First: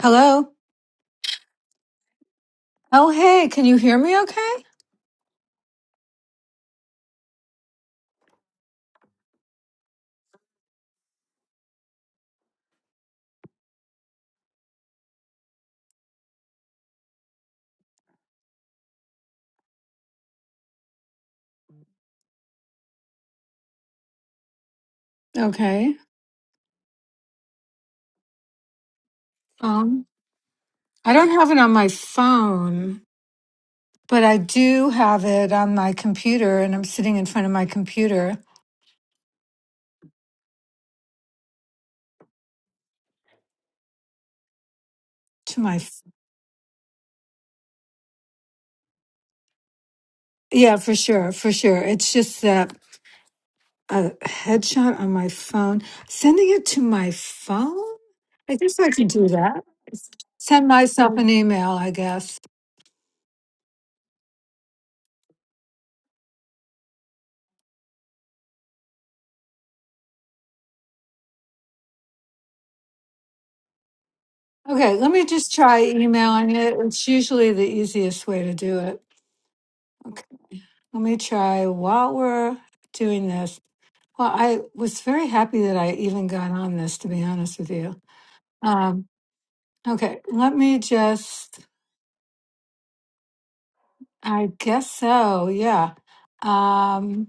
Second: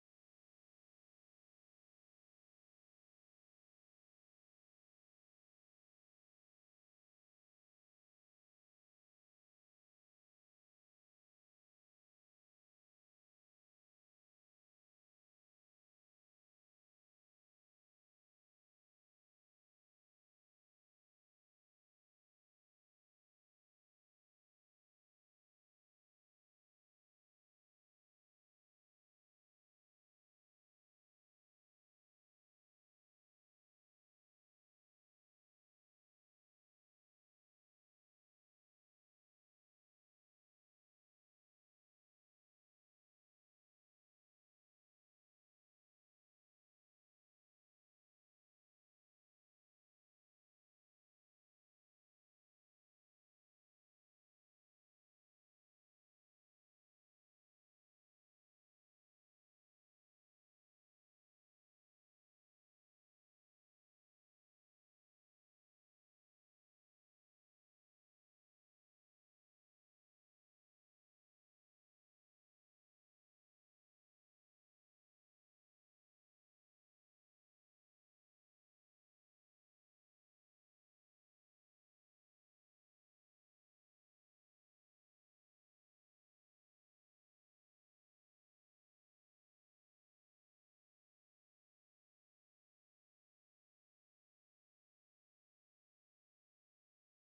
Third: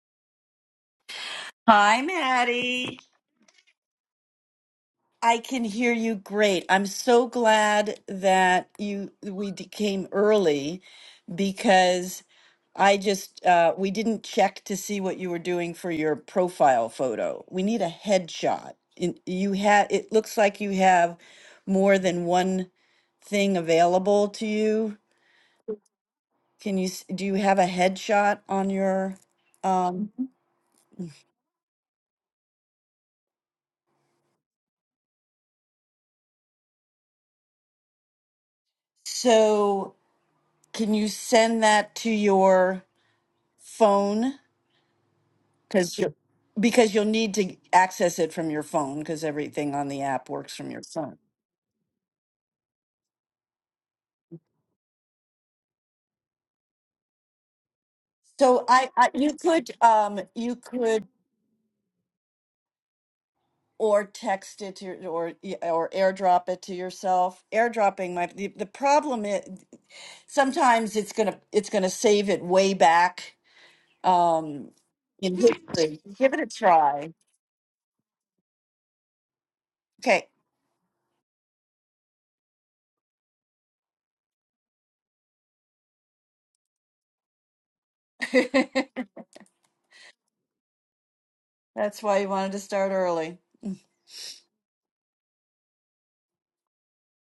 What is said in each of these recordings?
Hello. Hi, Maddie. Oh, hey, can you hear me okay? I can hear you great. I'm so glad that you we d- came early because I just uh, we didn't check to see what you were doing for your profile photo. We need a headshot. In- You had it looks like you have more than one thing available to you. Okay. Can you s- do you have a headshot on your Um, um I don't have it on my phone, but I do have it on my computer, and I'm sitting in front of my computer so can you send that to your phone to my. because f- you because you'll need to access it from your phone because everything on the app works from Yeah, your for phone. sure, for sure. It's just that a headshot on my phone, sending it to my phone. I So guess I I, I could do you that. could um you Send could myself an email, I guess. or text it to your, or or airdrop it to yourself. Airdropping might the, the problem is sometimes it's gonna it's gonna save it way back um Okay, let me in just try history. Give it a emailing it. It's try. usually the easiest way to do it. Okay. Let me try while we're doing this. Well, I was very happy that I even got on this, to be honest with you. Um, okay, let me just, That's why you wanted to start early. I guess so, yeah. Um,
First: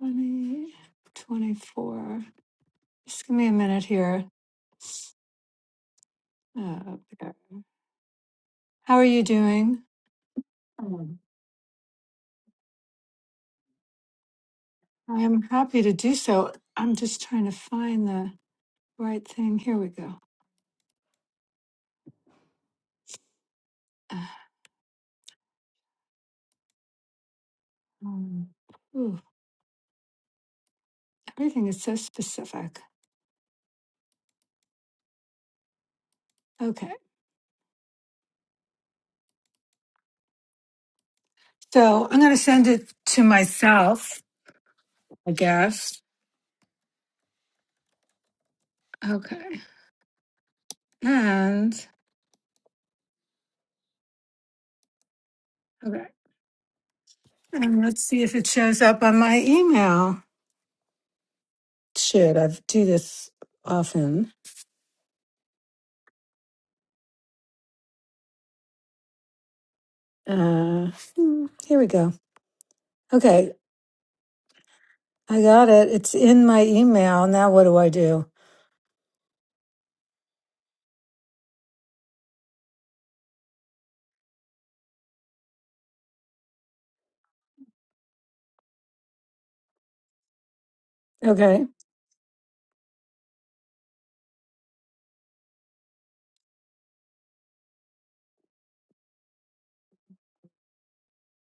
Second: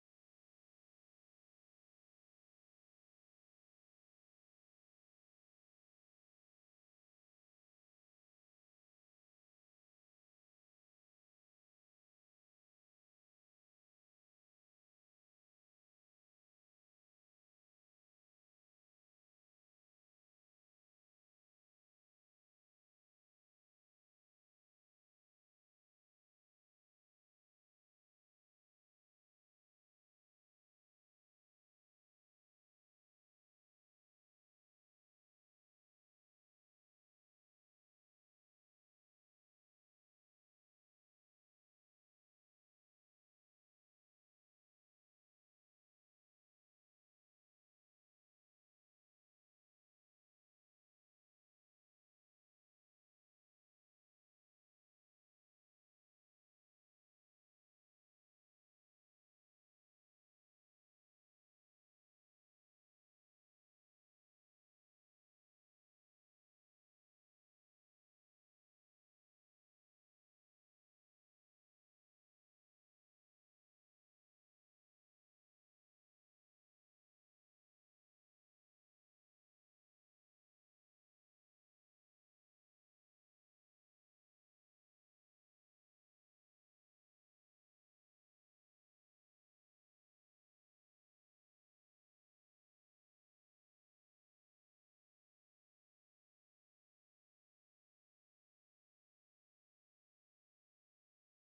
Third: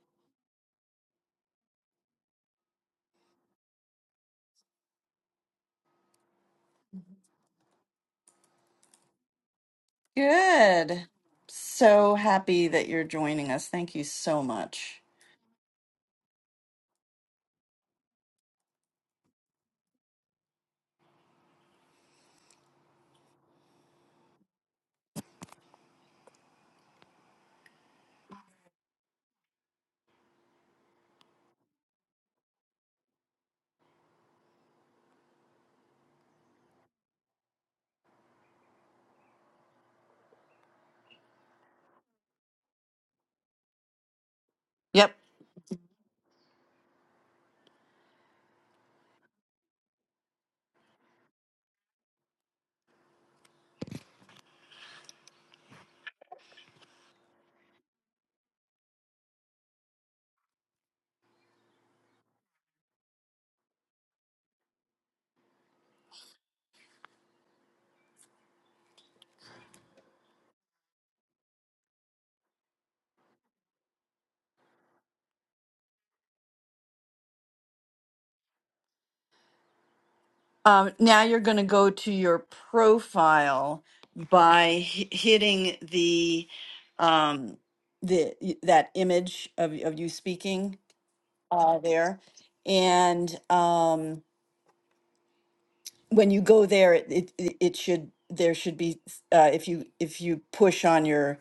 20, 24. Just give me a minute here. Uh, there. how are you doing? Good. Um, So happy that you're joining us. Thank you so much. I'm happy to do so. I'm just trying to find the right thing. Here we go. Uh, Um, ooh, everything is so specific. Okay. So I'm going to send it to myself, Yep. I guess. Okay. And, okay. And let's see if it shows up on my email. Should I do this often? Uh, hmm, here we go. Okay. I got it. It's in my email. Now what do I do? Um, now you're going to go to your profile by hi- hitting the um, the that image of of you speaking Okay. uh, there, and um, when you go there, it, it it it should there should be uh, if you if you push on your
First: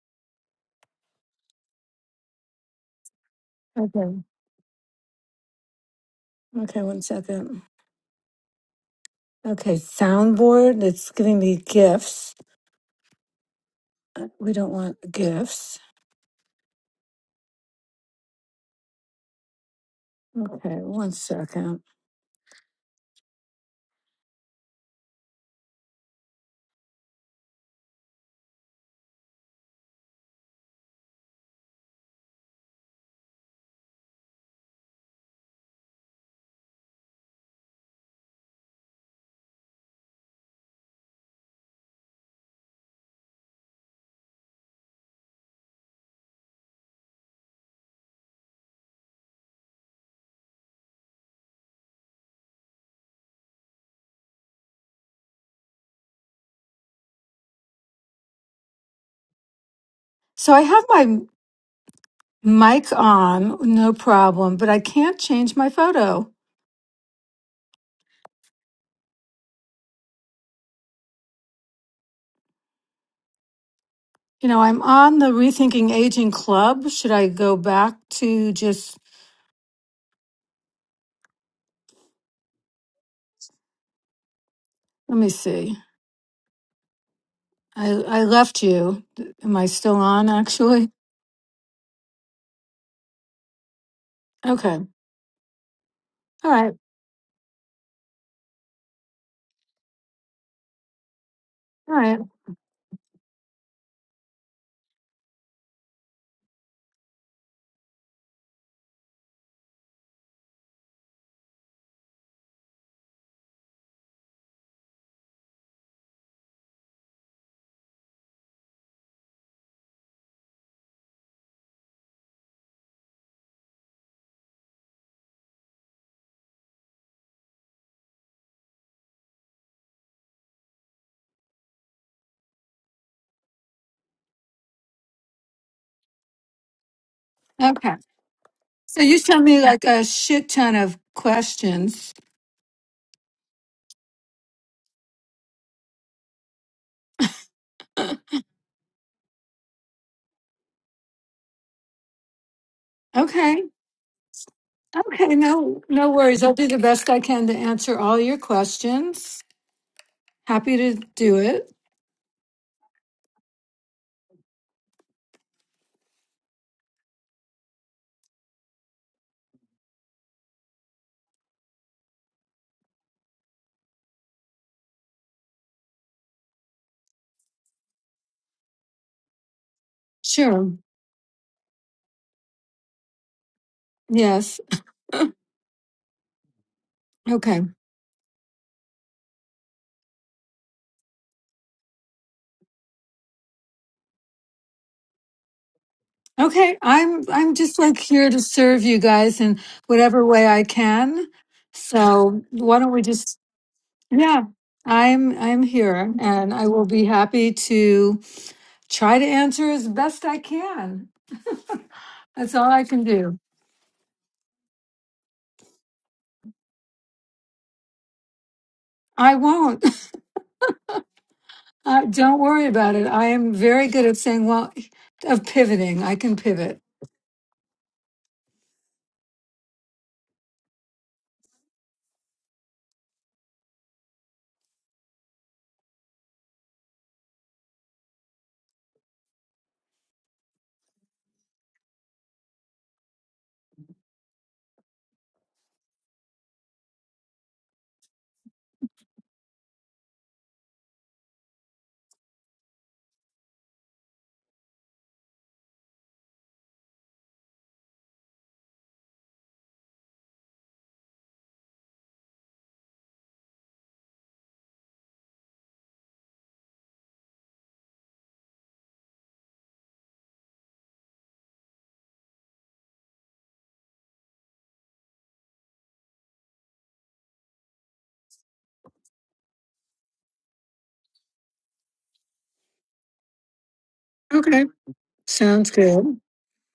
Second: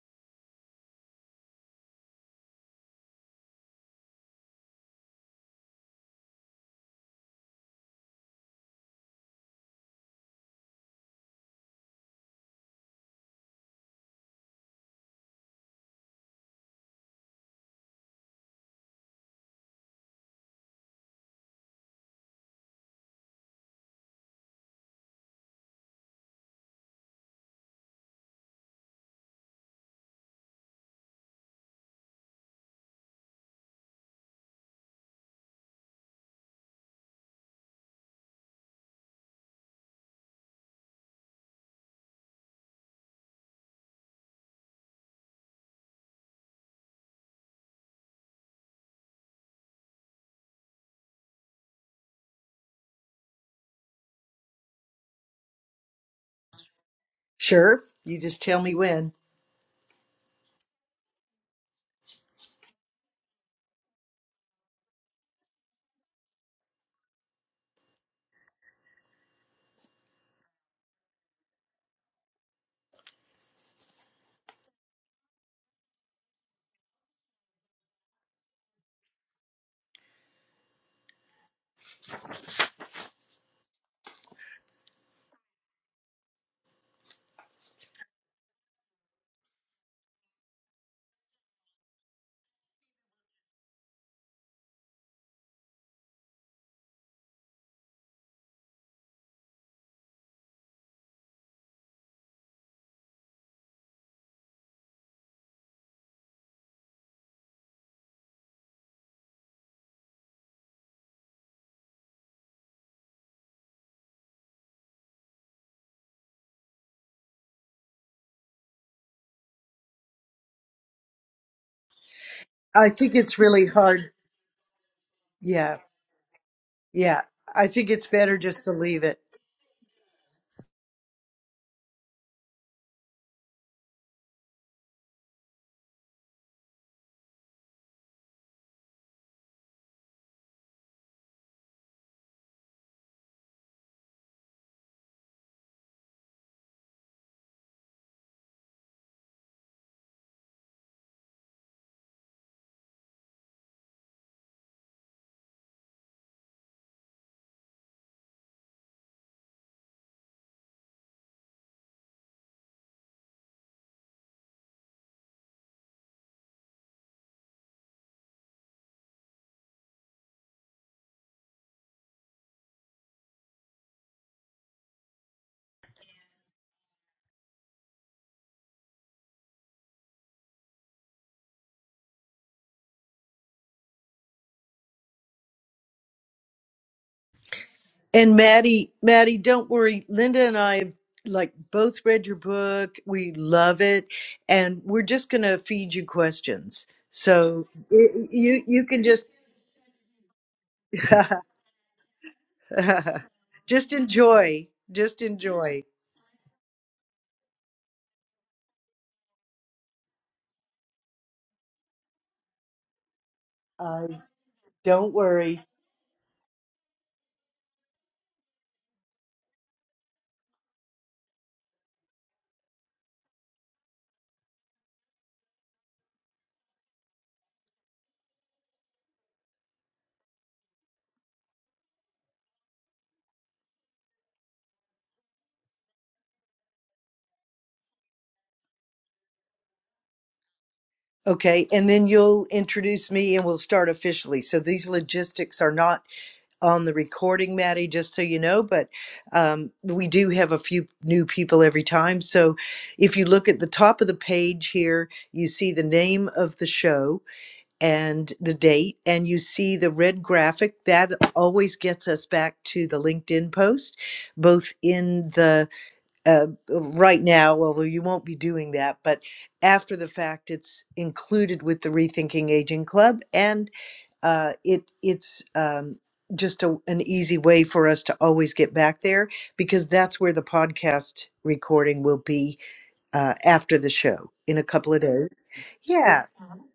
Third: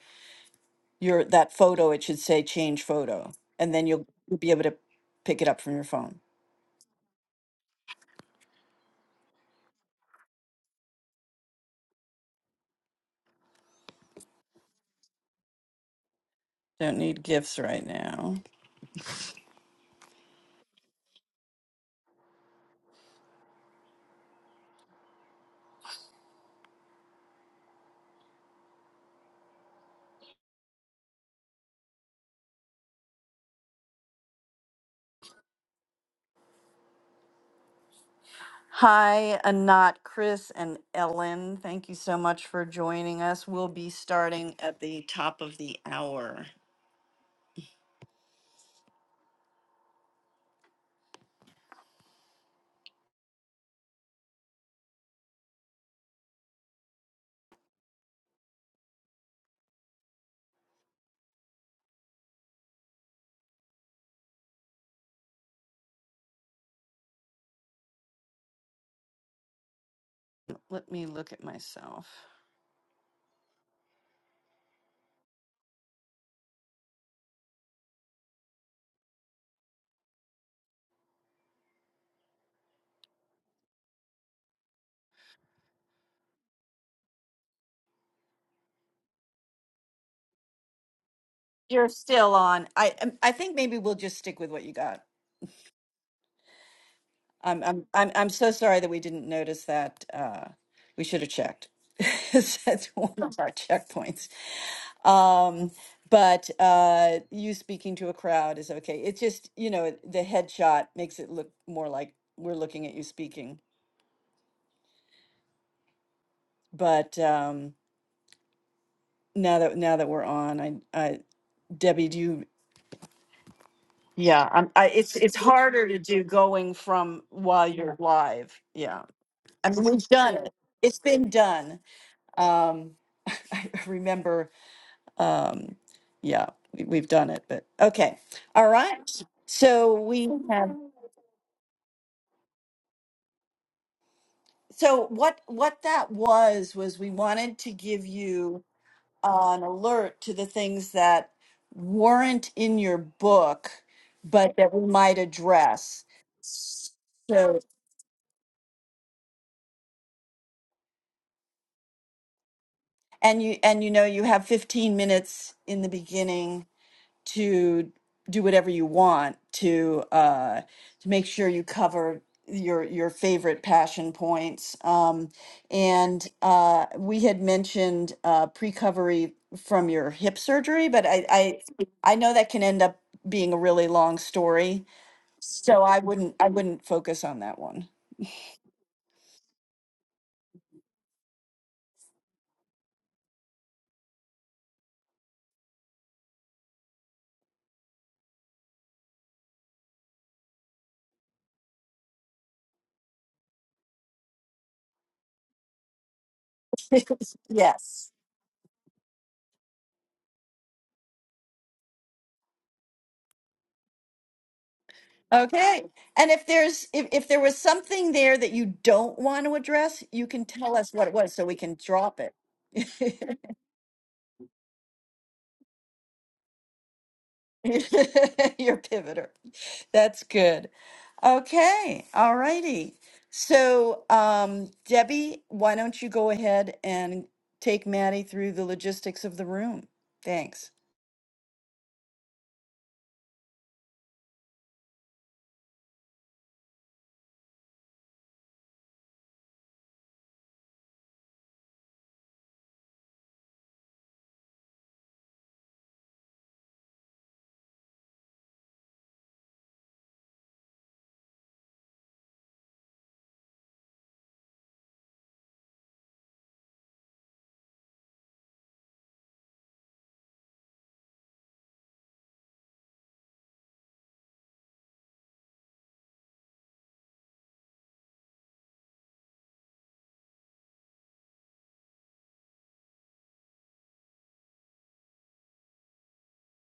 your that photo, it should say change photo, and then you'll, Okay. you'll be able to pick it up from your phone. Okay. One second. Okay. Soundboard. It's giving me gifts. Uh, We don't want gifts. Don't need gifts right now. Okay. One second. Hi, Anat, Chris, and Ellen. Thank you so much for joining us. We'll be starting at the top of the hour. Sure. You just tell me when. So I have my Mic on, no problem, but I can't change my photo. Let me look at myself. You know, I'm on the Rethinking Aging Club. Should I go back to just, let me see. I, I left you. Am I still on actually? You're still on. I um, I think maybe we'll just stick with what you Okay. got. All right. I'm I'm I'm, I'm so sorry that we didn't notice that. Uh, we should have checked. All right. That's one of our checkpoints. Um, but uh, you speaking to a crowd is okay. It's just, you know, it- the headshot makes it look more like we're looking at you speaking. But um, now that now that we're on, I, I Debbie, do you? I think it's really hard. Yeah, I'm, I, it's it's Yeah. harder to do going from Yeah. while I think you're it's better live. just to Yeah, leave it. I mean we've done it. It's been done. Um, I remember. Um, yeah, we, we've done it. But Okay. okay, all So right. you sent me like So a we shit have. ton of questions. so what what that was was we wanted to give you an alert to the things that weren't in your Okay. book but that we might Okay. No, address no worries. I'll do the best I can to so answer all your questions. Happy to do it. and you and you know you have 15 minutes in the beginning to do whatever you want to uh, to make sure you cover your your favorite passion points. Um, and uh, we had mentioned uh, precovery from your hip Sure. surgery, but I, I I know that can end up being a really long Yes. story, so I wouldn't I wouldn't focus on that Okay. one. And Maddie, Maddie, don't worry. Linda and I have like both read your book. We love it. And we're just going to feed you Okay, questions. I'm I'm So just like y- here to you, serve you you can just, guys in whatever way I can. So why don't we just just yeah, enjoy, just I'm I'm enjoy. here and I will be happy yes. to try to answer as best I can. That's all I can do. Uh, don't worry. Okay. And if there's if, if there was something there that you don't I want to won't. address, you can tell us what it was so we can Uh, drop it. don't worry about it. I am very good at saying well of pivoting. I can pivot. Your pivoter. That's good. Okay, all righty. So, um, Debbie, why don't you go ahead and take Maddie through the logistics of the room? Thanks. Okay. And then you'll introduce me and we'll start officially. So these logistics are not on the recording, Maddie, just so you know, but um, we do have a few new people every time. So if you look at the top of the page here, you see the name of the show and the date, and you see the red graphic. That always gets us back to the LinkedIn post, both in the uh, right now, although you won't be doing that, but after the fact, it's included with the Rethinking Aging Club. And uh, it it's um, just a, an easy way for us to always get back there because that's where the podcast recording will be uh, after the show in a Okay, couple of days. sounds good. Yeah,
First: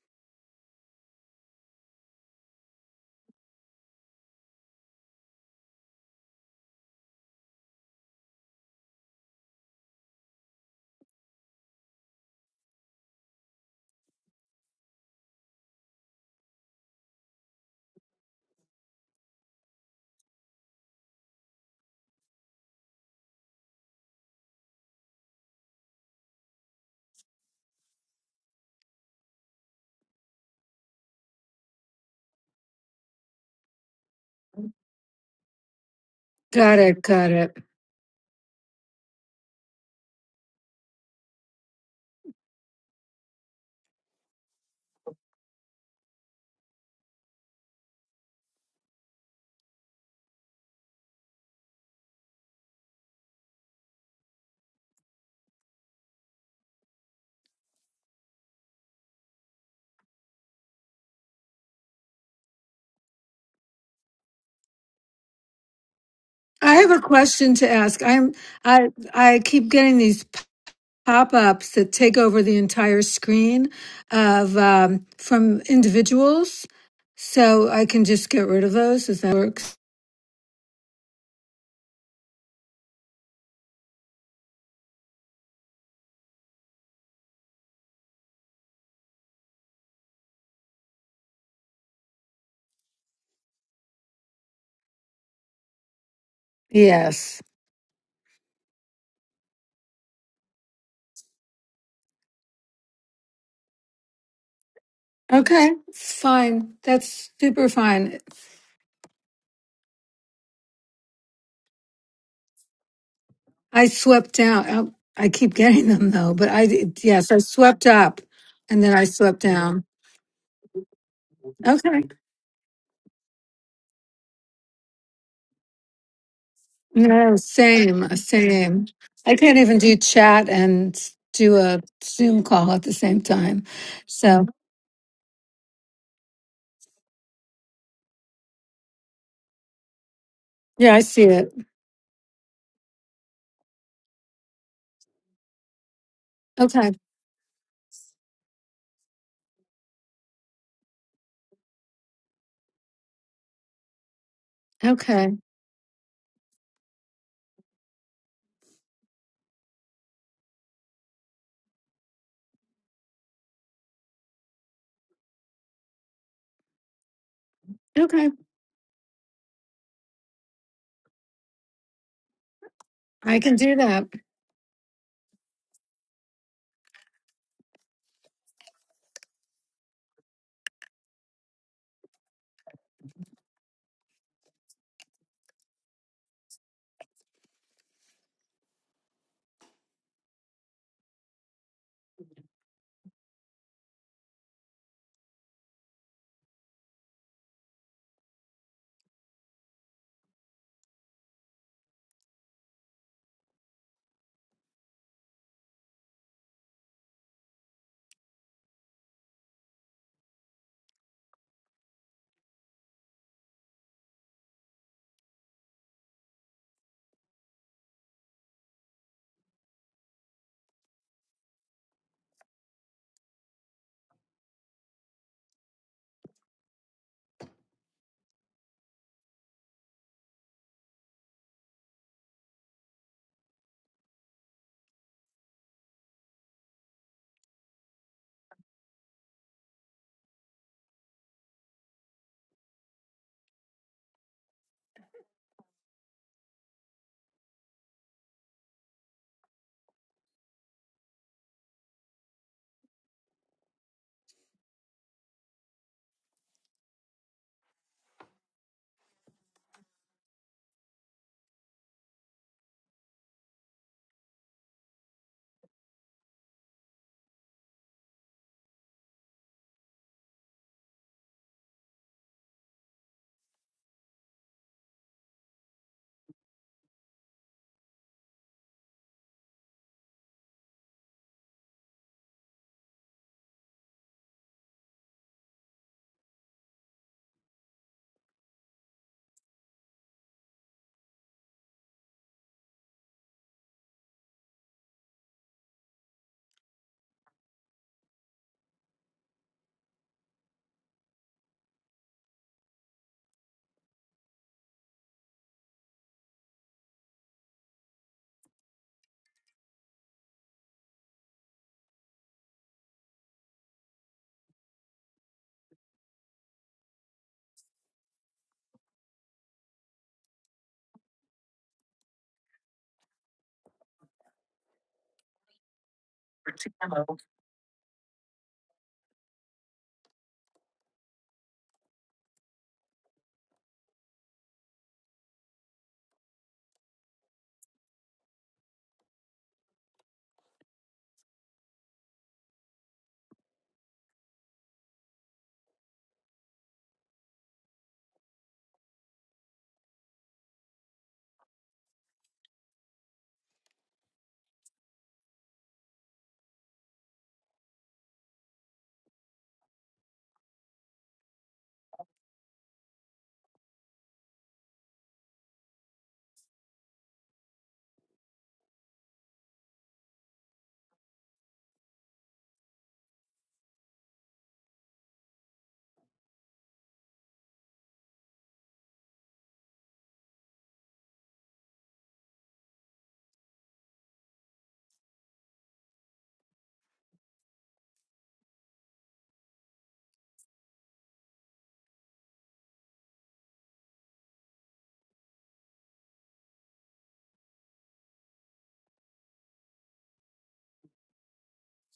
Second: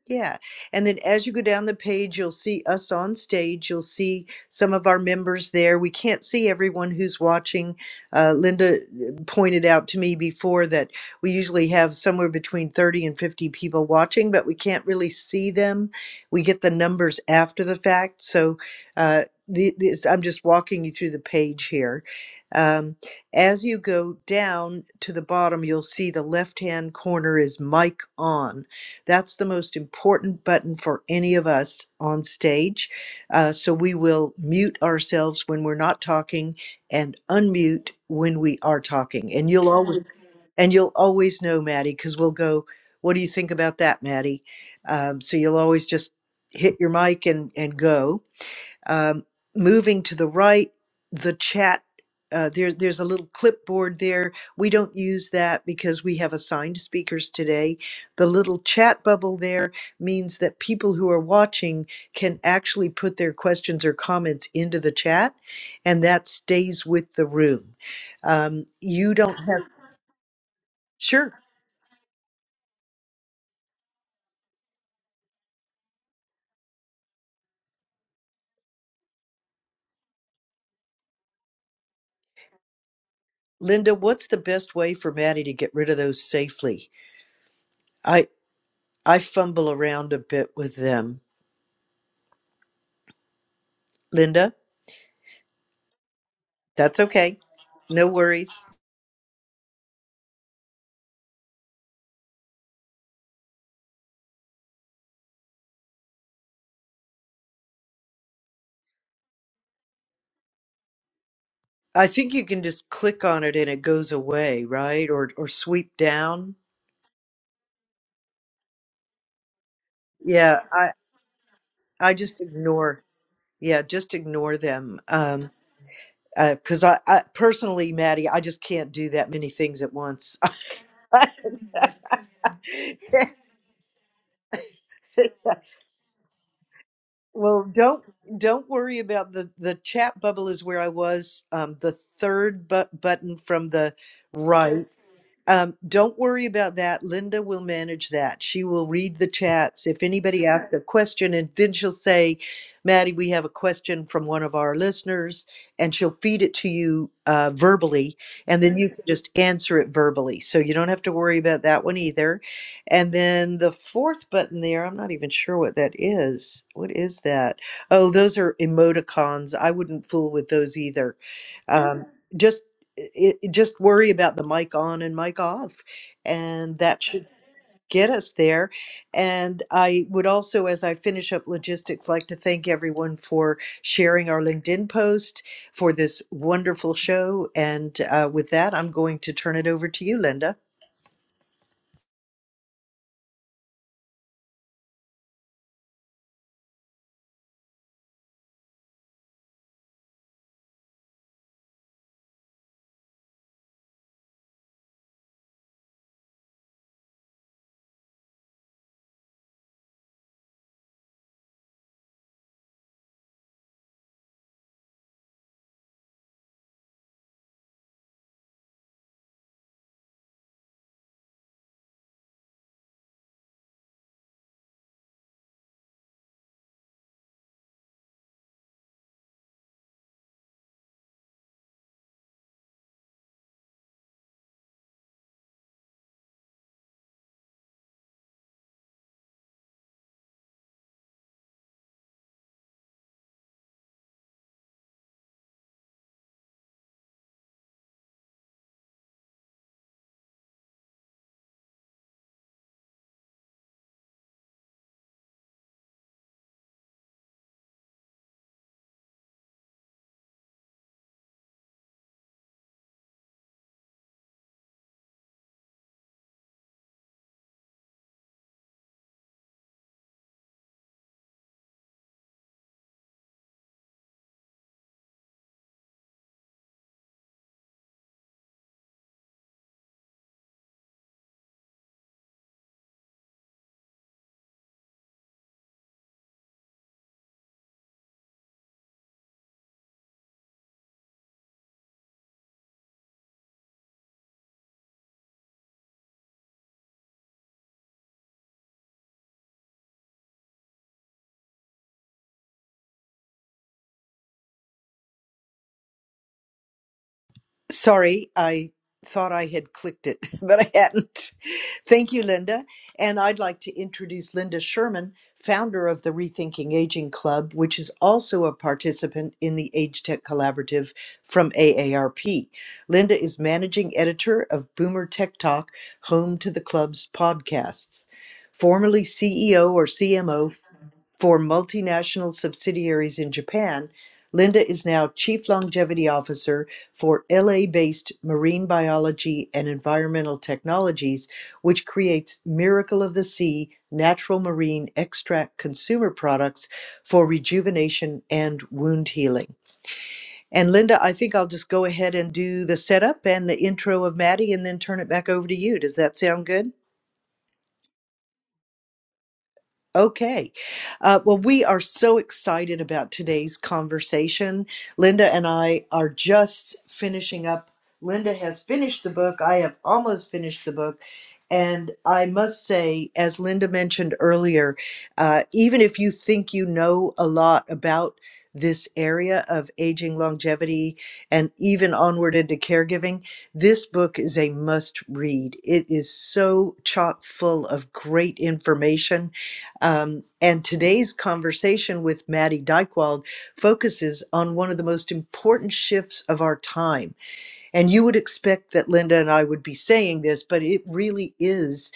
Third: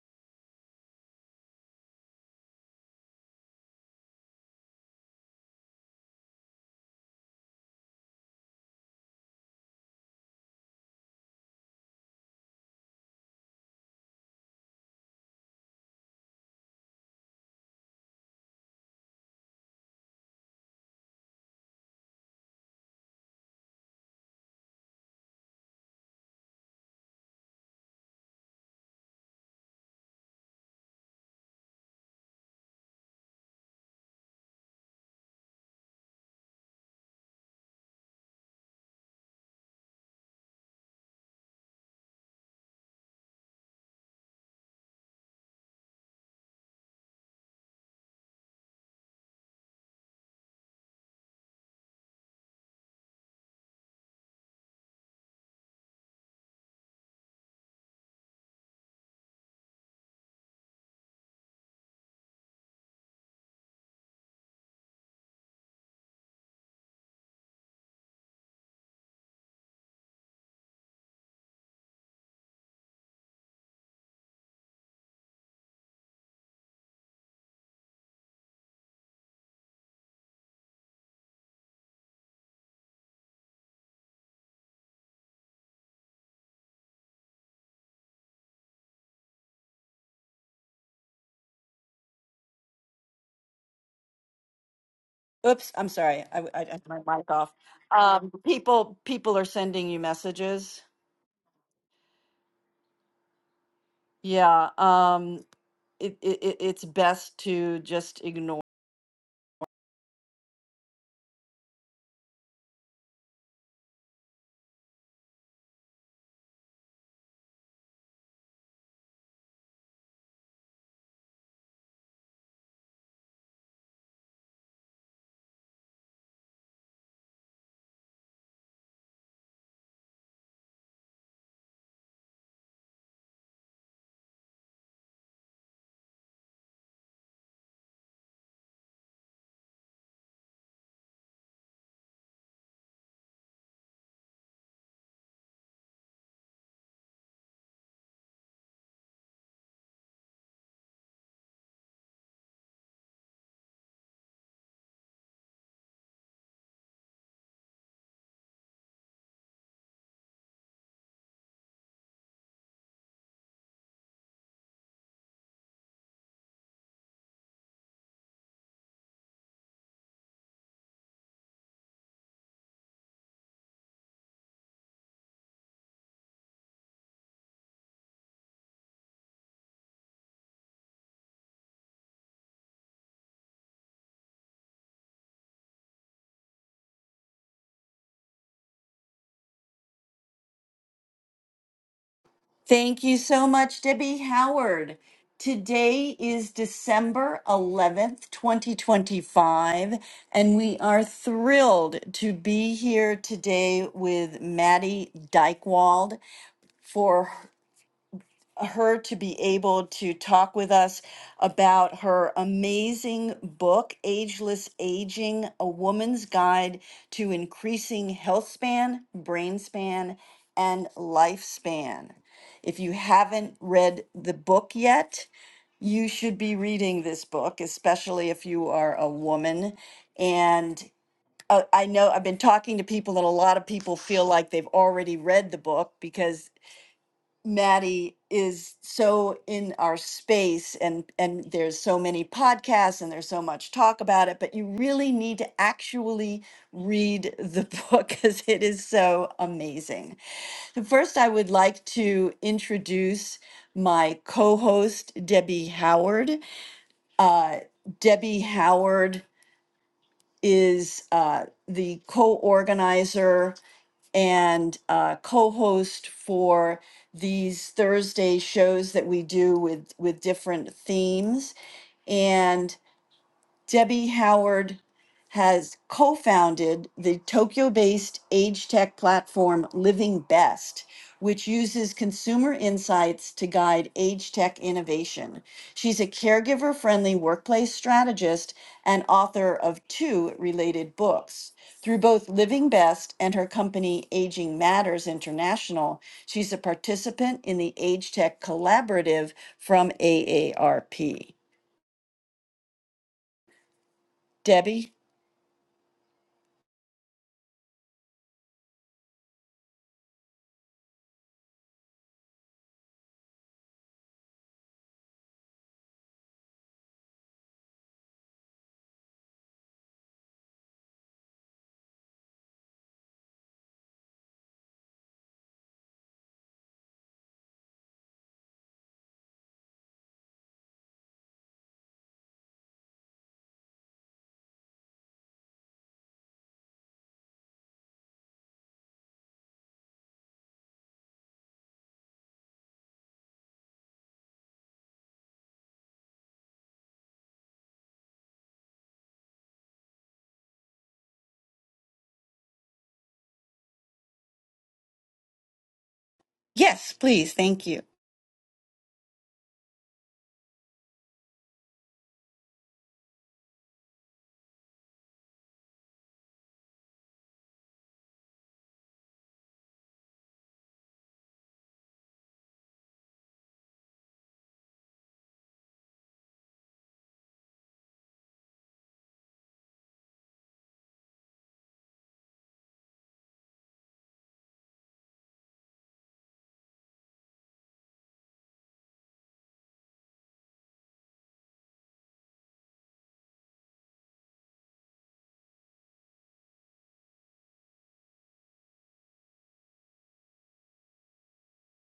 yeah. And then as you go down the page, you'll see us on stage. You'll see some of our members there. We can't see everyone who's watching. Uh, Linda uh, pointed out to me before that we usually have somewhere between 30 and 50 people watching, but we can't really see them. We get the numbers after the fact. So uh, the, this, I'm just walking you through the page here. Um, as you go down to the bottom, you'll see the left hand corner is mic on that's the most important button for any of us on stage. Uh, so we will mute ourselves when we're not talking Got it. and Got it. unmute when we are talking. And you'll always and you'll always know, Maddie, because we'll go. What do you think about that, Maddie? Um, so you'll always just hit your mic and and go. Um, moving to the right, the chat. Uh, there, there's a little clipboard there. We don't use that because we have assigned speakers today. The little chat bubble there means that people who are watching can actually put their questions or comments into the chat, and that I stays have a with the question to room. ask. I'm Um, I you I don't have keep getting these sure, pop-ups that take over the entire screen of um, from individuals. So I can just get rid of those if that works. Linda. What's the best way for Maddie to get rid of those safely? I I fumble around a bit with them, Linda. Oops, I'm sorry. I, I, I had my That's mic okay. Yes. off. No Um, worries. people, people are sending you messages. Yeah. Um, Okay. It's it, it, it- fine. it's That's best super to fine. just ignore. I think you can just click on it and it I goes swept away, down. Oh, right? I Or or keep getting sweep them though, but down. I did- yes, I swept up and then I swept down. Yeah, I Okay. I just ignore. Yeah, just ignore them. Um, uh 'cause because I, I No, personally, same, Maddie, I just same. can't do that I many can't even things at do once. chat and do a Zoom call at the same time. So well, don't don't worry about the the chat bubble is where I yeah, I see was. it. Um, the third bu- button from the right. Um, don't worry about Okay. that. Linda will manage that. She will read the chats. If anybody asks a question, and then she'll say, Maddie, we have a question from one of our Okay. listeners, and she'll feed it to you uh, verbally, and then you can just answer it verbally. So you don't have to worry about that one either. And then the fourth button there, I'm not even sure what that is. What is that? Oh, Okay. those are emoticons. I wouldn't fool with those either. Um, just I it, it- can do just that. worry about the mic on and mic off, and that should get us there. And I would also, as I finish up logistics, like to thank everyone for sharing our LinkedIn post for this wonderful show. And uh, with that, I'm going to turn it over to you, Linda. Thank you so much, Debbie Howard. Today is December 11th, 2025, and we are thrilled to be here today with Maddie Dykewald for her to be able to talk with us about her amazing book, Ageless Aging A Woman's Guide to Increasing Health Span, Brain Span, and Lifespan. If you haven't read the book yet, you should be reading this book, especially if you are a woman. And uh, I know I've been talking to people, and a lot of people feel like they've already read the book because Maddie is so in our space and and there's so many podcasts and there's so much talk about it but you really need to actually read the book cuz it is so amazing. So first I would like to introduce my co-host Debbie Howard. Uh Debbie Howard is uh the co-organizer and uh, co-host for these Thursday shows that we do with with different themes. And Debbie Howard has co founded the Tokyo based age tech platform Living Best, which uses consumer insights to guide age tech innovation. She's a caregiver friendly workplace strategist and author of two related books. Through both Living Best and her company Aging Matters International, she's a participant in the Age Tech Collaborative from AARP. Debbie? Sorry, I thought I had clicked it, but I hadn't. Thank you, Linda. And I'd like to introduce Linda Sherman, founder of the Rethinking Aging Club, which is also a participant in the Age Tech Collaborative from AARP. Linda is managing editor of Boomer Tech Talk, home to the club's podcasts. Formerly CEO or CMO for multinational subsidiaries in Japan, Linda is now Chief Longevity Officer for LA based Marine Biology and Environmental Technologies, which creates Miracle of the Sea natural marine extract consumer products for rejuvenation and wound healing. And Linda, I think I'll just go ahead and do the setup and the intro of Maddie and then turn it back over to you. Does that sound good? Yes, please. Thank you. Okay. Uh, well, we are so excited about today's conversation. Linda and I are just finishing up. Linda has finished the book. I have almost finished the book. And I must say, as Linda mentioned earlier, uh, even if you think you know a lot about this area of aging, longevity, and even onward into caregiving, this book is a must read. It is so chock full of great information um, and today's conversation with Maddie Dykewald focuses on one of the most important shifts of our time. And you would expect that Linda and I would be saying this, but it really is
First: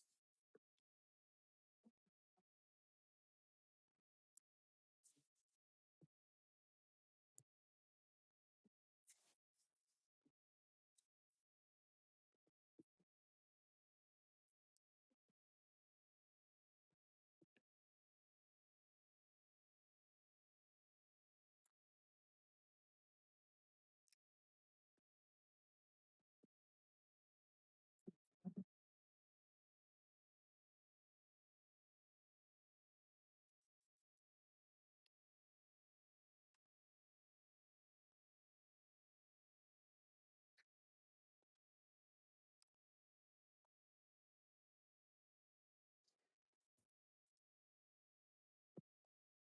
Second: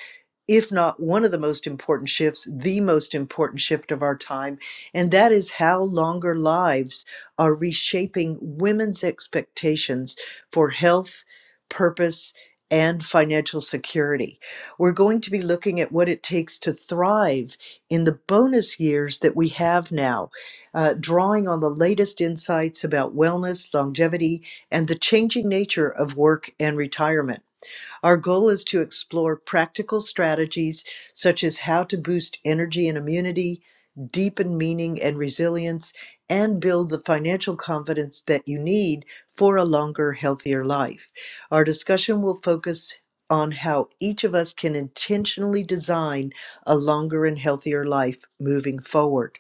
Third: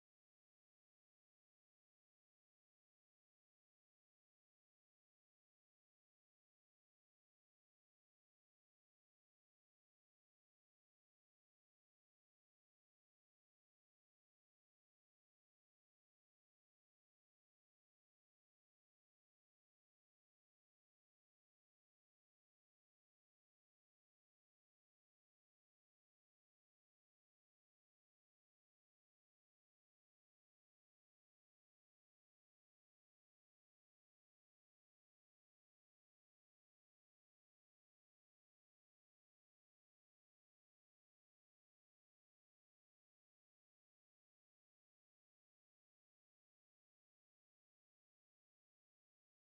if not one of the most important shifts, the most important shift of our time, and that is how longer lives are reshaping women's expectations for health, purpose, and financial security. We're going to be looking at what it takes to thrive in the bonus years that we have now, uh, drawing on the latest insights about wellness, longevity, and the changing nature of work and retirement. Our goal is to explore practical strategies such as how to boost energy and immunity, deepen meaning and resilience, and build the financial confidence that you need for a longer, healthier life. Our discussion will focus on how each of us can intentionally design a longer and healthier life moving forward.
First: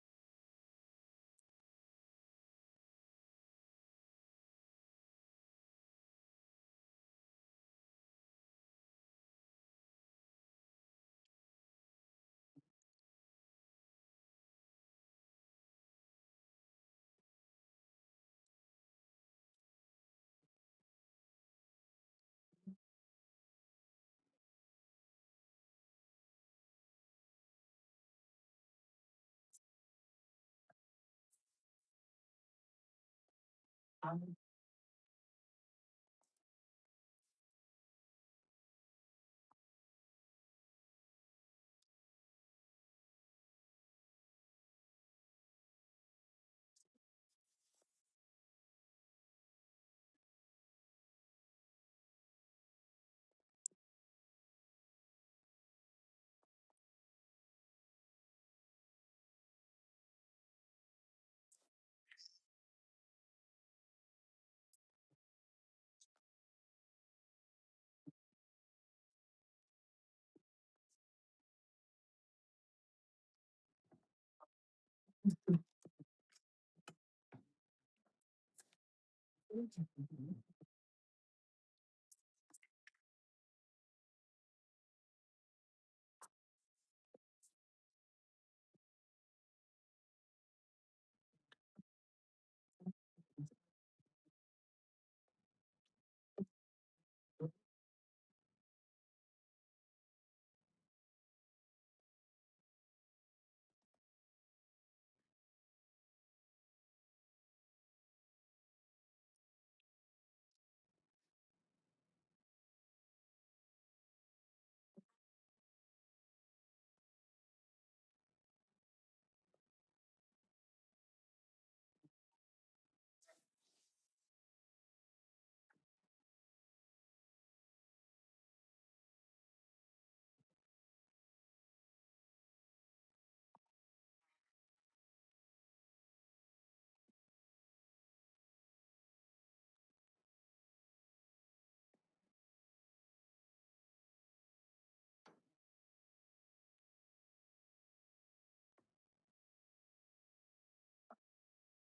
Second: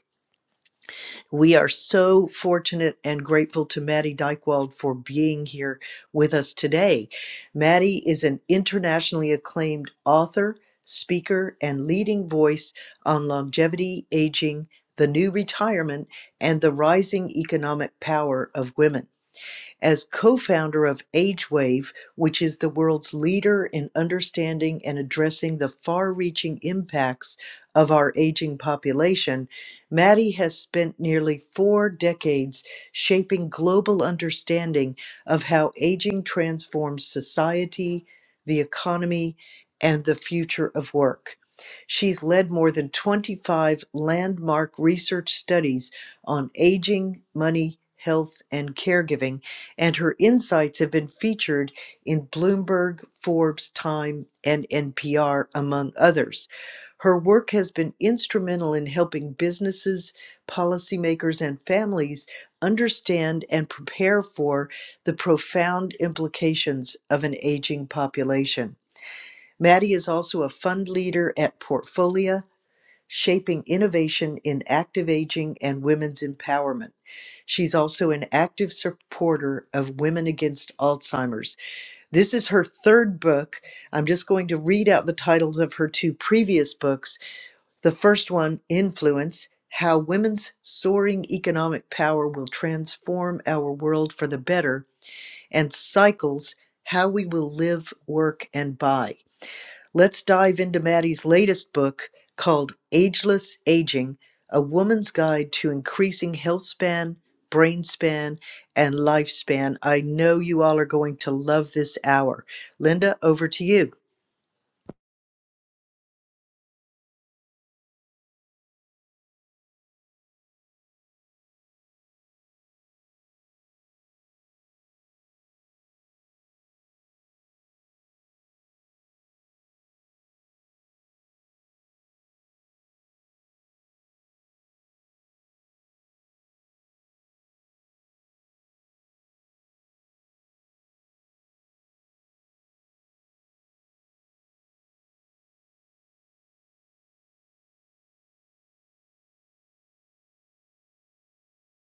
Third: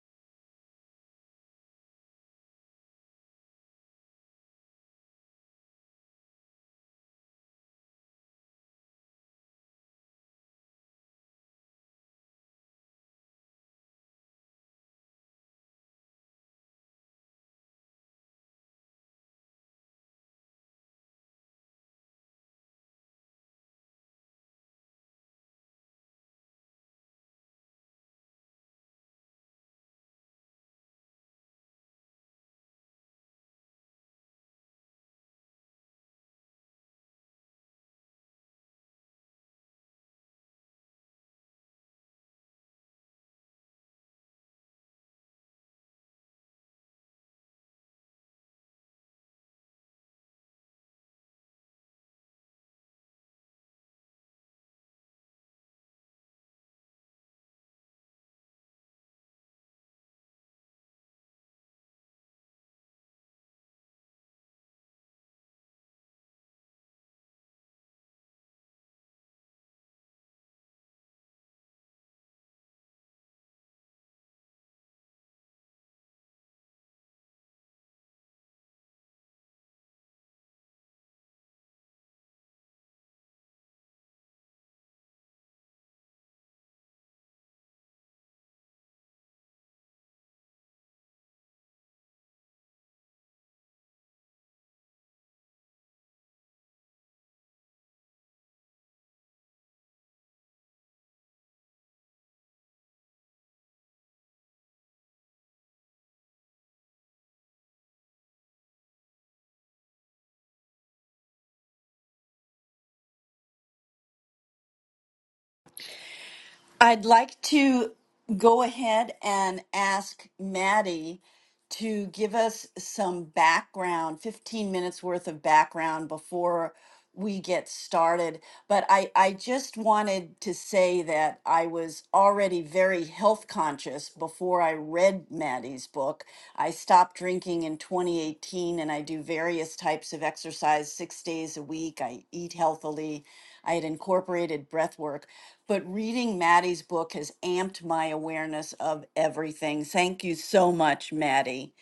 We are so fortunate and grateful to Maddie Dykewald for being here with us today. Maddie is an internationally acclaimed author, speaker, and leading voice on longevity, aging, the new retirement, and the rising economic power of women as co-founder of AgeWave, which is the world's leader in understanding and addressing the far-reaching impacts of our aging population, Maddie has spent nearly four decades shaping global understanding of how aging transforms society, the economy, and the future of work. She's led more than 25 landmark research studies on aging, money, health, and caregiving and her insights have been featured in Bloomberg, Forbes, Time, and NPR, among others. Her work has been instrumental in helping businesses, policymakers, and families understand and prepare for the profound implications of an aging population. Maddie is also a fund leader at Portfolia Shaping Innovation in Active Aging and Women's Empowerment. She's also an active supporter of Women Against Alzheimer's. This is her third book. I'm just going to read out the titles of her two previous books. The first one, Influence How Women's Soaring Economic Power Will Transform Our World for the Better, and Cycles How We Will Live, Work, and Buy. Let's dive into Maddie's latest book called Ageless Aging A Woman's Guide to Increasing Health Span, Brain Span, and Lifespan. I know you all are going to love this hour. Linda, over to you. I'd like to go ahead and ask Maddie to give us some background, 15 minutes worth of background before we get started. But I, I just wanted to say that I was already very health conscious before I read Maddie's book. I stopped drinking in 2018 and I do various types of exercise six days a week. I eat healthily. I had incorporated breath work but reading Maddie's book has amped my awareness of everything. Thank you so much, Maddie.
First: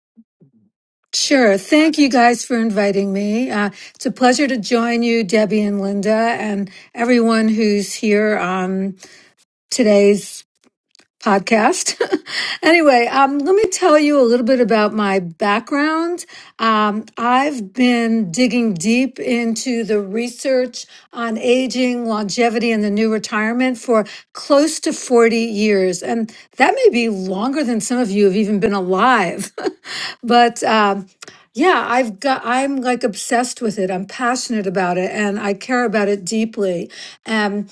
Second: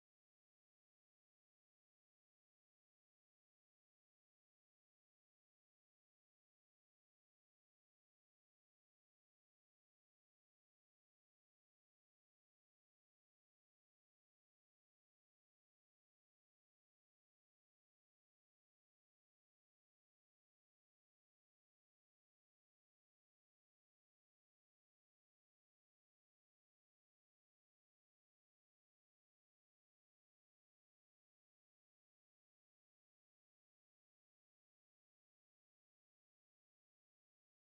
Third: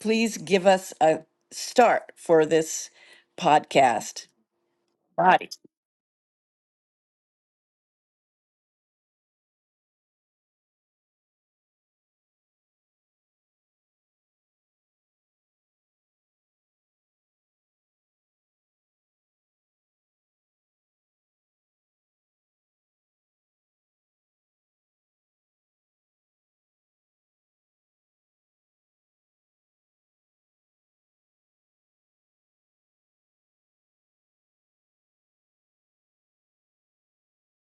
Please give us a Sure. Thank you start guys for for this inviting me. Uh, it's a podcast. pleasure to join you, Hi. Debbie and Linda, and everyone who's here on today's podcast. anyway, um, let me tell you a little bit about my background. Um, I've been digging deep into the research on aging, longevity, and the new retirement for close to 40 years. And that may be longer than some of you have even been alive. but um, yeah, I've got, I'm like obsessed with it. I'm passionate about it and I care about it deeply. Um,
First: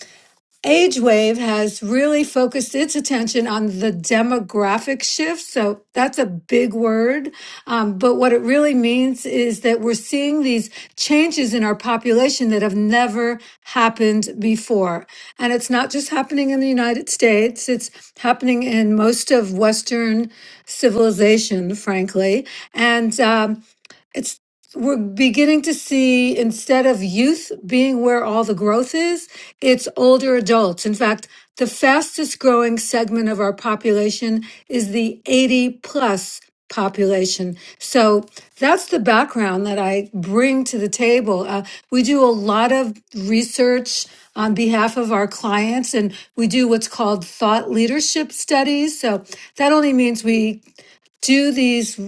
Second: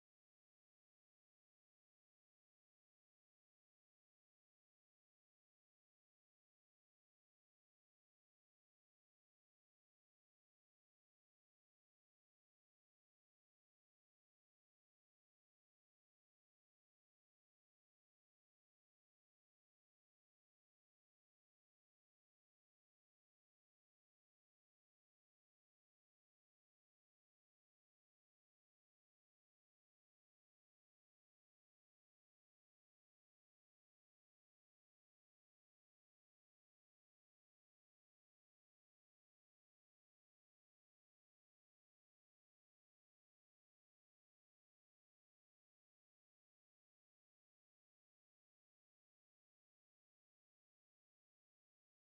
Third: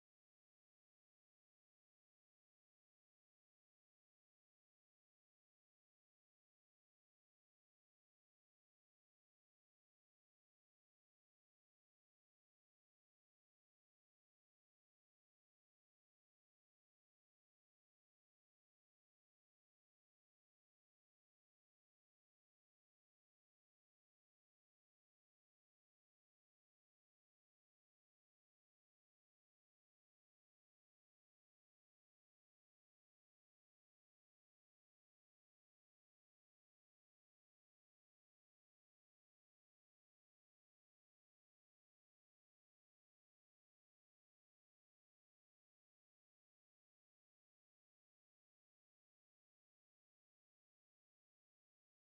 Age Wave has really focused its attention on the demographic shift. So that's a big word. Um, but what it really means is that we're seeing these changes in our population that have never happened before. And it's not just happening in the United States, it's happening in most of Western civilization, frankly. And um, it's we're beginning to see instead of youth being where all the growth is, it's older adults. In fact, the fastest growing segment of our population is the 80 plus population. So that's the background that I bring to the table. Uh, we do a lot of research on behalf of our clients and we do what's called thought leadership studies. So that only means we do these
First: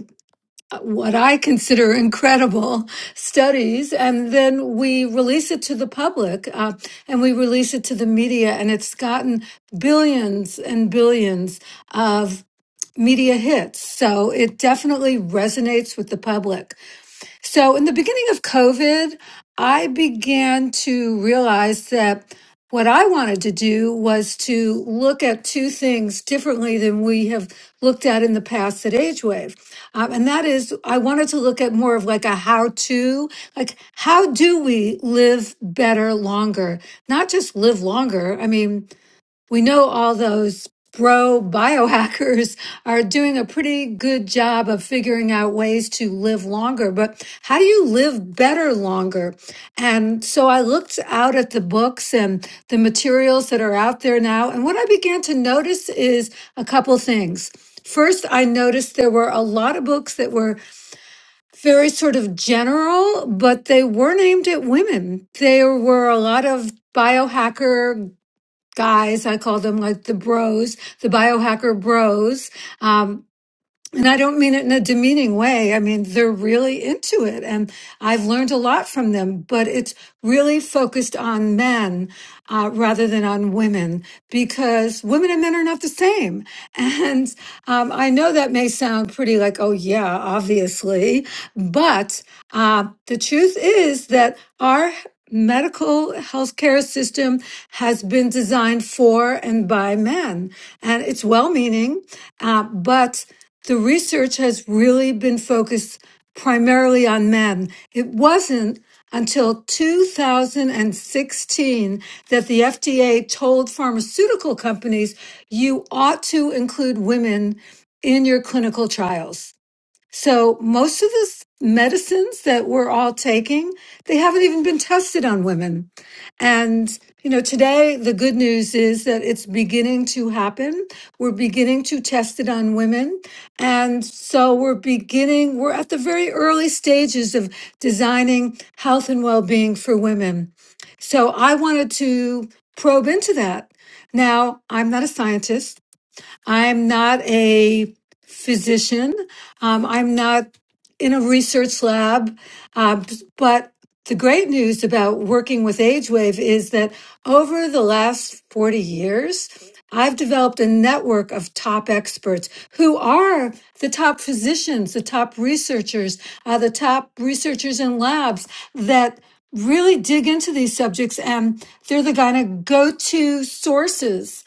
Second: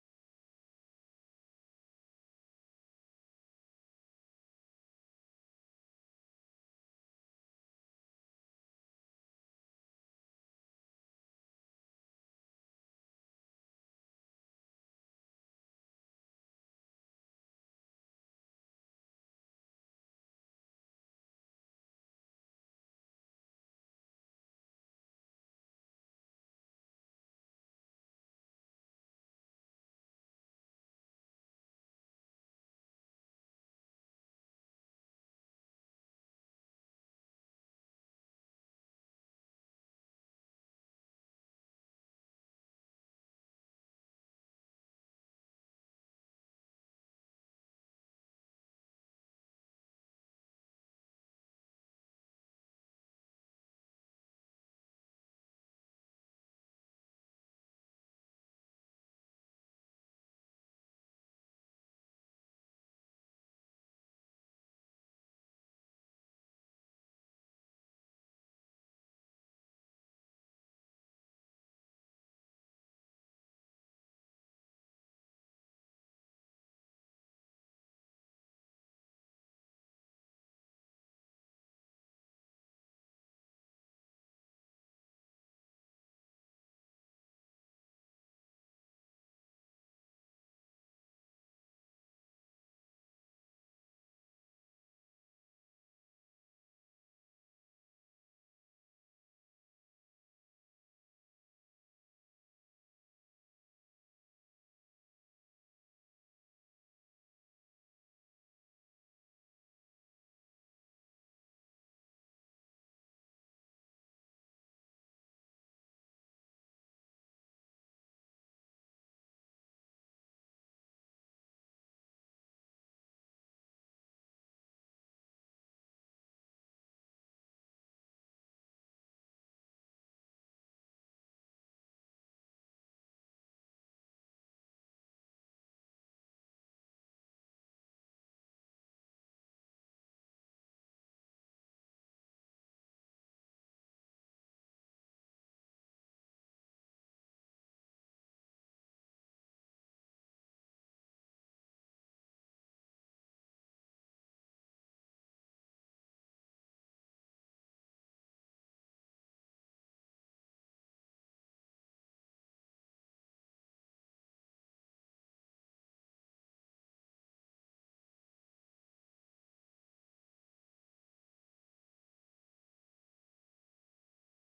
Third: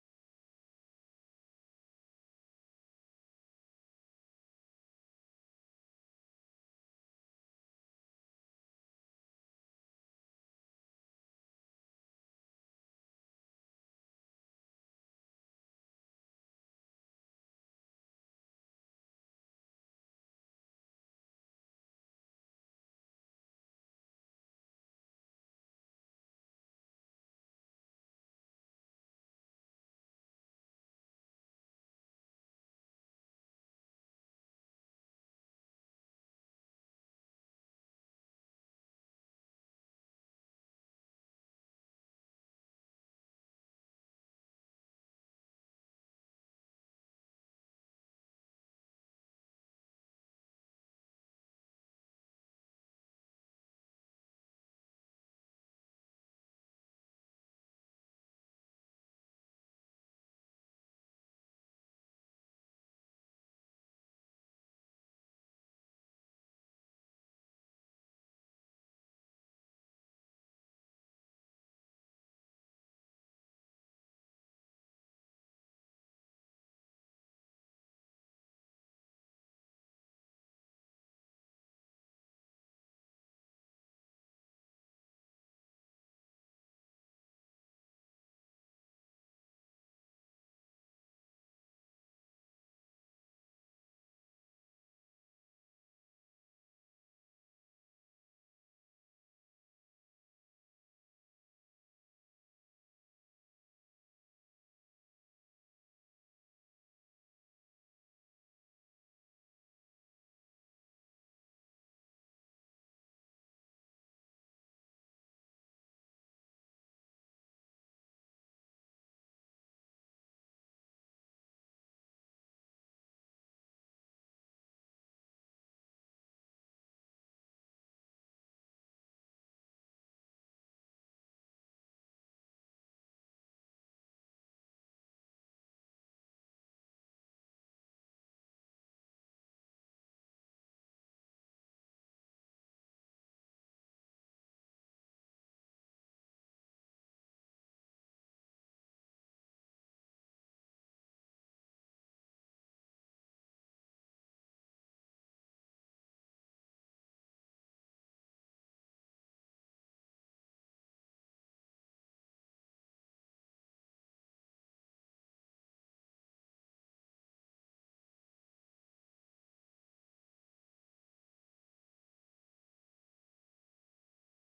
what I consider incredible studies, and then we release it to the public uh, and we release it to the media, and it's gotten billions and billions of media hits. So it definitely resonates with the public. So, in the beginning of COVID, I began to realize that what I wanted to do was to look at two things differently than we have looked at in the past at AgeWave. Um, and that is, I wanted to look at more of like a how to, like, how do we live better longer? Not just live longer. I mean, we know all those bro biohackers are doing a pretty good job of figuring out ways to live longer, but how do you live better longer? And so I looked out at the books and the materials that are out there now. And what I began to notice is a couple things. First, I noticed there were a lot of books that were very sort of general, but they weren't aimed at women. There were a lot of biohacker guys. I call them like the bros, the biohacker bros. Um, and I don't mean it in a demeaning way. I mean, they're really into it. And I've learned a lot from them, but it's really focused on men uh, rather than on women because women and men are not the same. And um, I know that may sound pretty like, oh, yeah, obviously. But uh, the truth is that our medical healthcare system has been designed for and by men. And it's well meaning, uh, but the research has really been focused primarily on men. It wasn't until 2016 that the FDA told pharmaceutical companies you ought to include women in your clinical trials. So most of the s- medicines that we're all taking, they haven't even been tested on women. And, you know, today the good news is that it's beginning to happen. We're beginning to test it on women. And so we're beginning, we're at the very early stages of designing health and well being for women. So I wanted to probe into that. Now, I'm not a scientist. I'm not a physician. Um, I'm not in a research lab. Um, but the great news about working with AgeWave is that over the last 40 years, I've developed a network of top experts who are the top physicians, the top researchers, uh, the top researchers in labs that really dig into these subjects and they're the kind of go-to sources.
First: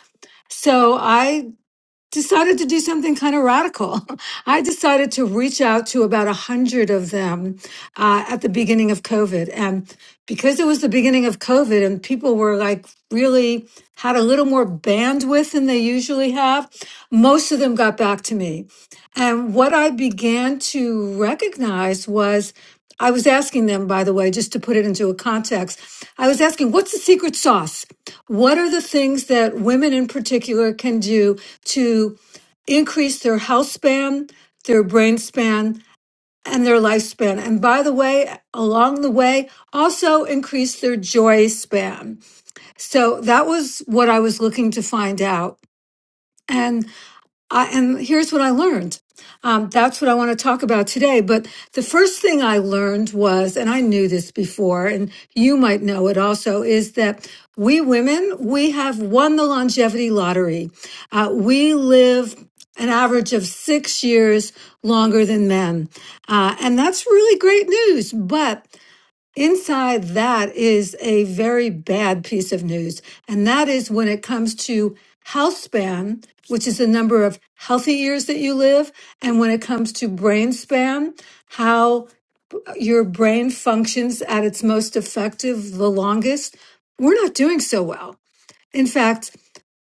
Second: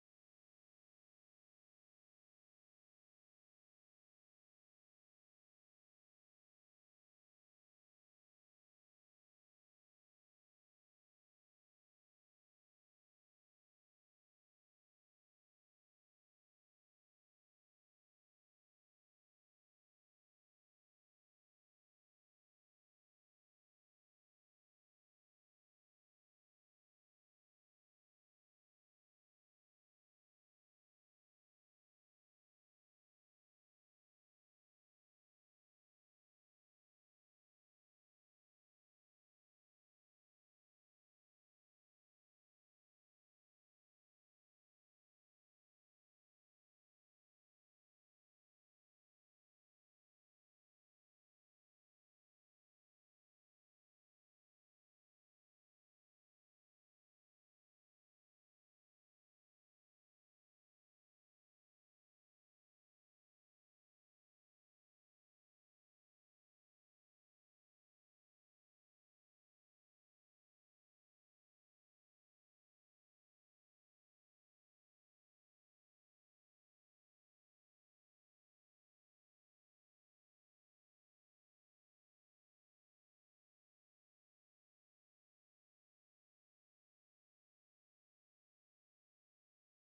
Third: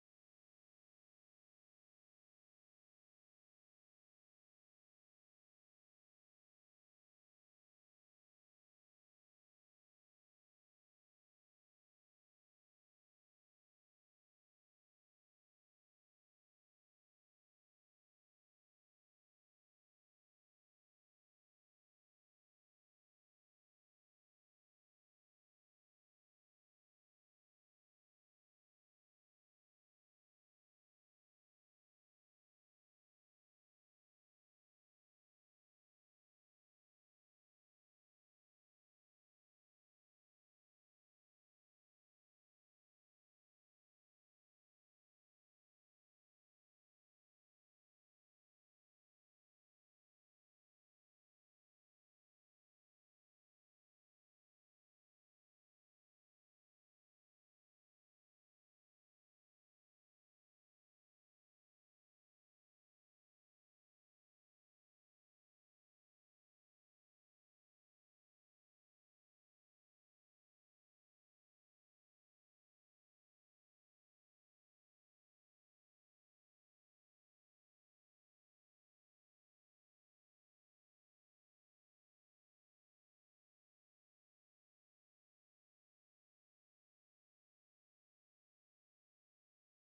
So I decided to do something kind of radical. I decided to reach out to about a hundred of them uh, at the beginning of COVID, and because it was the beginning of COVID, and people were like really had a little more bandwidth than they usually have, most of them got back to me. And what I began to recognize was I was asking them, by the way, just to put it into a context, I was asking, what's the secret sauce? What are the things that women in particular can do to increase their health span, their brain span, and their lifespan? And by the way, along the way, also increase their joy span. So that was what I was looking to find out. and. I, and here's what I learned. Um, that's what I want to talk about today. But the first thing I learned was, and I knew this before, and you might know it also, is that we women, we have won the longevity lottery. Uh, we live an average of six years longer than men. Uh, and that's really great news. But Inside that is a very bad piece of news. And that is when it comes to health span, which is the number of healthy years that you live. And when it comes to brain span, how your brain functions at its most effective, the longest, we're not doing so well. In fact,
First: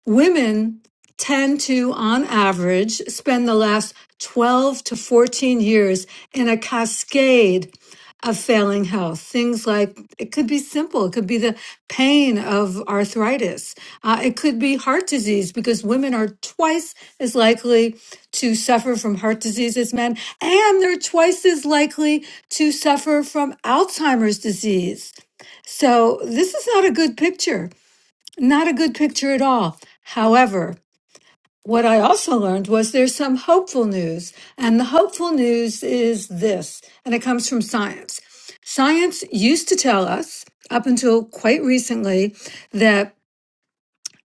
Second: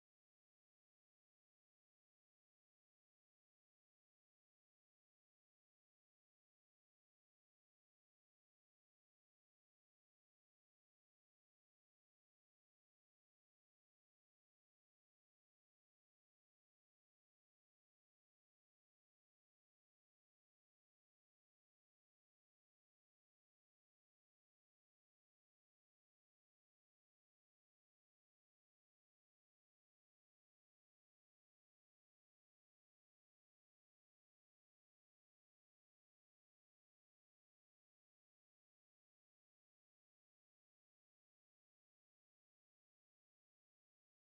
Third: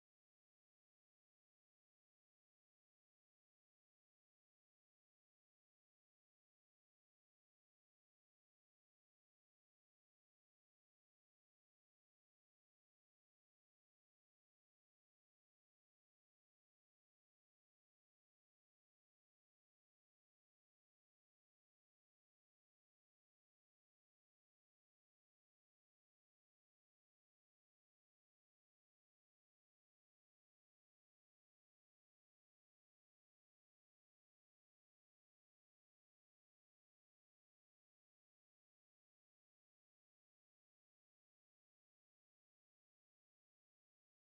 Women tend to, on average, spend the last 12 to 14 years in a cascade of failing health. Things like it could be simple, it could be the pain of arthritis, uh, it could be heart disease, because women are twice as likely to suffer from heart disease as men, and they're twice as likely to suffer from Alzheimer's disease. So, this is not a good picture. Not a good picture at all. However, what I also learned was there's some hopeful news, and the hopeful news is this, and it comes from science. Science used to tell us, up until quite recently, that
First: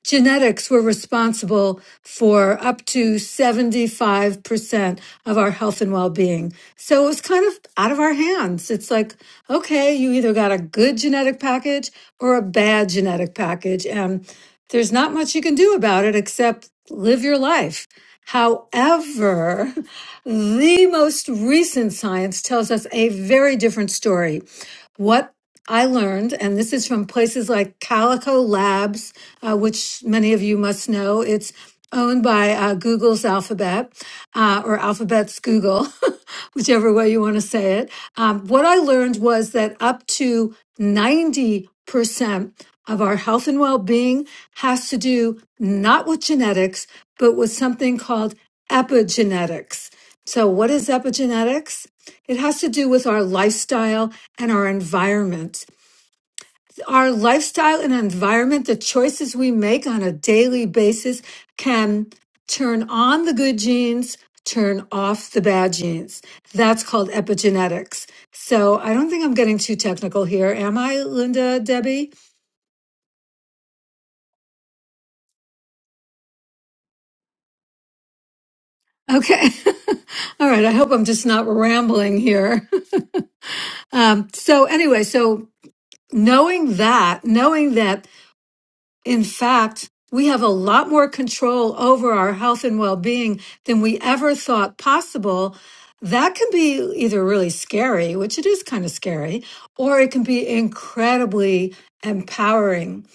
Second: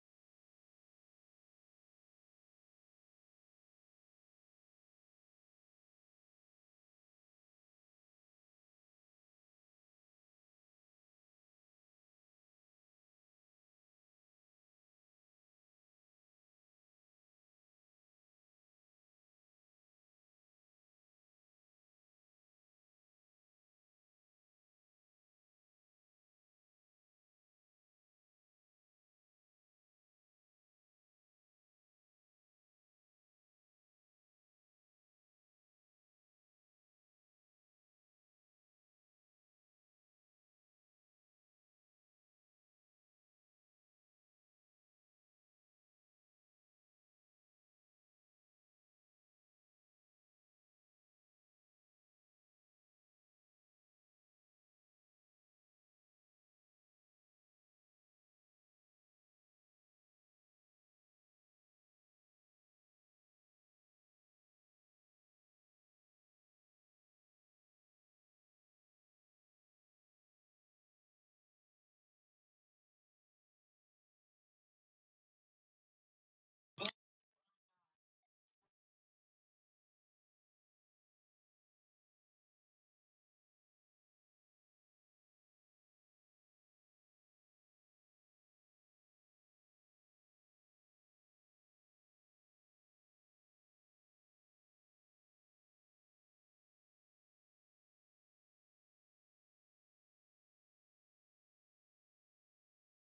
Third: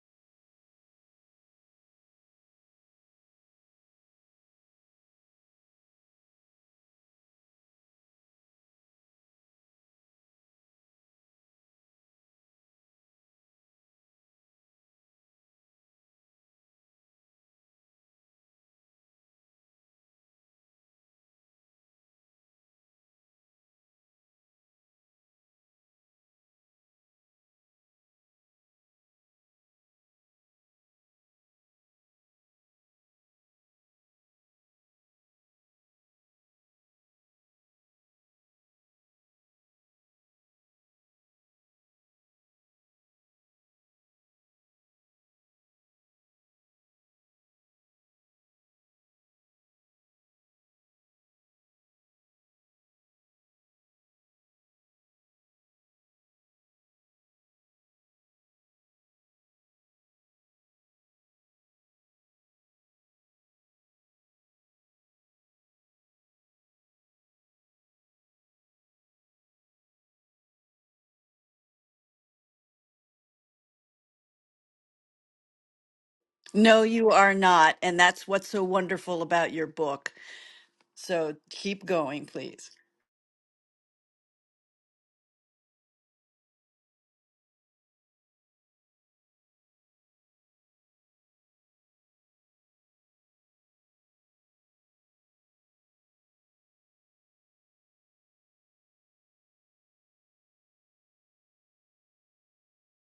genetics were responsible for up to 75% of our health and well-being. So it was kind of out of our hands. It's like, okay, you either got a good genetic package or a bad genetic package and there's not much you can do about it except live your life. However, the most recent science tells us a very different story what I learned, and this is from places like Calico Labs, uh, which many of you must know, it's owned by uh, Google's Alphabet uh, or Alphabet's Google, whichever way you want to say it. Um, what I learned was that up to 90% of our health and well being has to do not with genetics, but with something called epigenetics. So, what is epigenetics? It has to do with our lifestyle and our environment. Our lifestyle and environment, the choices we make on a daily basis can turn on the good genes, turn off the bad genes. That's called epigenetics. So I don't think I'm getting too technical here, am I, Linda, Debbie? No, you are not. And that's what's so wonderful Okay. about your book. All right. I hope I'm just So not keep rambling going, here. please. Um, so anyway, so knowing that, knowing that In fact, we have a lot more control over our health and well being than we ever thought possible. That can be either really scary, which it is kind of scary, or it can be incredibly empowering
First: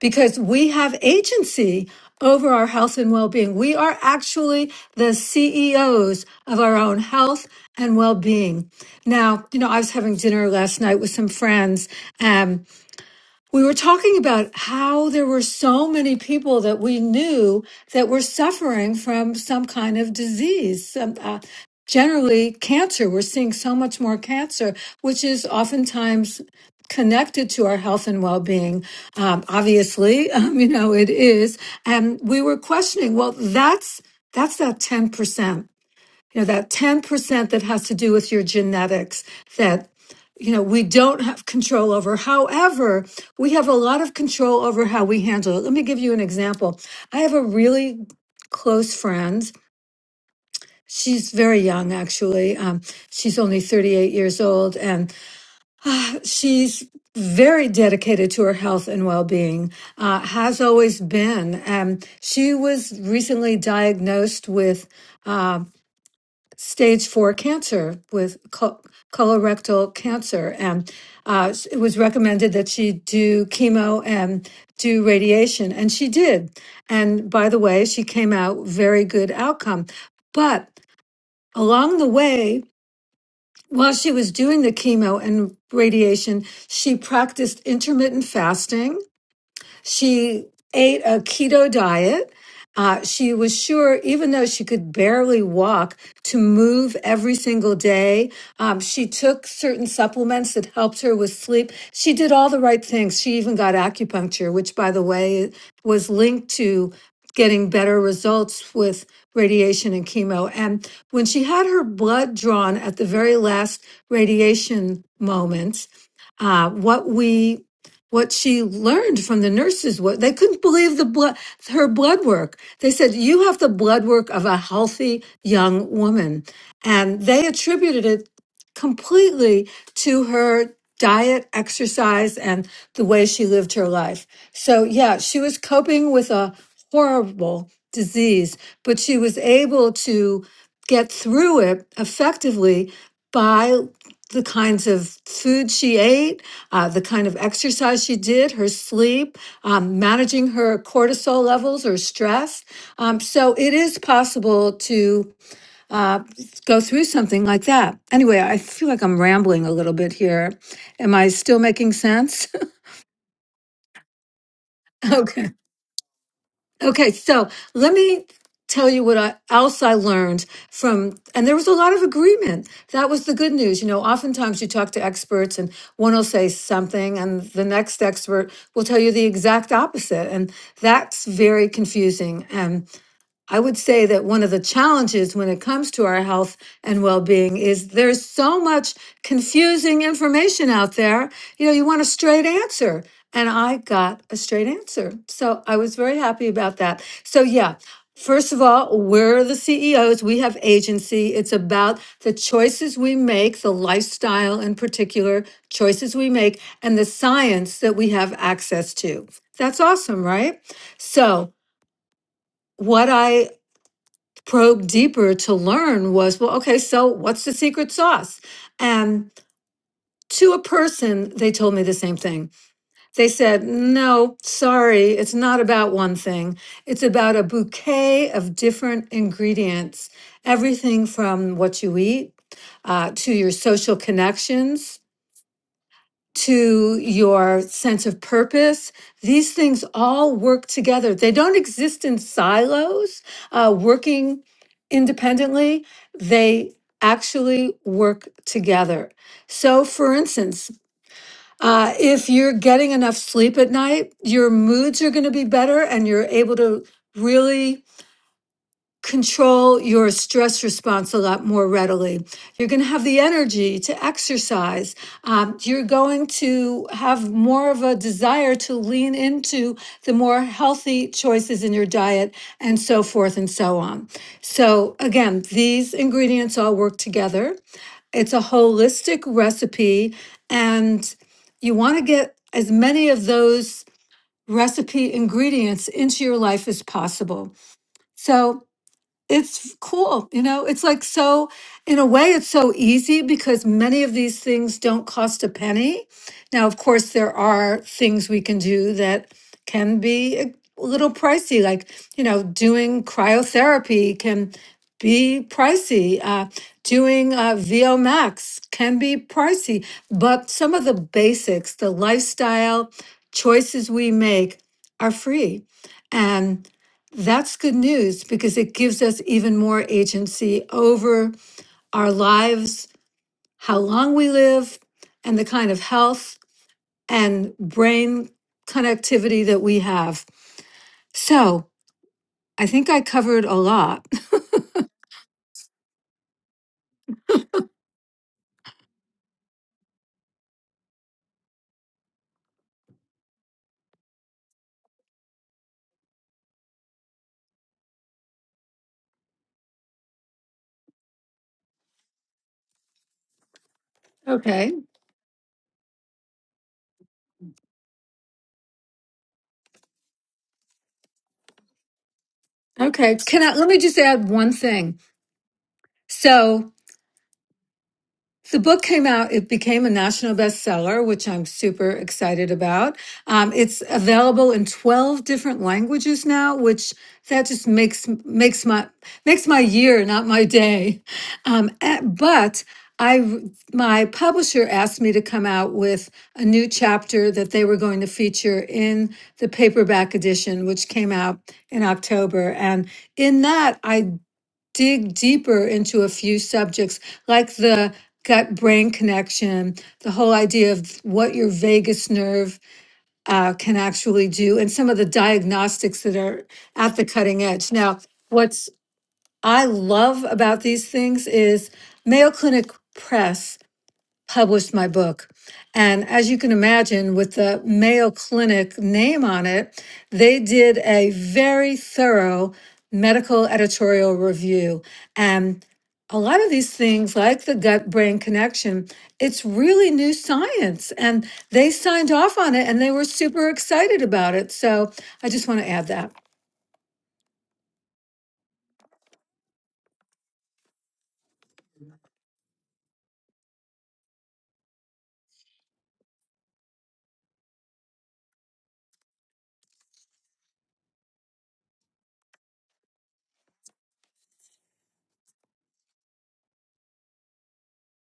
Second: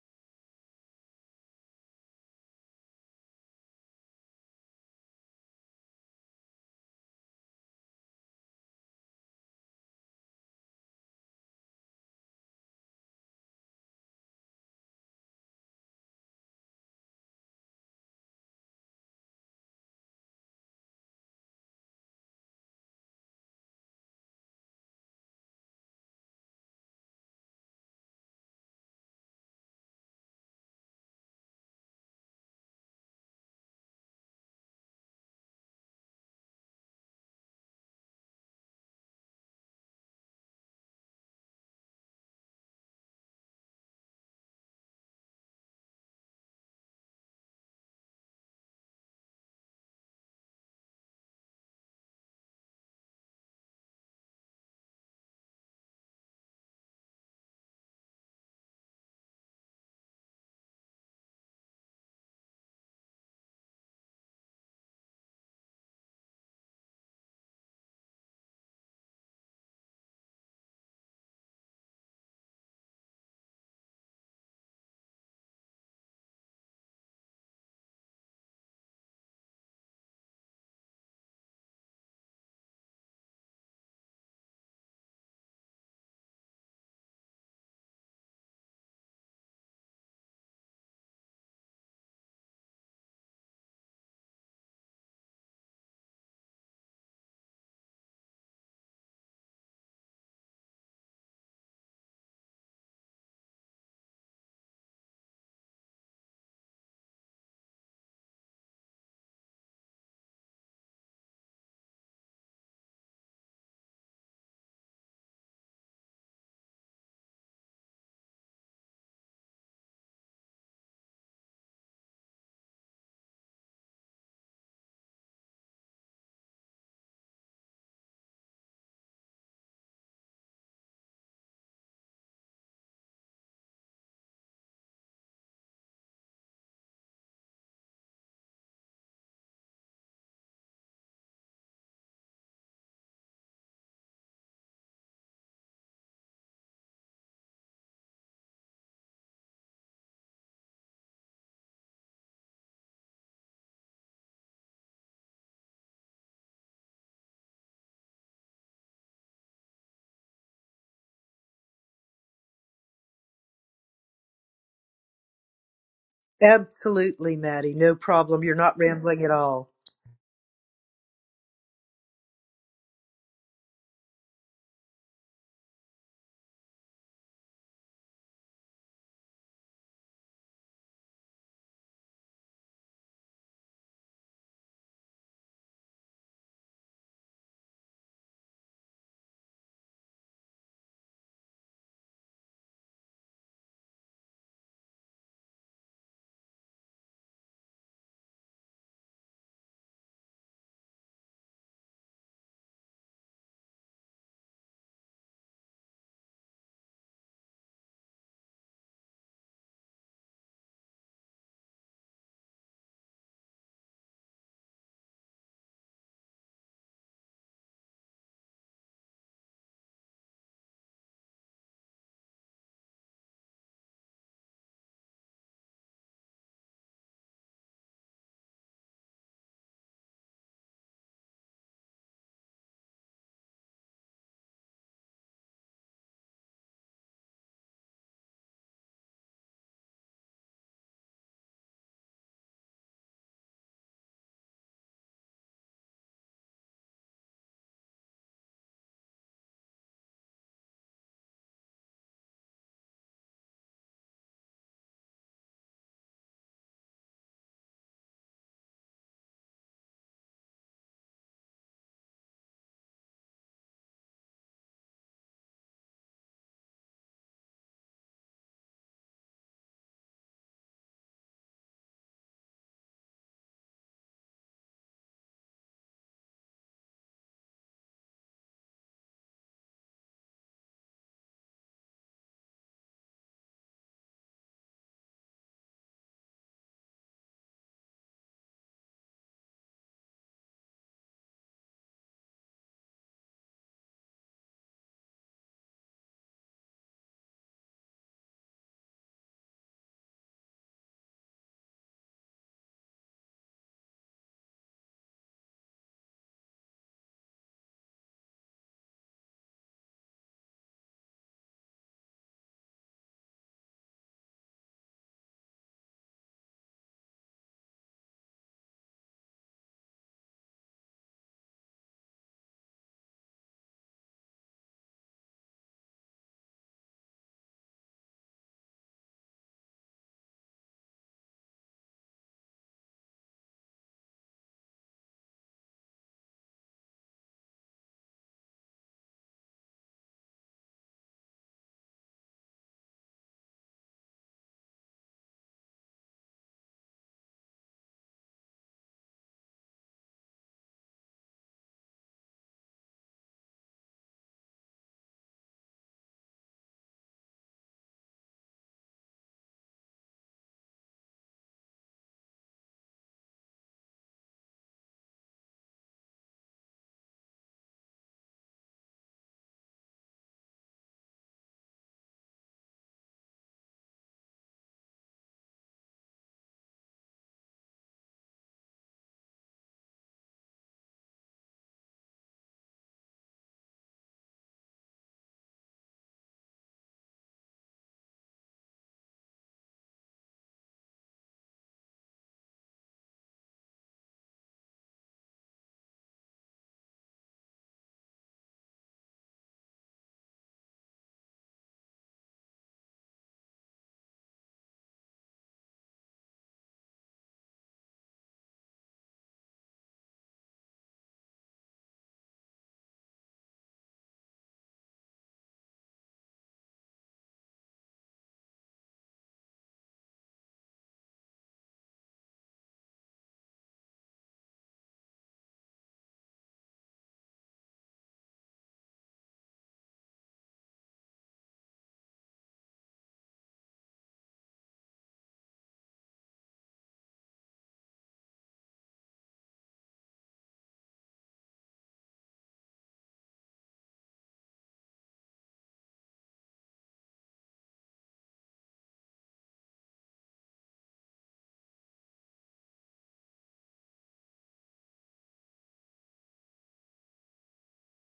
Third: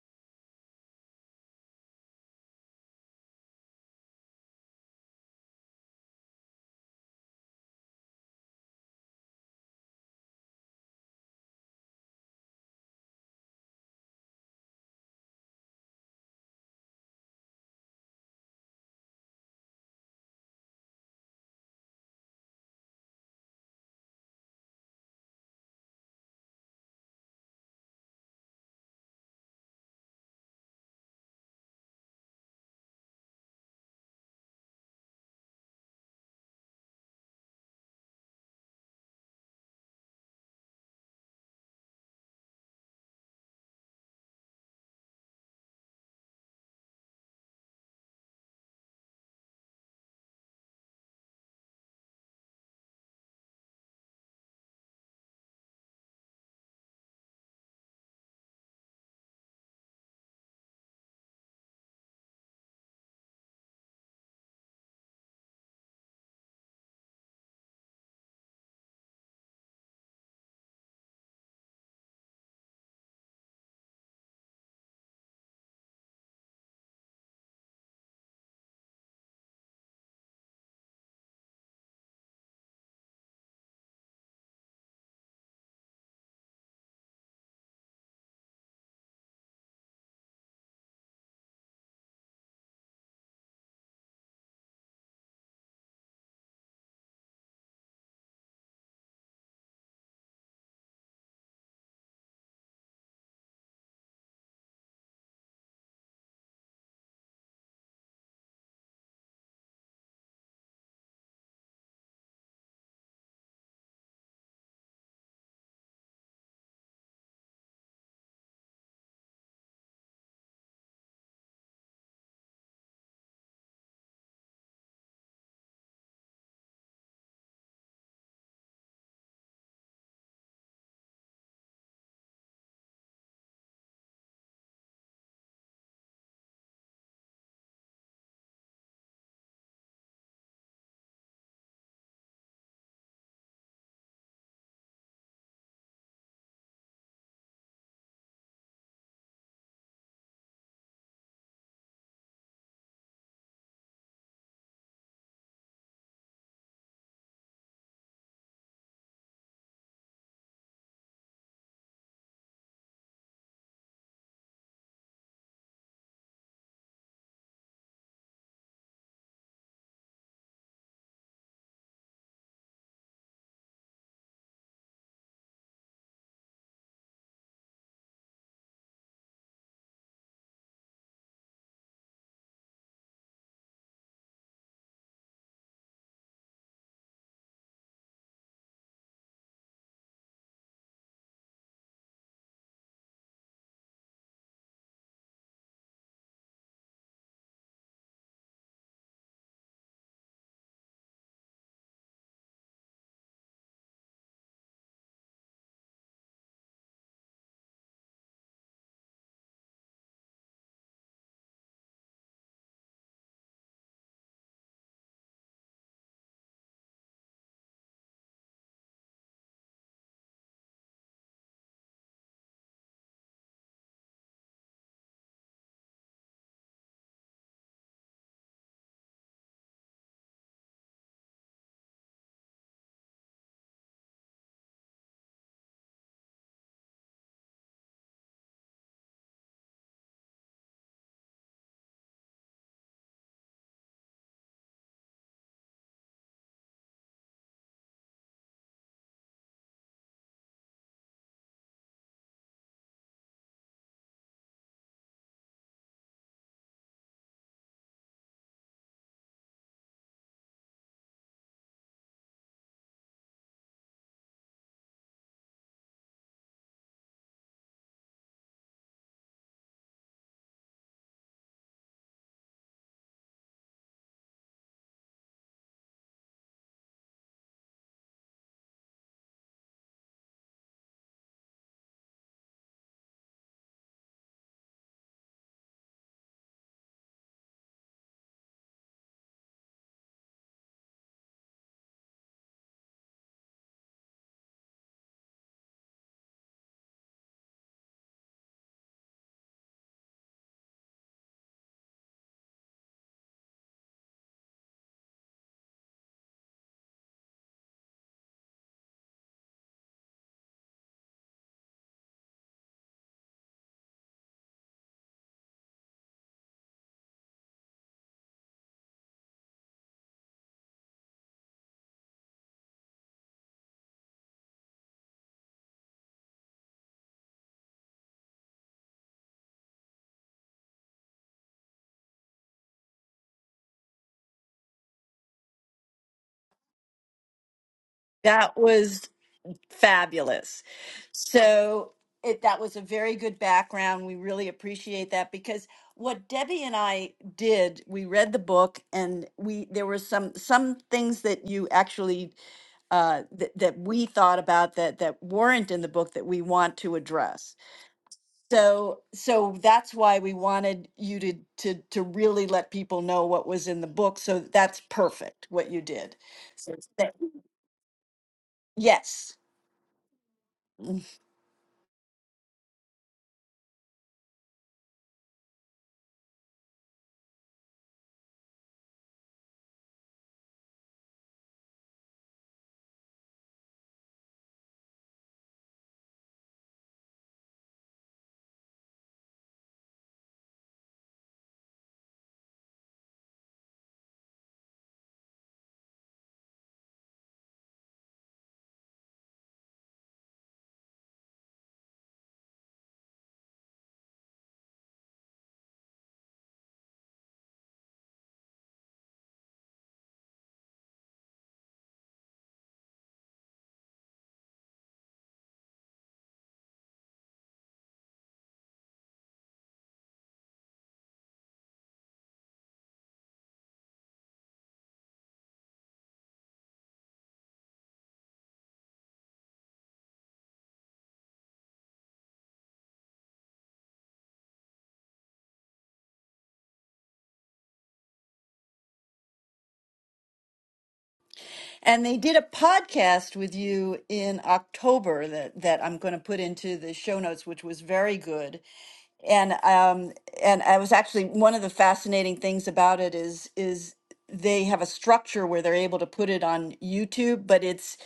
because we have agency over our health and well being. We are actually the CEOs of our own health and well being. Now, you know, I was having dinner last night with some friends. um, we were talking about how there were so many people that we knew that were suffering from some kind of disease. Some, uh, generally, cancer. We're seeing so much more cancer, which is oftentimes connected to our health and well-being. Um, obviously, um, you know it is. And we were questioning. Well, that's that's that ten percent you know that 10% that has to do with your genetics that you know we don't have control over however we have a lot of control over how we handle it let me give you an example i have a really close friend she's very young actually um, she's only 38 years old and she's very dedicated to her health and well-being uh, has always been um, she was recently diagnosed with stage four cancer with co- colorectal cancer. And uh, s- it was recommended that she do chemo and do radiation. And she did. And by the way, she came out very good outcome. But along the way, while she was doing the chemo and radiation, she practiced intermittent fasting she ate a keto diet. Uh, she was sure, even though she could barely walk, to move every single day. Um, she took certain supplements that helped her with sleep. She did all the right things. She even got acupuncture, which, by the way, was linked to getting better results with radiation and chemo. And when she had her blood drawn at the very last radiation moment, uh, what we what she learned from the nurses was they couldn't believe the blood her blood work they said you have the blood work of a healthy young woman and they attributed it completely to her diet exercise and the way she lived her life so yeah she was coping with a horrible disease but she was able to get through it effectively by the kinds of food she ate, uh, the kind of exercise she did, her sleep, um, managing her cortisol levels or stress. Um, so it is possible to uh, go through something like that. Anyway, I feel like I'm rambling a little bit here. Am I still making sense? okay. Okay, Absolutely, so Maddie. let No me problem. You're not tell you what rambling at I, all. else I learned from, and there was a lot of agreement. That was the good news. You know, oftentimes you talk to experts and one will say something, and the next expert will tell you the exact opposite. And that's very confusing. I would say that one of the challenges when it comes to our health and well being is there's so much confusing information out there. You know, you want a straight answer. And I got a straight answer. So I was very happy about that. So, yeah. First of all, we're the CEOs. We have agency. It's about the choices we make, the lifestyle in particular, choices we make, and the science that we have access to. That's awesome, right? So, what I probe deeper to learn was well, okay, so what's the secret sauce? And to a person, they told me the same thing. They said, no, sorry, it's not about one thing. It's about a bouquet of different ingredients, everything from what you eat uh, to your social connections to your sense of purpose. These things all work together. They don't exist in silos, uh, working independently. They actually work together. So, for instance, uh, if you're getting enough sleep at night, your moods are going to be better and you're able to really control your stress response a lot more readily. You're going to have the energy to exercise. Um, you're going to have more of a desire to lean into the more healthy choices in your diet and so forth and so on. So, again, these ingredients all work together. It's a holistic recipe, and you want to get as many of those recipe ingredients into your life as possible. So, it's cool you know it's like so in a way it's so easy because many of these things don't cost a penny now of course there are things we can do that can be a little pricey like you know doing cryotherapy can be pricey uh, doing uh, vo max can be pricey but some of the basics the lifestyle choices we make are free that's good news because it gives us even more agency over our lives, how long we live, and the kind of health and brain connectivity that we have. So I think I covered a lot. That was Fabulous. So it, that was a very good background. We really appreciate that because what Debbie and I did, we read the book and we there were some some things that you actually uh, that that we thought Okay. about that that weren't in the book that we want to address. So so that's why we wanted you to to to really let people Okay. know Can what I let was me in the just book. add So one that's thing? perfect what you did. So So thank- The book came out, yes. it became a national bestseller, which I'm super excited about. Um, it's available in 12 different languages now, which that just makes makes my makes my year, not my day. Um, eh, but I my publisher asked me to come out with a new chapter that they were going to feature in the paperback edition, which came out in October. And in that, I dig deeper into a few subjects like the gut brain connection, the whole idea of what your vagus nerve uh, can actually do, and some of the diagnostics that are at the cutting edge. Now, what's I love about these things is Mayo Clinic Press published my book. And as you can imagine, with the Mayo Clinic name on it, they did a very thorough medical editorial review. And a lot of these things, like the gut brain connection, it's really new science. And they signed off on it and they were super excited about it. So I just want to add that. And they did a podcast with you in October that, that I'm going to put into the show notes, which was very good. And um, and I was actually one of the fascinating things about it is is they have a structure where they're able to put it on YouTube, but it's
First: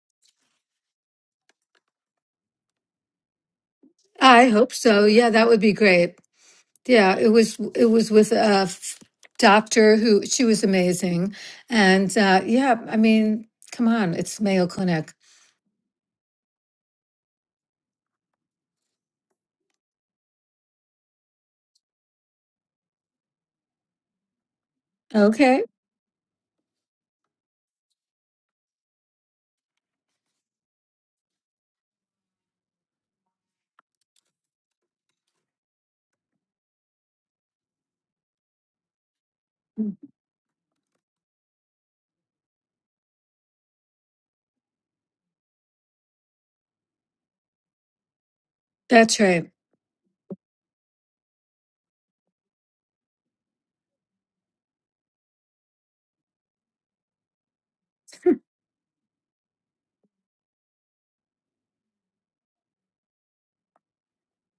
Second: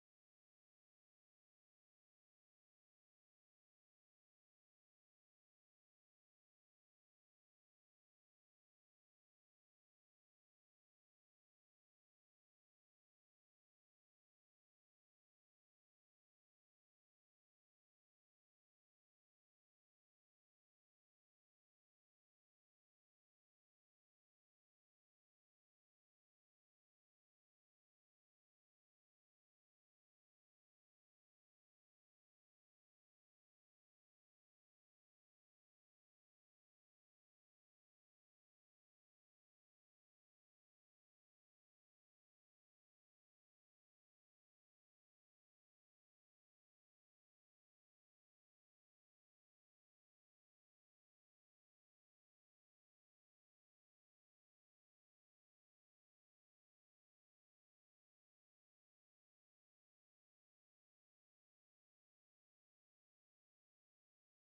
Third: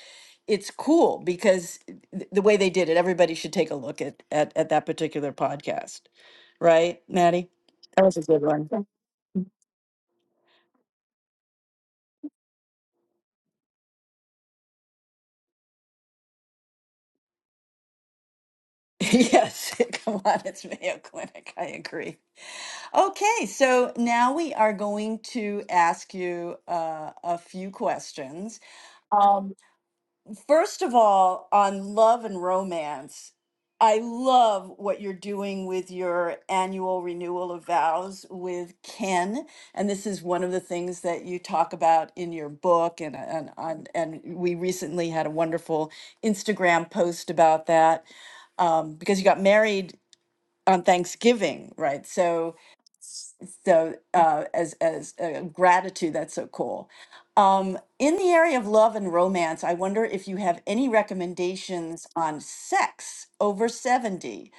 it's cool because th- the way they did it, everybody should take a look at I at, at hope that so. Yeah, particular that would be podcast, great. right, Yeah, it Maddie? was it was with a f- doctor who she was amazing, and uh, yeah, I mean, come on, it's Mayo Clinic. yes, come on, it's Mayo Clinic. I agree. Okay, so now we are going to Okay, ask you uh, a few questions. Um, first of all, on love and romance, I love what you're doing with your annual renewal of vows with Ken, and this is one of the things that you talk about in your book, and and and, and we recently had a wonderful Instagram post about that um, because that's you got right. married on Thanksgiving, right? So so uh, as as uh, gratitude, that's so cool. Um, in the area of love and romance, I wonder if you have any recommendations on sex over 70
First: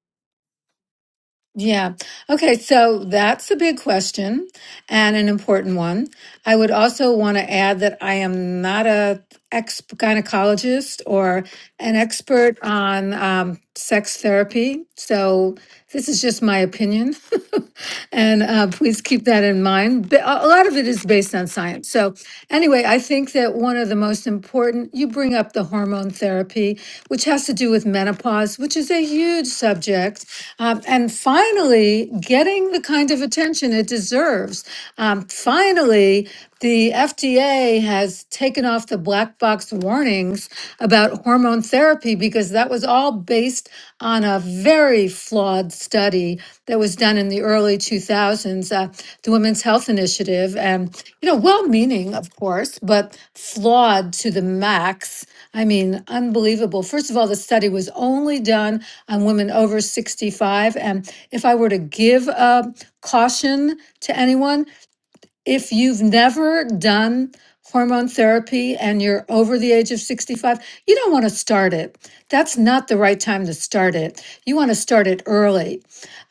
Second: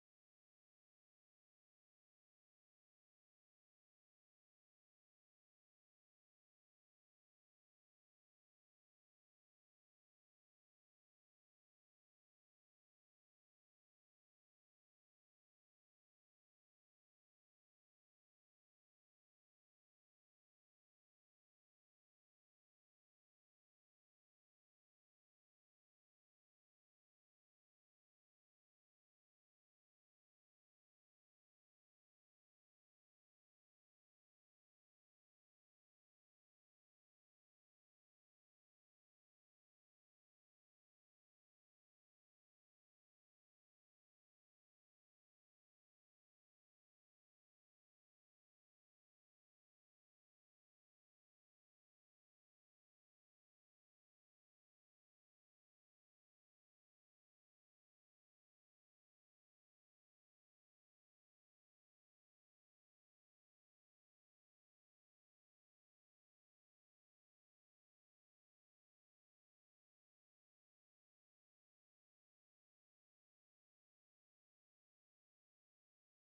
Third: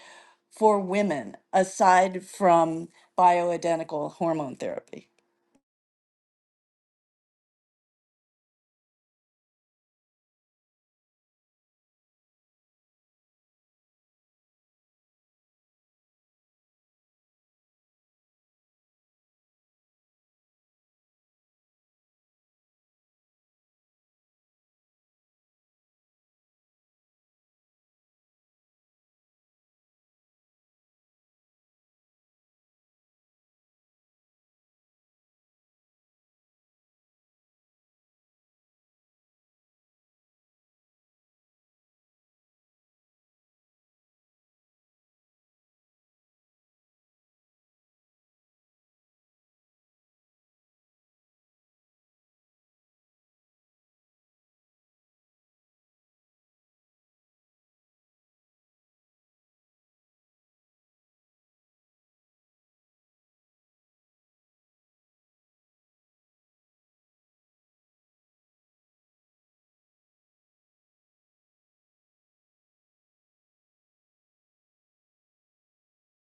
for women Yeah. aside Okay, from so that's a big bioidentical question hormone therapy. and an important one. I would also want to add that I am not a ex gynecologist or an expert on um, sex therapy. So this is just my opinion, and uh, please keep that in mind. But A a lot of it is based on science. So anyway, I think that one of the most important you bring up the hormone therapy, which has to do with menopause, which is a huge subject, um, and finally getting the kind of attention it deserves. Um, finally the FDA has taken off the black box warnings about hormone therapy because that was all based on a very flawed study that was done in the early 2000s, uh, the Women's Health Initiative. And, you know, well meaning, of course, but flawed to the max. I mean, unbelievable. First of all, the study was only done on women over 65. And if I were to give a caution to anyone, if you've never done hormone therapy and you're over the age of 65, you don't want to start it. That's not the right time to start it. You want to start it early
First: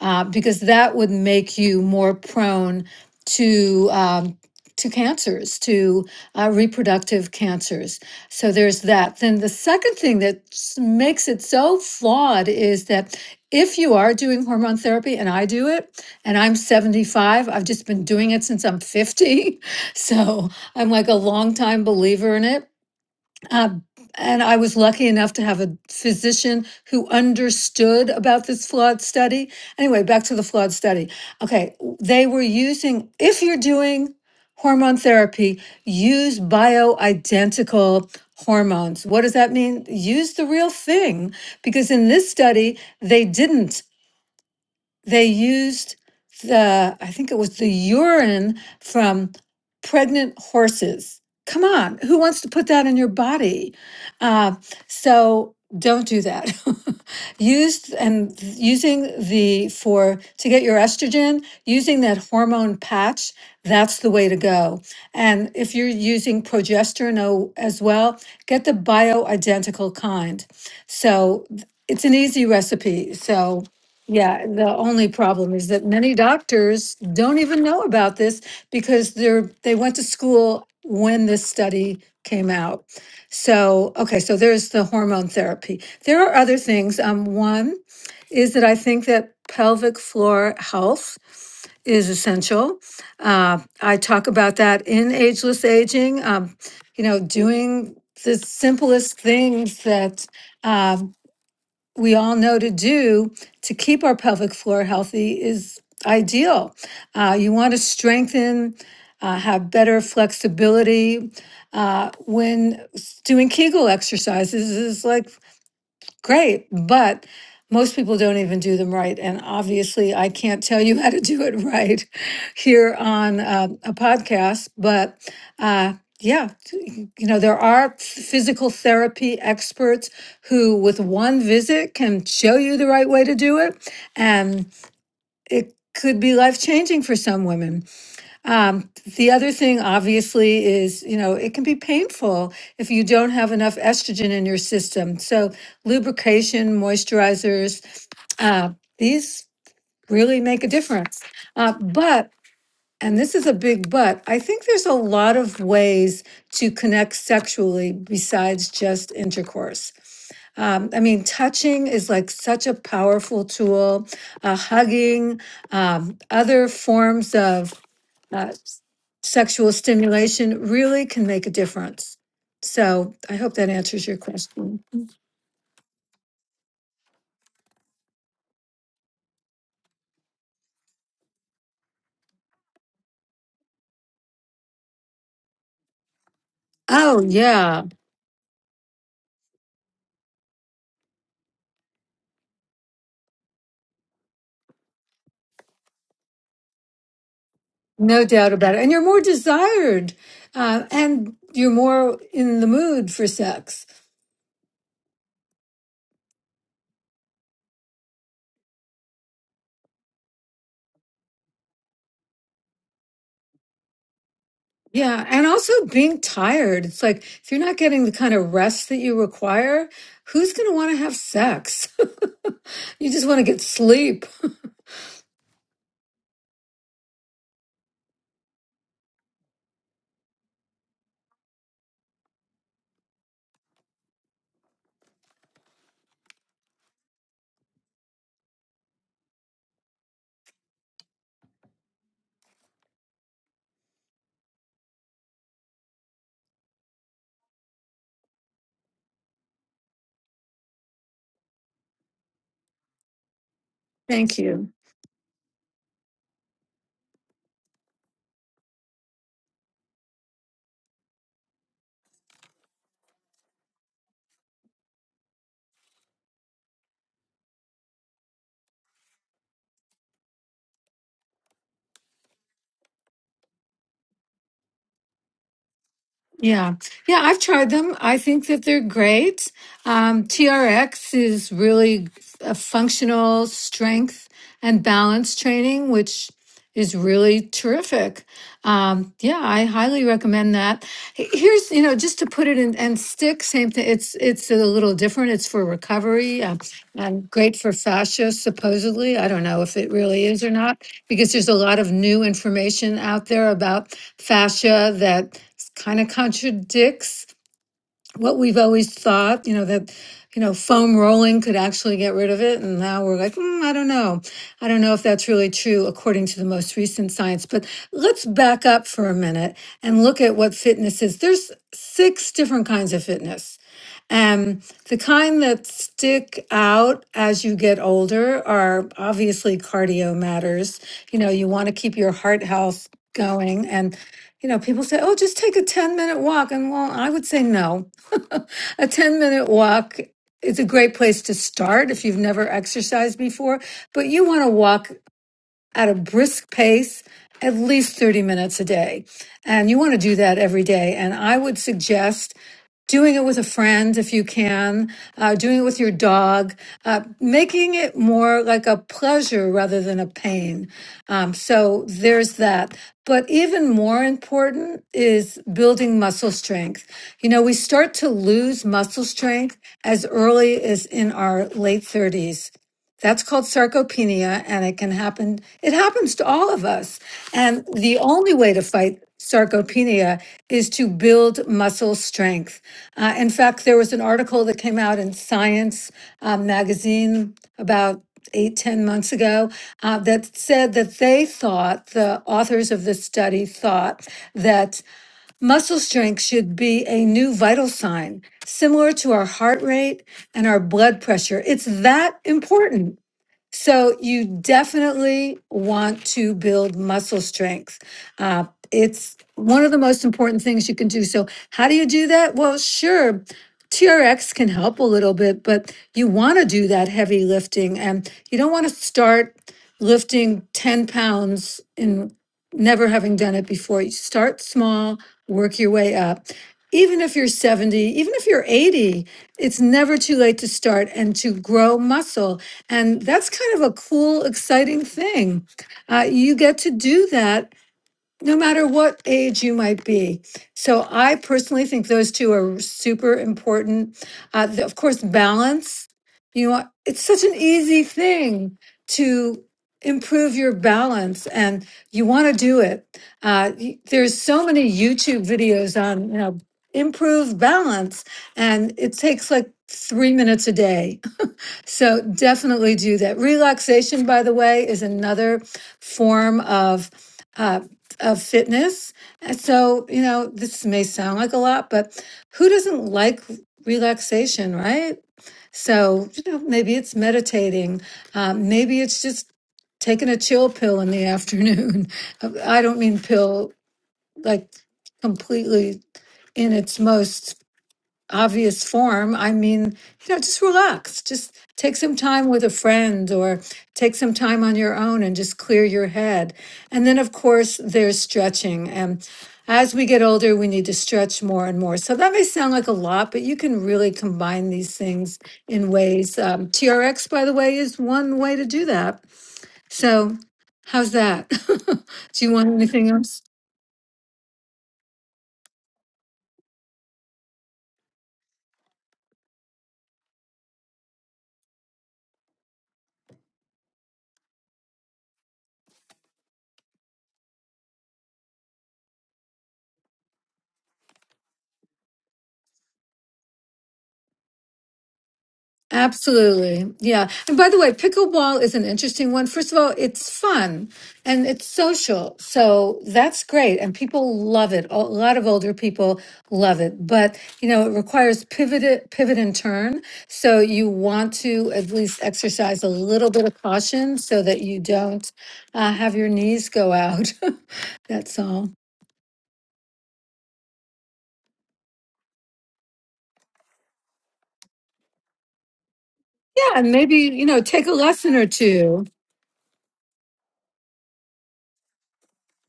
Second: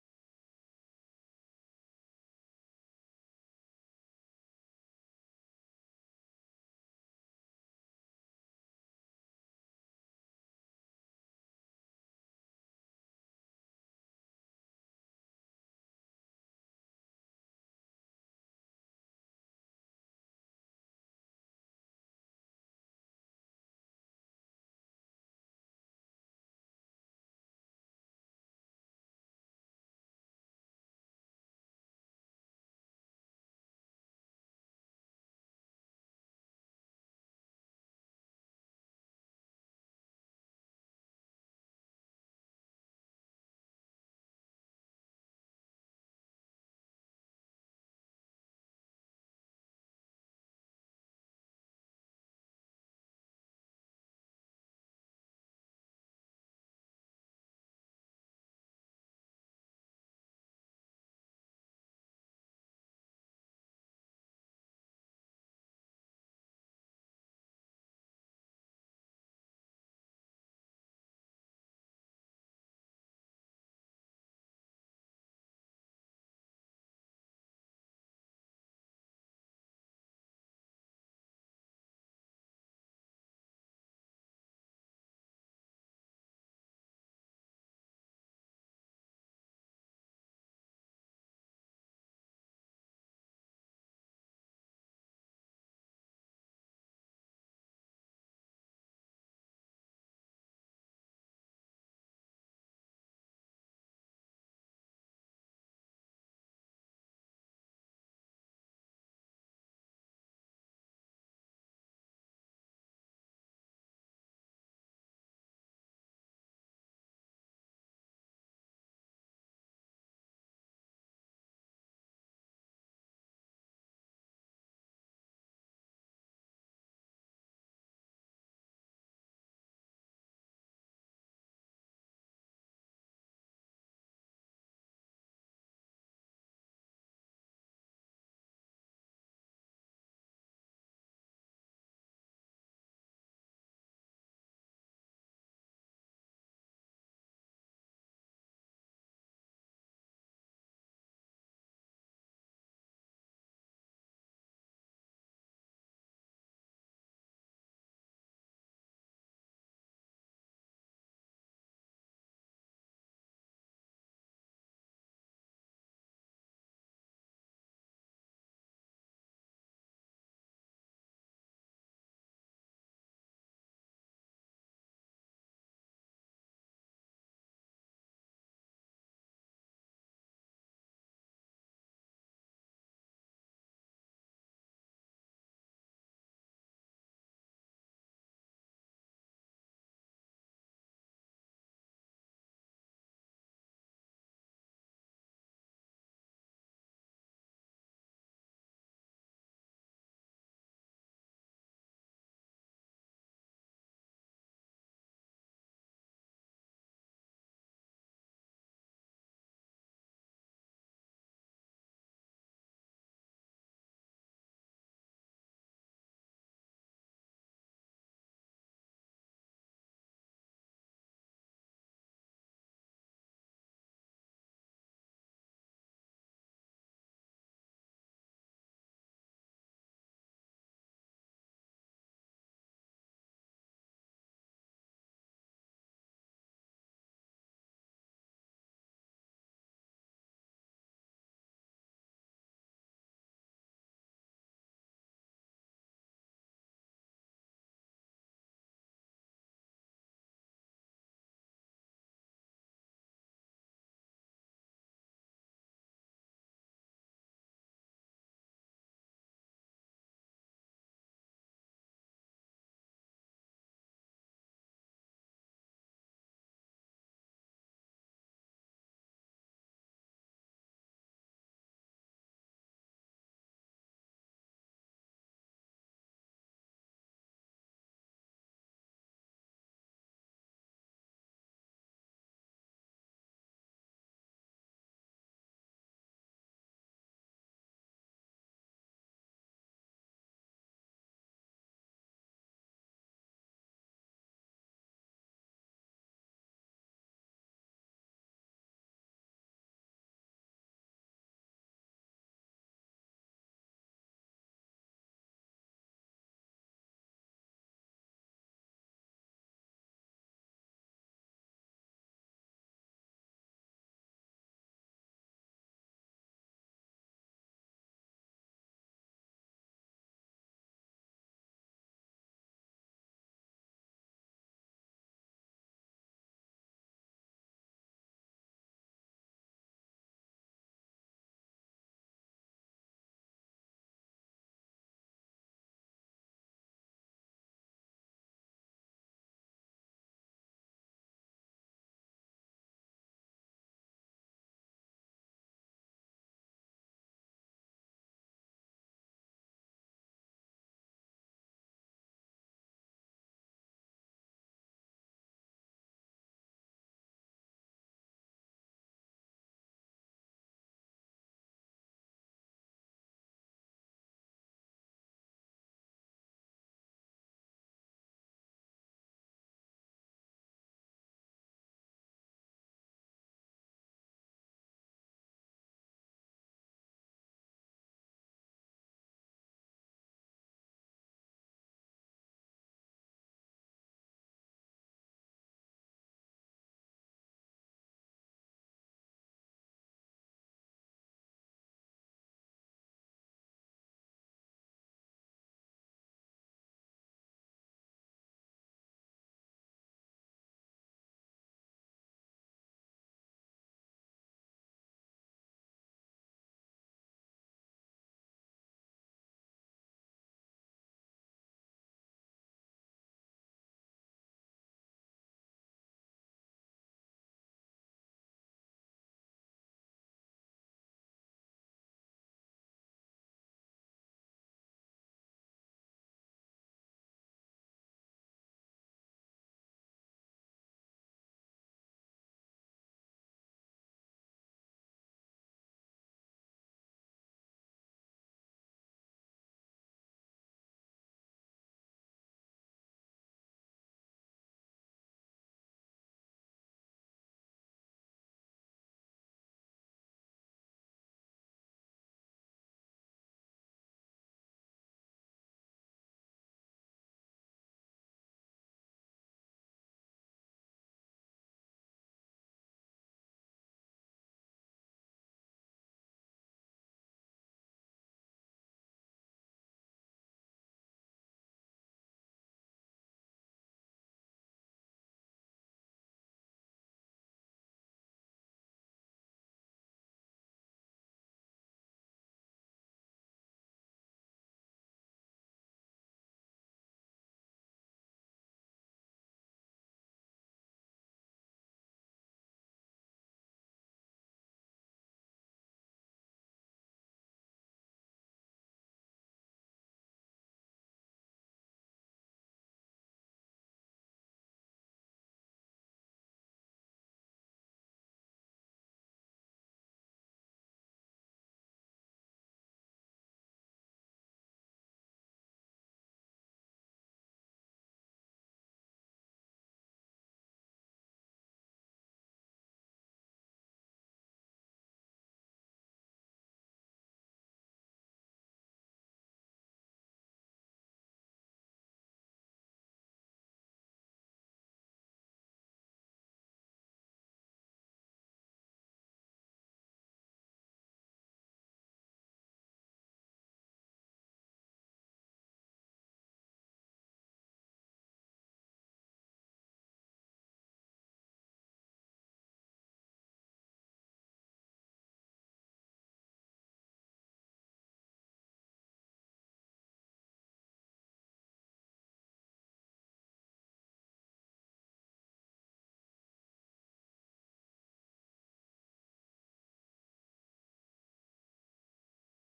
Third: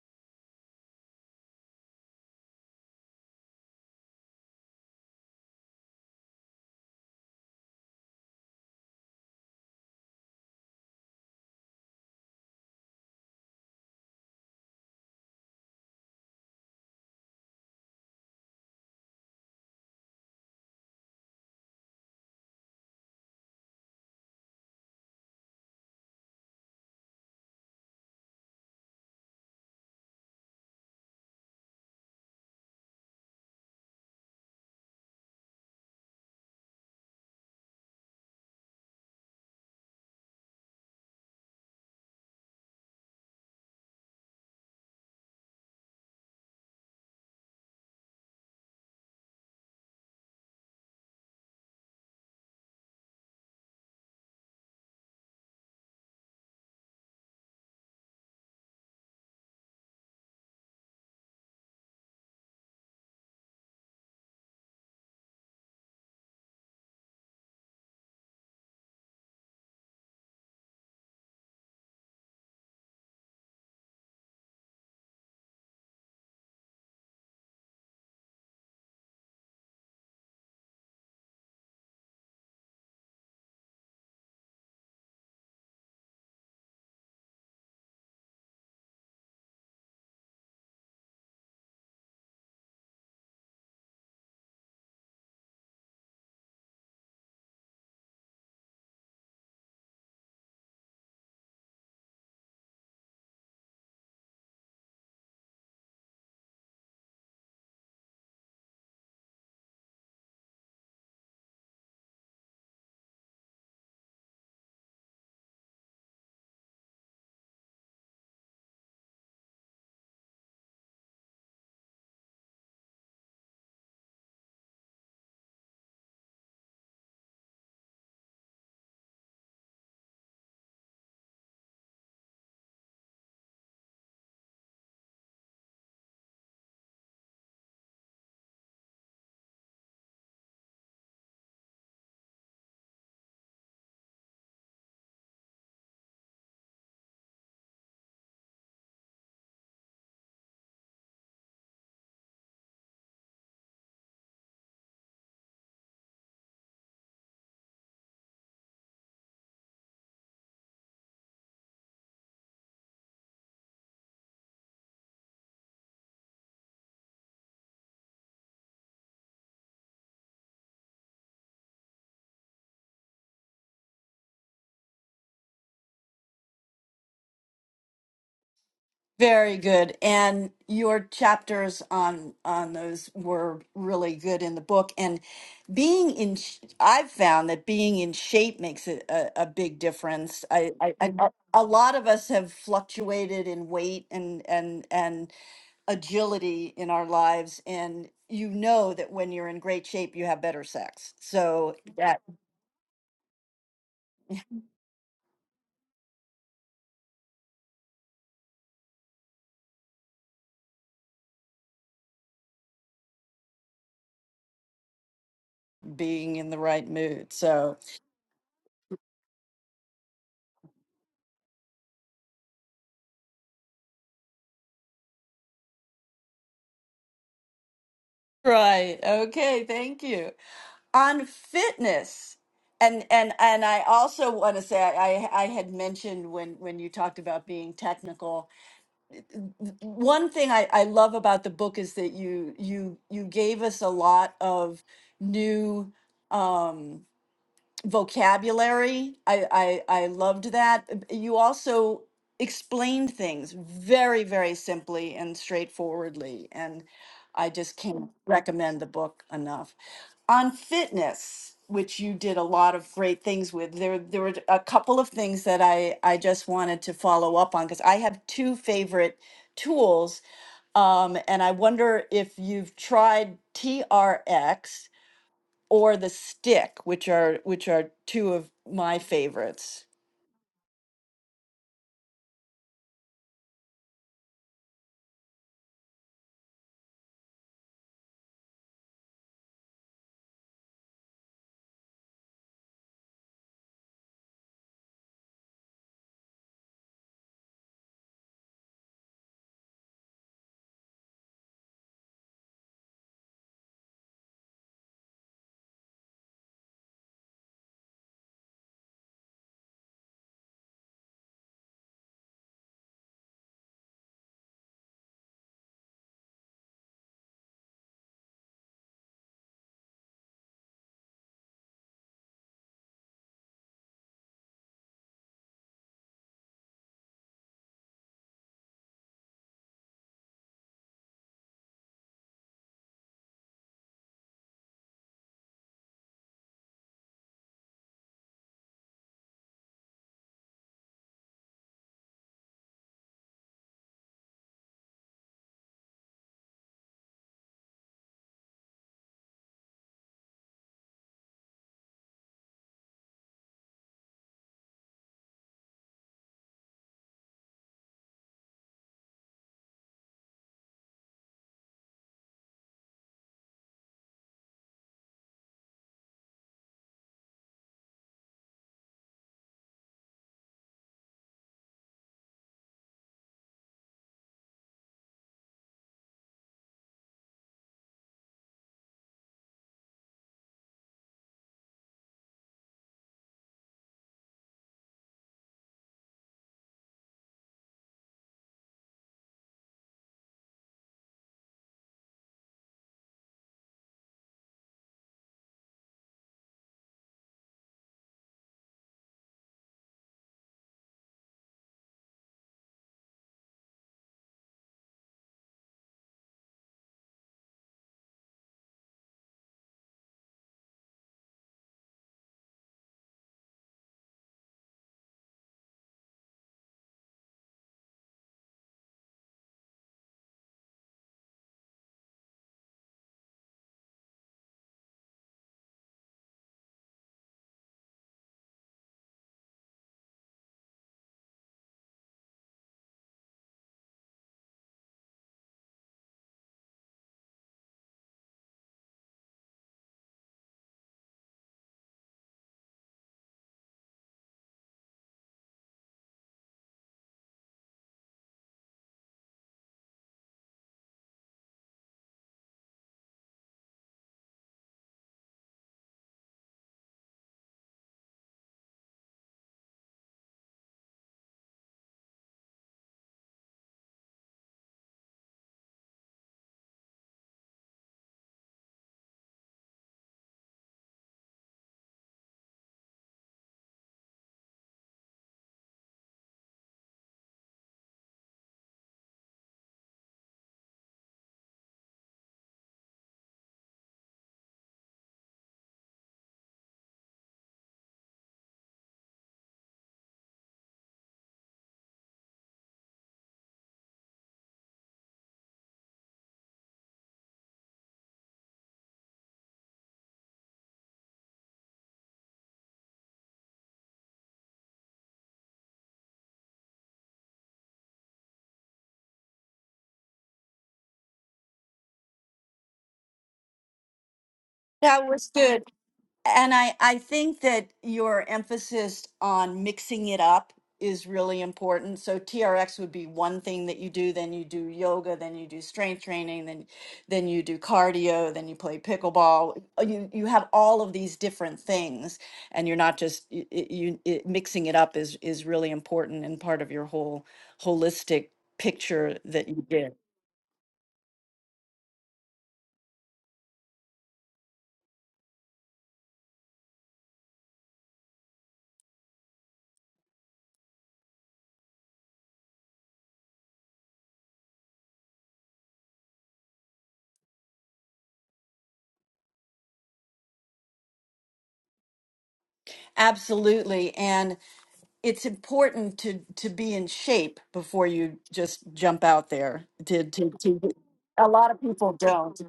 uh, because that would make you more prone to. um, to cancers, to uh, reproductive cancers. So there's that. Then the second thing that s- makes it so flawed is that if you are doing hormone therapy, and I do it, and I'm 75, I've just been doing it since I'm 50. So I'm like a longtime believer in it uh, and I was lucky enough to have a physician who understood about this flawed study. Anyway, back to the flawed study. Okay, they were using, if you're doing hormone therapy, use bioidentical hormones. What does that mean? Use the real thing, because in this study, they didn't they used the i think it was the urine from pregnant horses come on who wants to put that in your body uh, so don't do that used and th- using the for to get your estrogen using that hormone patch that's the way to go and if you're using progesterone o- as well get the bioidentical kind so th- it's an easy recipe so yeah, the only problem is that many doctors don't even know about this because they're they went to school when this study came out. So, okay, so there's the hormone therapy. There are other things. Um, one is that I think that pelvic floor health is essential. Uh, I talk about that in Ageless Aging. Um, you know, doing the simplest things that um, we all know to do to keep our pelvic floor healthy is ideal. Uh, you want to strengthen, uh, have better flexibility. Uh, when s- doing Kegel exercises is like Great, but most people don't even do them right. And obviously, I can't tell you how to do it right here on uh, a podcast. But uh, yeah, t- you know, there are physical therapy experts who, with one visit, can show you the right way to do it. And it could be life changing for some women. Um, the other thing, obviously, is you know it can be painful if you don't have enough estrogen in your system. So lubrication, moisturizers, uh, these really make a difference. Uh, but and this is a big but. I think there's a lot of ways to connect sexually besides just intercourse. Um, I mean, touching is like such a powerful tool. Uh, hugging, um, other forms of uh, sexual stimulation really can make a difference. So I hope that answers your question. Very good. And your chapters on on those were really good in the book. And being in, sh- I've Oh, found that yeah, being in shape makes a, a, a big difference. I, I, I Mhm. a lot of us have fluctuated in weight and and and agility in our lives, and no you doubt about it. And know you're that more when you're in great desired shape, you have better uh, sex. and you're So more that in the mood for sex. Yeah. And also being being in the tired. right It's like mood. if you're not So getting the kind of rest that you require, who's going to want to have sex? you just want to get sleep. right. Okay. Thank you. on fitness and and and i also want to say I, I i had mentioned when when you talked about being technical one thing I, I love about the book is that you you you gave us a lot of new um vocabulary i i, I loved that you also explained things very Thank very you. simply and straightforwardly and i just can't recommend the book enough on fitness which you did a lot of great things with there there were a couple of things that i i just wanted to follow up on because i have two favorite tools um, and i wonder if you've tried trx or the Yeah. stick which Yeah, are I've which tried are them. I two think of that they're my great. favorites Um, TRX is really a functional strength and balance training, which is really terrific. Um, yeah, I highly recommend that. H- Here's, you know, just to put it in and stick, same thing. It's it's a little different. It's for recovery uh, and great for fascia, supposedly. I don't know if it really is or not, because there's a lot of new information out there about fascia that kind of contradicts what we've always thought, you know, that, you know, foam rolling could actually get rid of it. And now we're like, "Mm, I don't know. I don't know if that's really true according to the most recent science. But let's back up for a minute and look at what fitness is. There's six different kinds of fitness. Um, the kind that stick out as you get older are obviously cardio matters. You know, you want to keep your heart health going. And, you know, people say, oh, just take a 10 minute walk. And well, I would say no. a 10 minute walk is a great place to start if you've never exercised before, but you want to walk at a brisk pace, at least 30 minutes a day. And you want to do that every day. And I would suggest doing it with a friend if you can, uh, doing it with your dog, uh, making it more like a pleasure rather than a pain. Um, so there's that. But even more important is building muscle strength. You know, we start to lose muscle strength as early as in our late 30s. That's called sarcopenia, and it can happen. It happens to all of us. And the only way to fight sarcopenia is to build muscle strength. Uh, in fact, there was an article that came out in Science um, magazine about eight ten months ago uh, that said that they thought, the authors of the study thought, that muscle strength should be a new vital sign, similar to our heart rate and our blood pressure. It's that important. So you definitely want to build muscle strength. Uh, it's one of the most important things you can do. So how do you do that? Well, sure. TRX can help a little bit, but you want to do that heavy lifting and you don't want to start lifting 10 pounds and never having done it before. You start small, work your way up. Even if you're 70, even if you're 80, it's never too late to start and to grow muscle and that's kind of a cool, exciting thing. Uh, you get to do that no matter what age you might be. So I personally think those two are super important. Uh, the- of course, balance. You know, it's such an easy thing to improve your balance and you want to do it. Uh, y- there's so many YouTube videos on, you know, improve balance and it takes like three minutes a day so definitely do that. Relaxation, by the way, is another form of uh, of fitness. And So you know, this may sound like a lot, but who doesn't like relaxation, right? So you know, maybe it's meditating, um, maybe it's just taking a chill pill in the afternoon. I don't mean pill like completely in its most obvious form. I mean, you know, just relax. Just take some time with a friend or take some time on your own and just clear your head. And then, of course, there's stretching. And as we get older, we need to stretch more and more. So that may sound like a lot, but you can really combine these things in ways. Um, TRX, by the way, is one way to do that. So, how's that? do you want anything else? that was good And I, I think that your emphasis on mixing it up is really important. So TRX would be one thing that you do, then you do yoga, then you do strength training, then then you do cardio, then you play pickleball. Uh, You you have all of these different things and you're not just you, you it, mixing it up is is really important and part of Absolutely. your Yeah. whole And by the way, holistic pickleball is an interesting picture one. that First of you all, give. it's fun and it's social. So that's great. And people love it. A lot of older people love it. But, you know, it requires pivot, pivot and turn. So you want to at least exercise a little bit of caution so that you don't uh, have your knees go out. that's all. Absolutely. and. it's important to to Yeah. And be in maybe, you shape know, take a before lesson you or just two. jump out there to to, to a lot of people don't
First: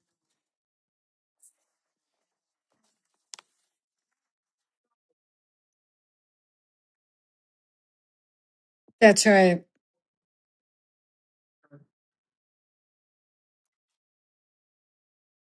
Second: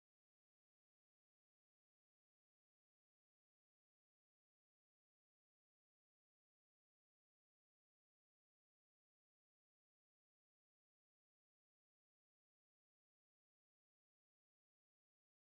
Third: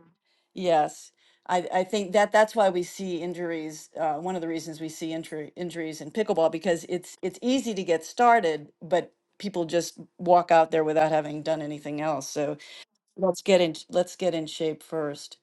yes I, I think that that's why we see injuries uh, one of the reasons we see injury, injuries in pickleball because it's it's easy to get started but That's right. people just walk out there without having done anything else So let's get in let's get in shape first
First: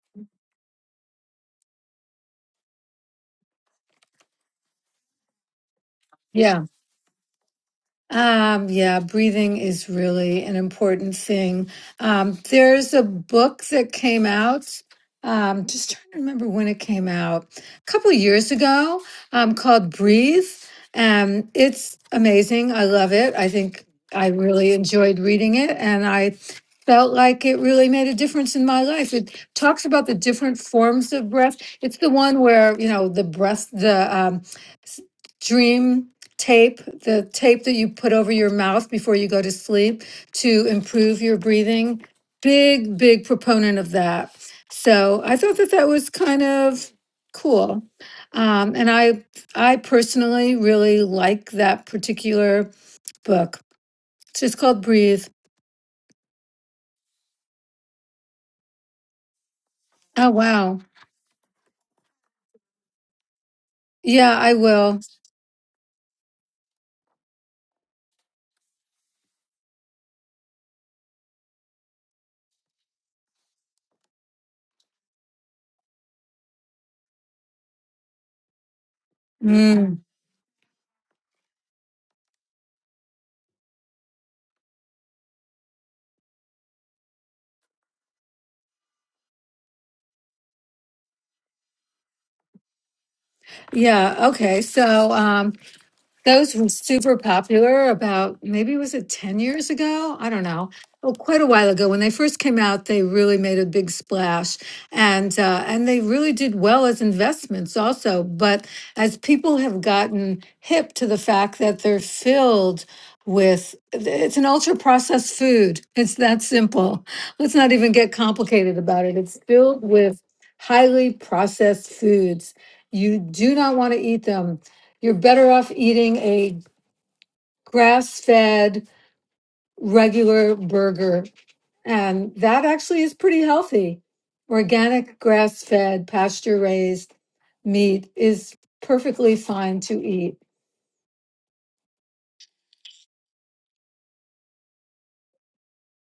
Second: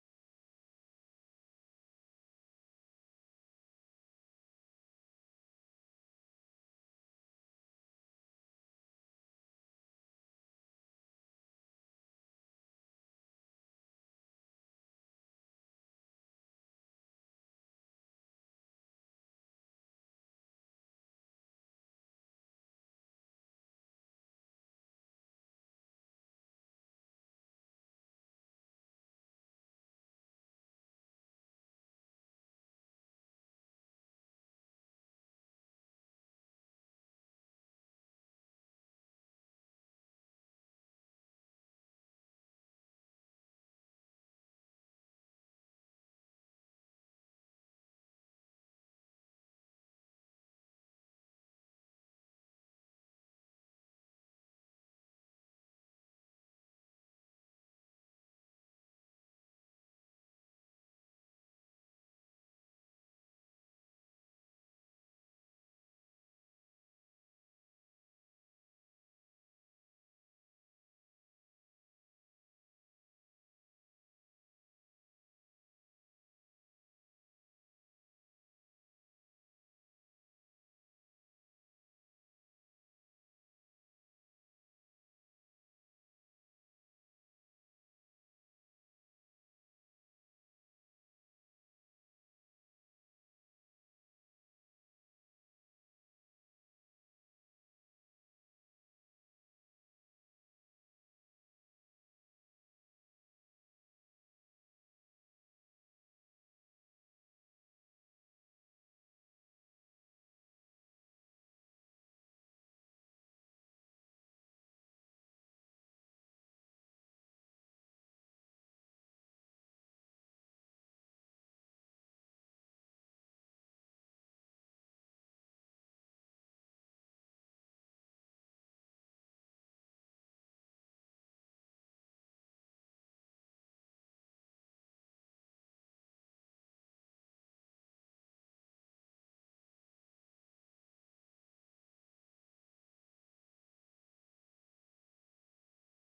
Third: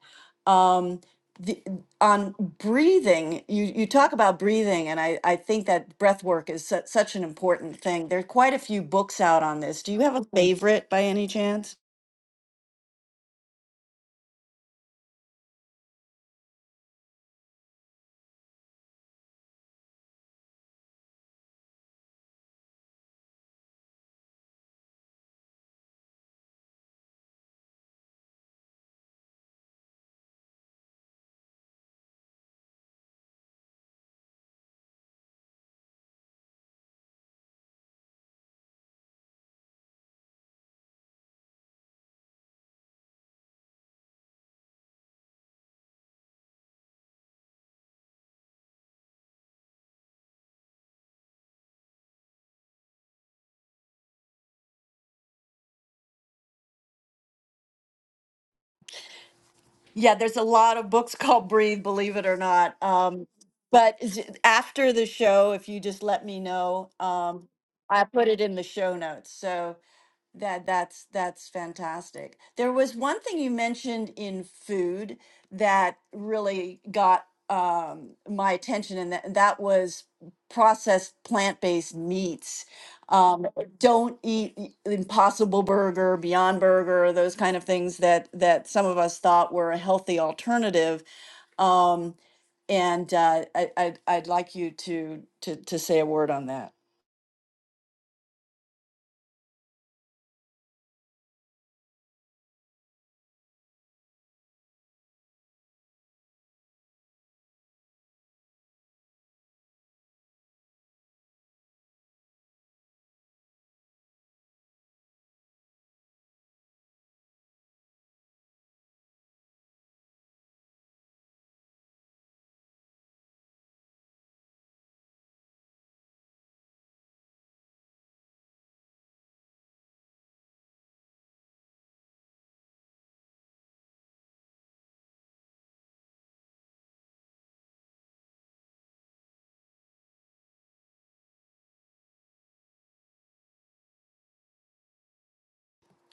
um the on breathing you you talk about breathing and i i think that breath work Yeah. is su- such an important thing there are quite a Um, few yeah, books out breathing on this is do you have a really an favorite by important any thing. chance Um, there's a book that came out. Um, just trying to remember when it came out, a couple years ago, um, called Breathe. and it's amazing. I love it. I think I really enjoyed reading it, and I felt like it really made a difference in my life. It talks about the different forms of breath. It's the one where, you know, the breath, the um, s- dream tape, the tape that you put over your mouth before you go to sleep to improve your breathing. Big, big proponent of that. So I thought that that was kind of cool. Um, and I, I personally really like that particular book. It's just called Breathe. yeah Oh, there's a lot wow. of books called breathe believe it or not um but is Yeah, it- I after will. the show if you just let me know um i put it in the show notes so That that's that's fantastic. There was one thing you mentioned in food that really got um, my attention, and that, that Mm. was processed plant-based meats. Um, don't eat e- Impossible Burger, Beyond Burger, those kind of things that that some of us thought were a healthy alternative. Um, and uh, I, I'd, I'd Yeah. like Okay. you So, to um, to to say a word on Those that. were super popular about maybe was it 10 years ago? I don't know. Well, quite a while ago when they first came out, they really made a big splash and uh, and they really did well as investments also. But as people have gotten hip to the fact that they're filled with it's an ultra processed food. It's that simple. Let's not even get complicated about it. It's filled with highly processed foods. You do not want to eat them you're better off eating a grass fed, regular burger. And that actually is pretty healthy. Organic, grass fed, pasture raised meat is perfectly fine to eat.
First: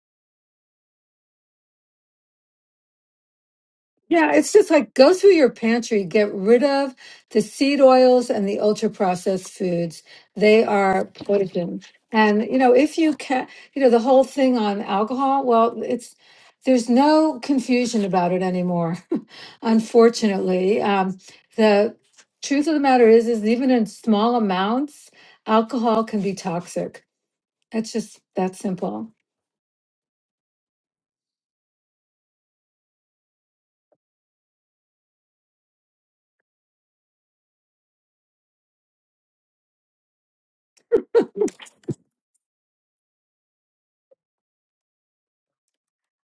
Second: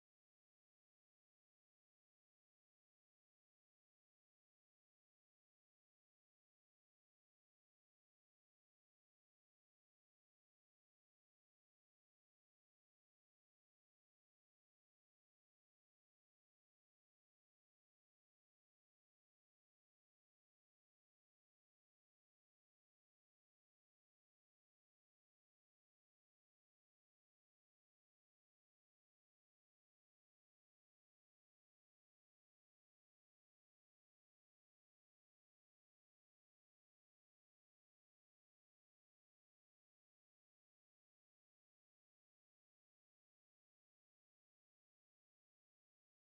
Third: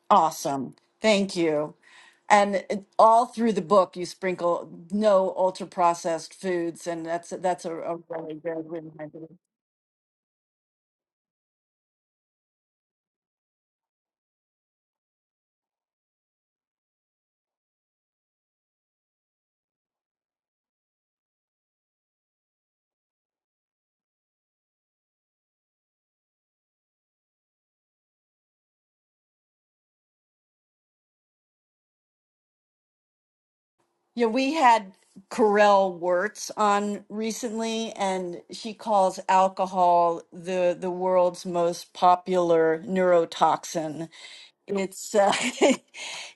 Awesome. Thank you. And it- all through the book, you Yeah, it's sprinkle just like go through no your ultra pantry, get processed rid foods, of and that's the that's a, seed a oils really and the good ultra reminder. processed foods. They are poison. And you know, if you can, you know, the whole thing on alcohol, well, it's there's no confusion about it anymore. Unfortunately, um, the truth of the matter is, is even in small amounts, alcohol can be toxic. It's just that simple. Yeah, we had Corel Wirtz on recently, and she calls alcohol the the world's most popular neurotoxin. It's uh,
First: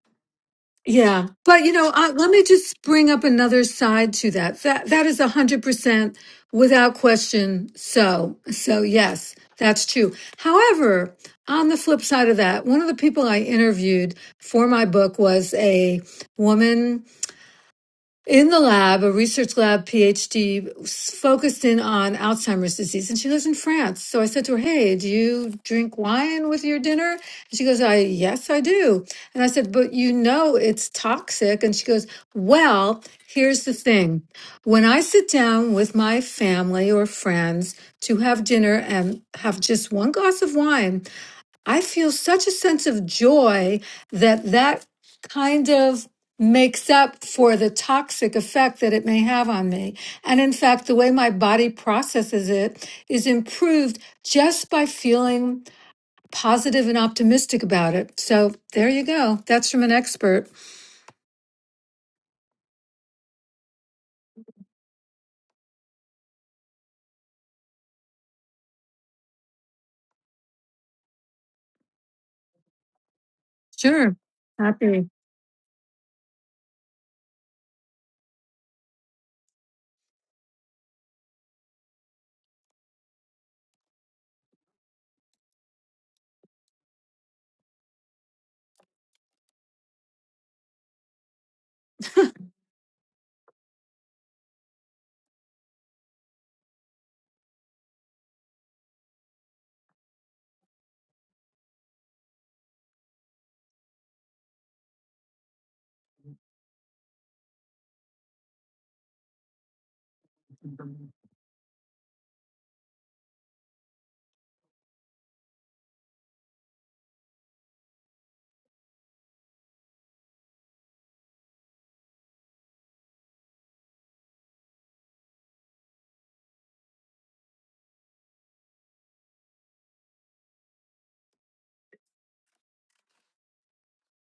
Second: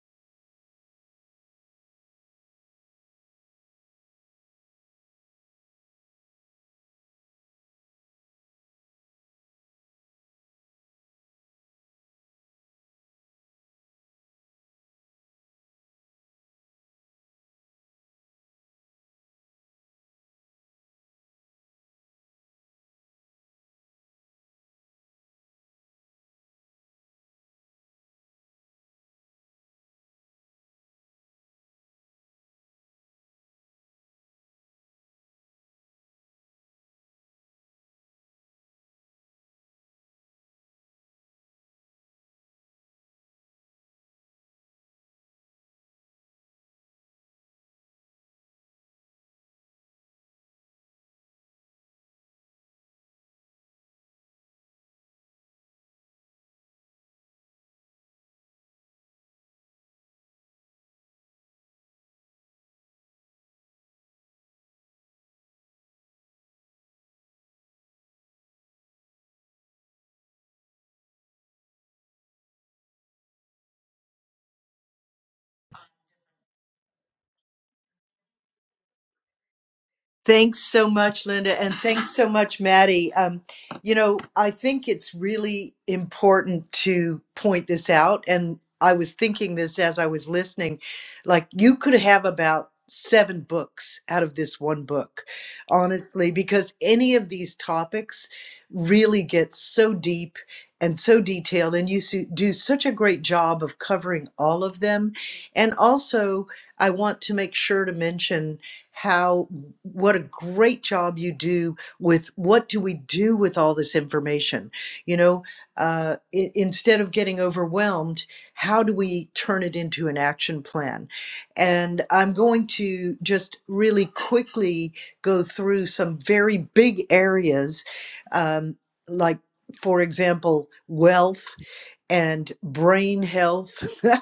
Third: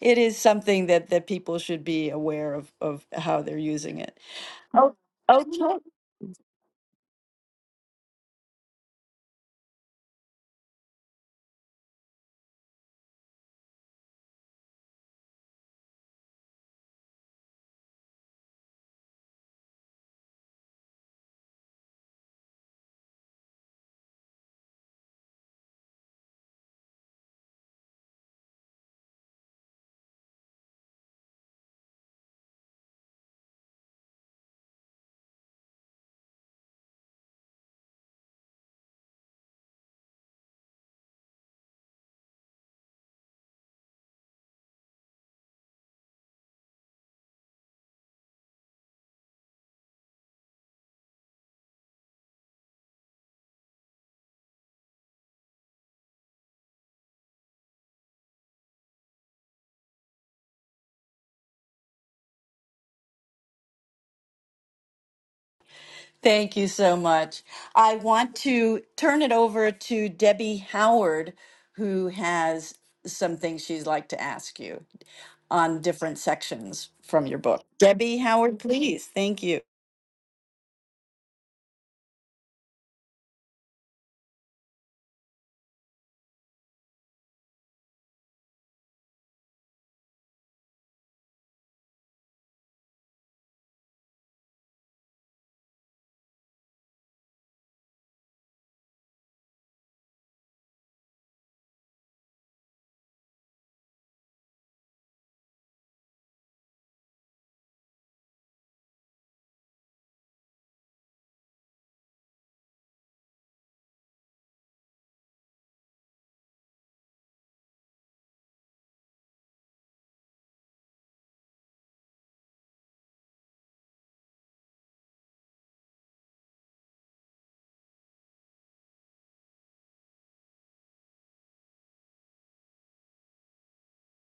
it is something that that Yeah, people but you should know, be uh, let me aware of just of bring up how they're another using side it. to that. That Oh, that is a hundred okay. percent without question. So, so yes, that's true. However, on the flip side of that, one of the people I interviewed for my book was a woman in the lab, a research lab PhD focused in on Alzheimer's disease, and she lives in France. So I said to her, "Hey, do you drink wine with your dinner?" And she goes, "I yes, I do." And I said, "But you know it's toxic." And she goes, "Well, here's the thing. When I sit down with my family or friends to have dinner and have just one glass of wine, I feel such a sense of joy that that kind of makes up for the toxic effect that it may have on me. And in fact, the way my body processes it is improved just by feeling positive and optimistic about it. So there you go. That's from an expert. Thank you so much. I want to turn it over to Debbie Howard, who has some things she'd like Sure. to ask you Happy. on different sections from your book. Debbie Howard, please. Thank you. Thanks so much, Linda, and thanks so much, Maddie. Um, you know, I think it's really important to point this out, and I was thinking this as I was listening. Like, you could have about seven books out of this one book, honestly, because any of these topics really get so deep and so detailed, and you su- do such a great job of covering all of them. And also, I want to make sure to mention how what a great job you do with what do we do with all this information you know uh, i- instead of getting overwhelmed how do we turn it into an action plan and i'm going to just really quickly go through some very big areas um, like for example wealth and brain health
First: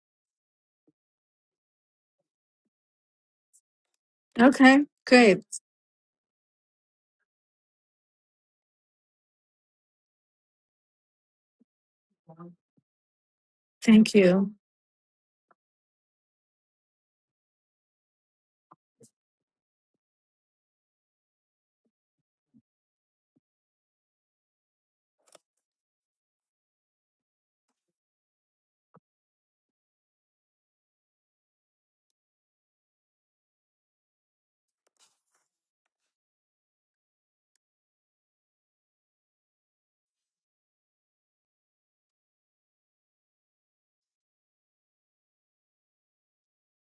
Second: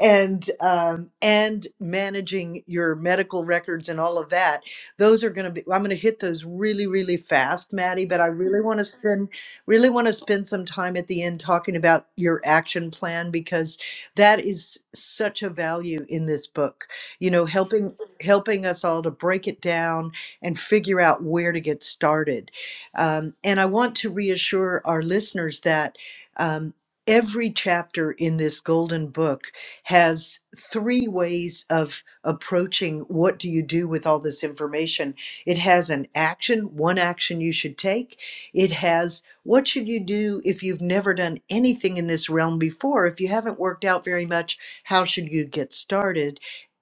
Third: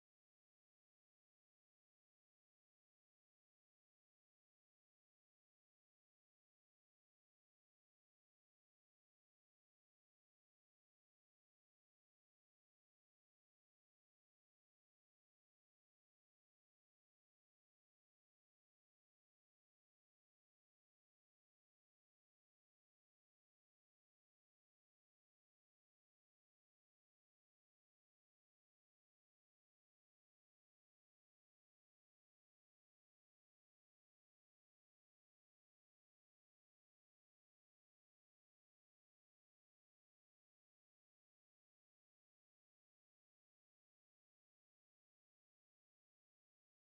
and um, and managing your medical records and all of that. Okay. Those are Great. going to be. I'm going to hit those really really fast, Maddie. But I really want to spend really want to spend some time at the end talking about your action plan because Thank that you. is such a value in this book. You know, helping helping us all to break it down and figure out where to get started. Um, and I want to reassure our listeners that. Um, Every chapter in this golden book has three ways of approaching what do you do with all this information. It has an action, one action you should take. It has what should you do if you've never done anything in this realm before? If you haven't worked out very much, how should you get started?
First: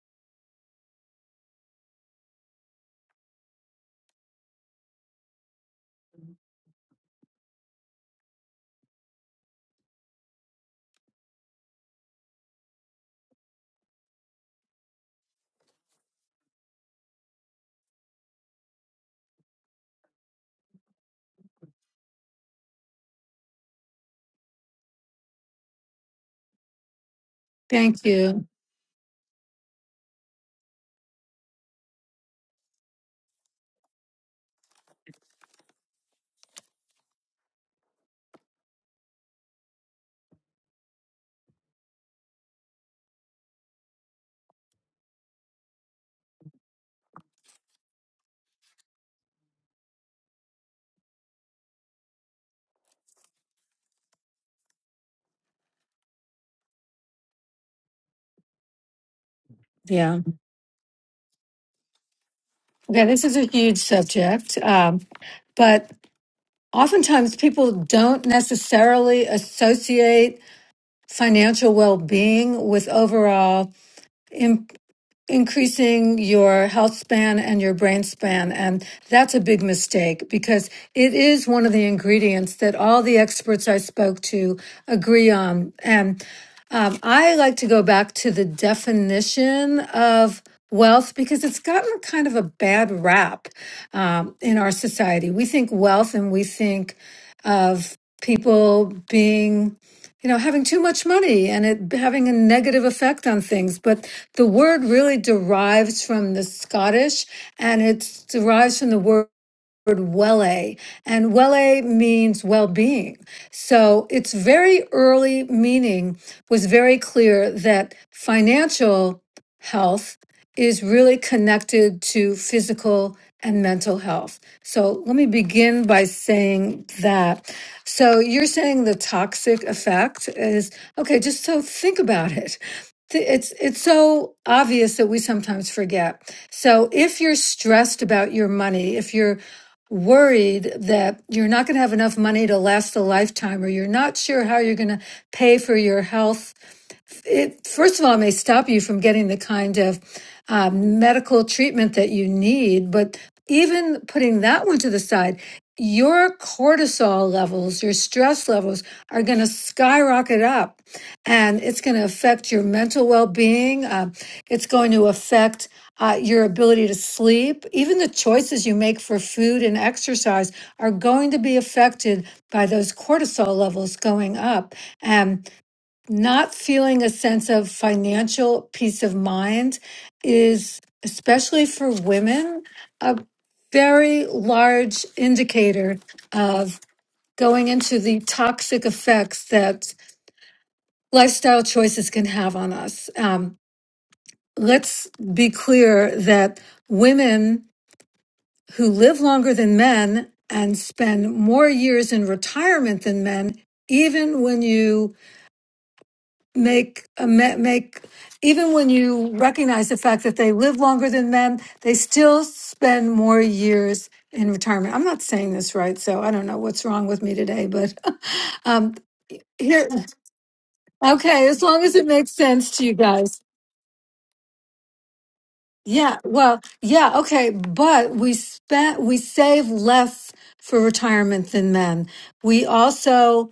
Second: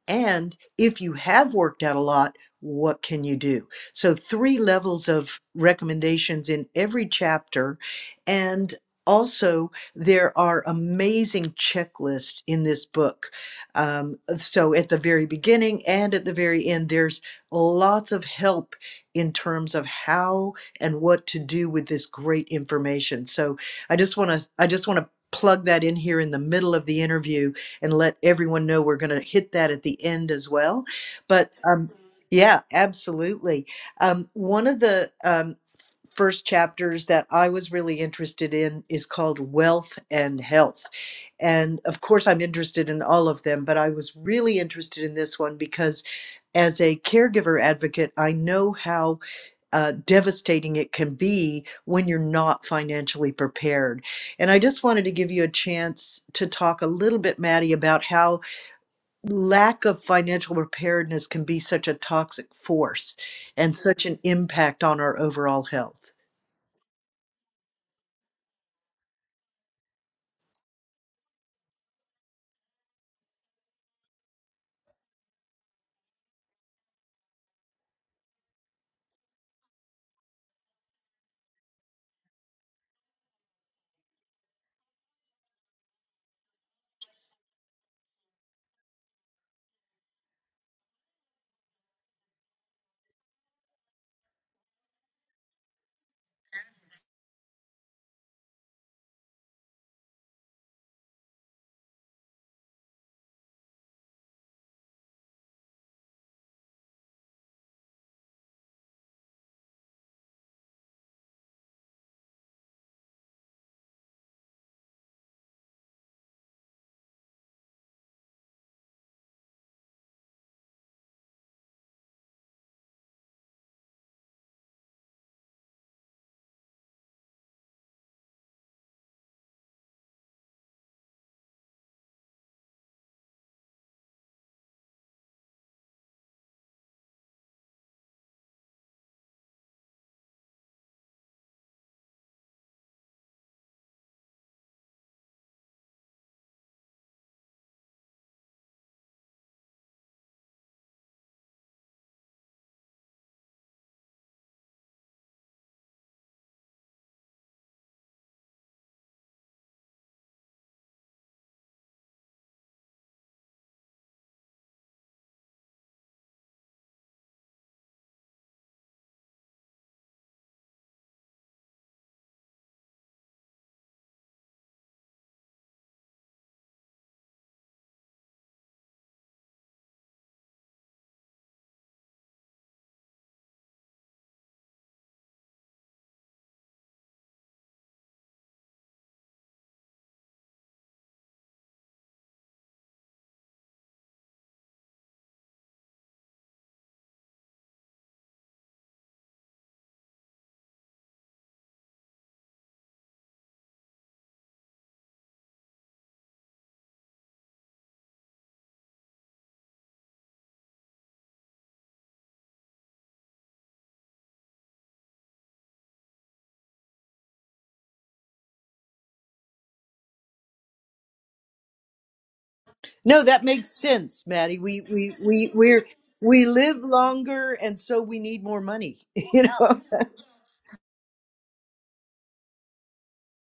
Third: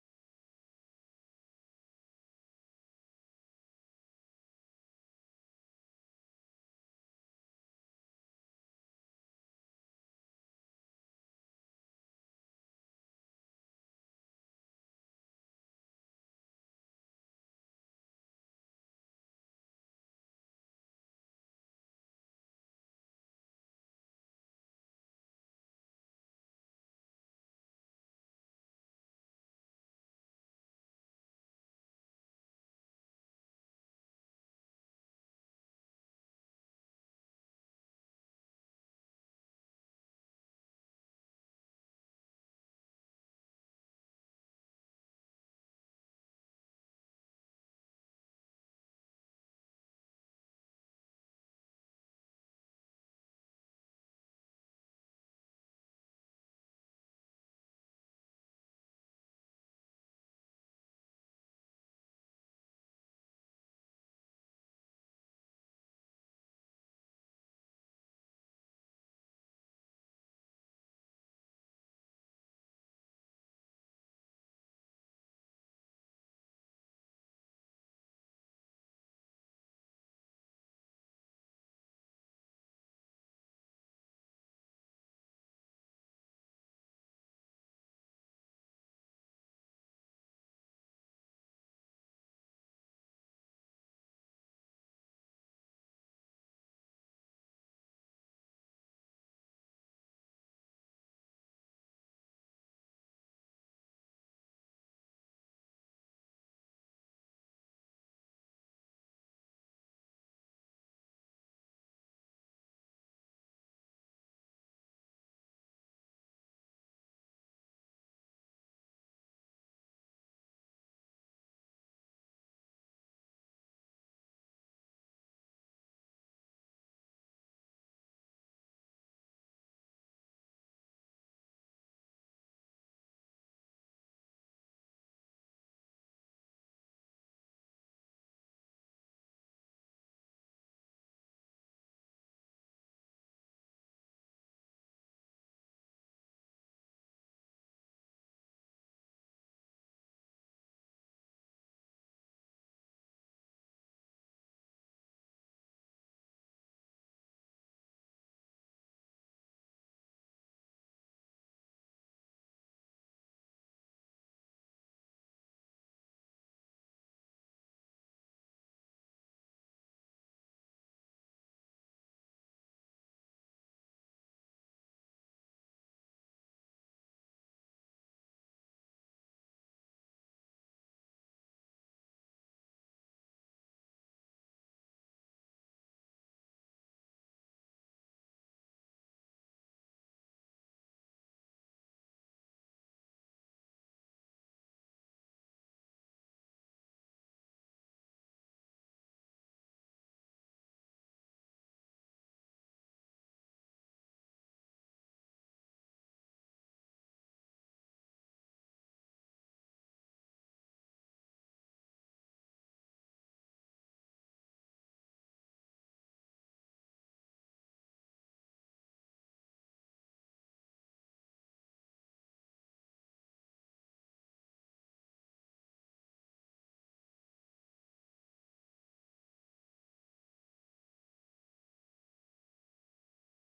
And if you have worked out a lot, what can you do? So, three levels of recommendations in every chapter. And also, there are amazing checklists in this book. Um, so at the very beginning and at the very end, there's lots of help in terms of how and what to do with this great information. So I just want to I just want to plug that in here in the middle of the interview and Thank let you. everyone know we're going to hit that at the end as well. But um, yeah, absolutely. Um, one of the um, first chapters that I was really interested in is called Wealth and Health. And of course, I'm interested in all of them, but I was really interested in this one because as a caregiver advocate, I know how uh, devastating it can be when you're not financially prepared. And I just wanted to give you a chance to talk a little bit, Maddie, about how lack of Yeah. financial preparedness can be such a toxic Okay. force This is a and huge such an subject. impact Um, on our overall but health. Oftentimes, people don't necessarily associate financial well being with overall. im- increasing your health span and your brain span. And that's a big mistake because it is one of the ingredients that all the experts I spoke to agree on. And um, I like to go back to the definition of wealth because it's gotten kind of a bad rap um, in our society. We think wealth and we think of people being you know, having too much money and it having a negative effect on things. But the word really derives from the Scottish and it derives from the word word wele, and wele means well-being. So its very early meaning was very clear that financial health is really connected to physical and mental health. So let me begin by saying that. So you're saying the toxic effect is okay, just so think about it. Th- It's it's so obvious that we sometimes forget. So if you're stressed about your money, if you're worried that you're not going to have enough money to last a lifetime or you're not sure how you're going to pay for your health it first of all may stop you from getting the kind of uh, medical treatment that you need but even putting that one to the side your cortisol levels your stress levels are going to skyrocket up and it's going to affect your mental well-being uh, it's going to affect uh, your ability to sleep even the choices you make for food and exercise are going to be affected by those cortisol levels going up and not feeling a sense of financial peace of mind is, especially for women, a very large indicator of going into the toxic effects that lifestyle choices can have on us. Um, let's be clear that women who live longer than men and spend more years in retirement than men, even when you make make even when you recognize the fact that they live longer than men they still spend more years in retirement i'm not saying this right so i don't know what's wrong with me today but um here okay as long as it makes sense to you No, guys that makes sense, Maddie. We we we we're yeah we well live yeah okay longer and so but we we need more money. spent we You save know? less for retirement than men we also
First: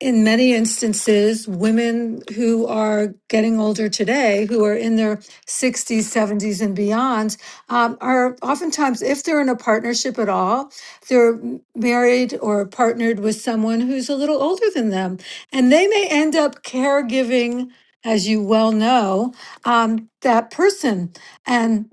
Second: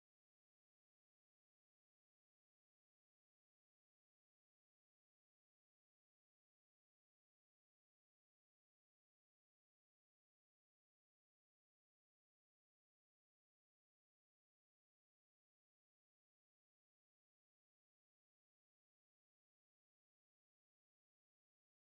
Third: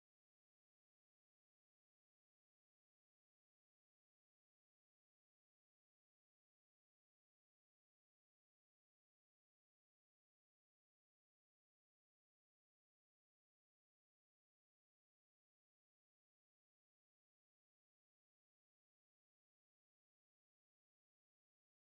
in many instances, women who are getting older today, who are in their 60s, 70s, and beyond, um, are oftentimes, if they're in a partnership at all, they're m- married or partnered with someone who's a little older than them. And they may end up caregiving, as you well know, um, that person. and.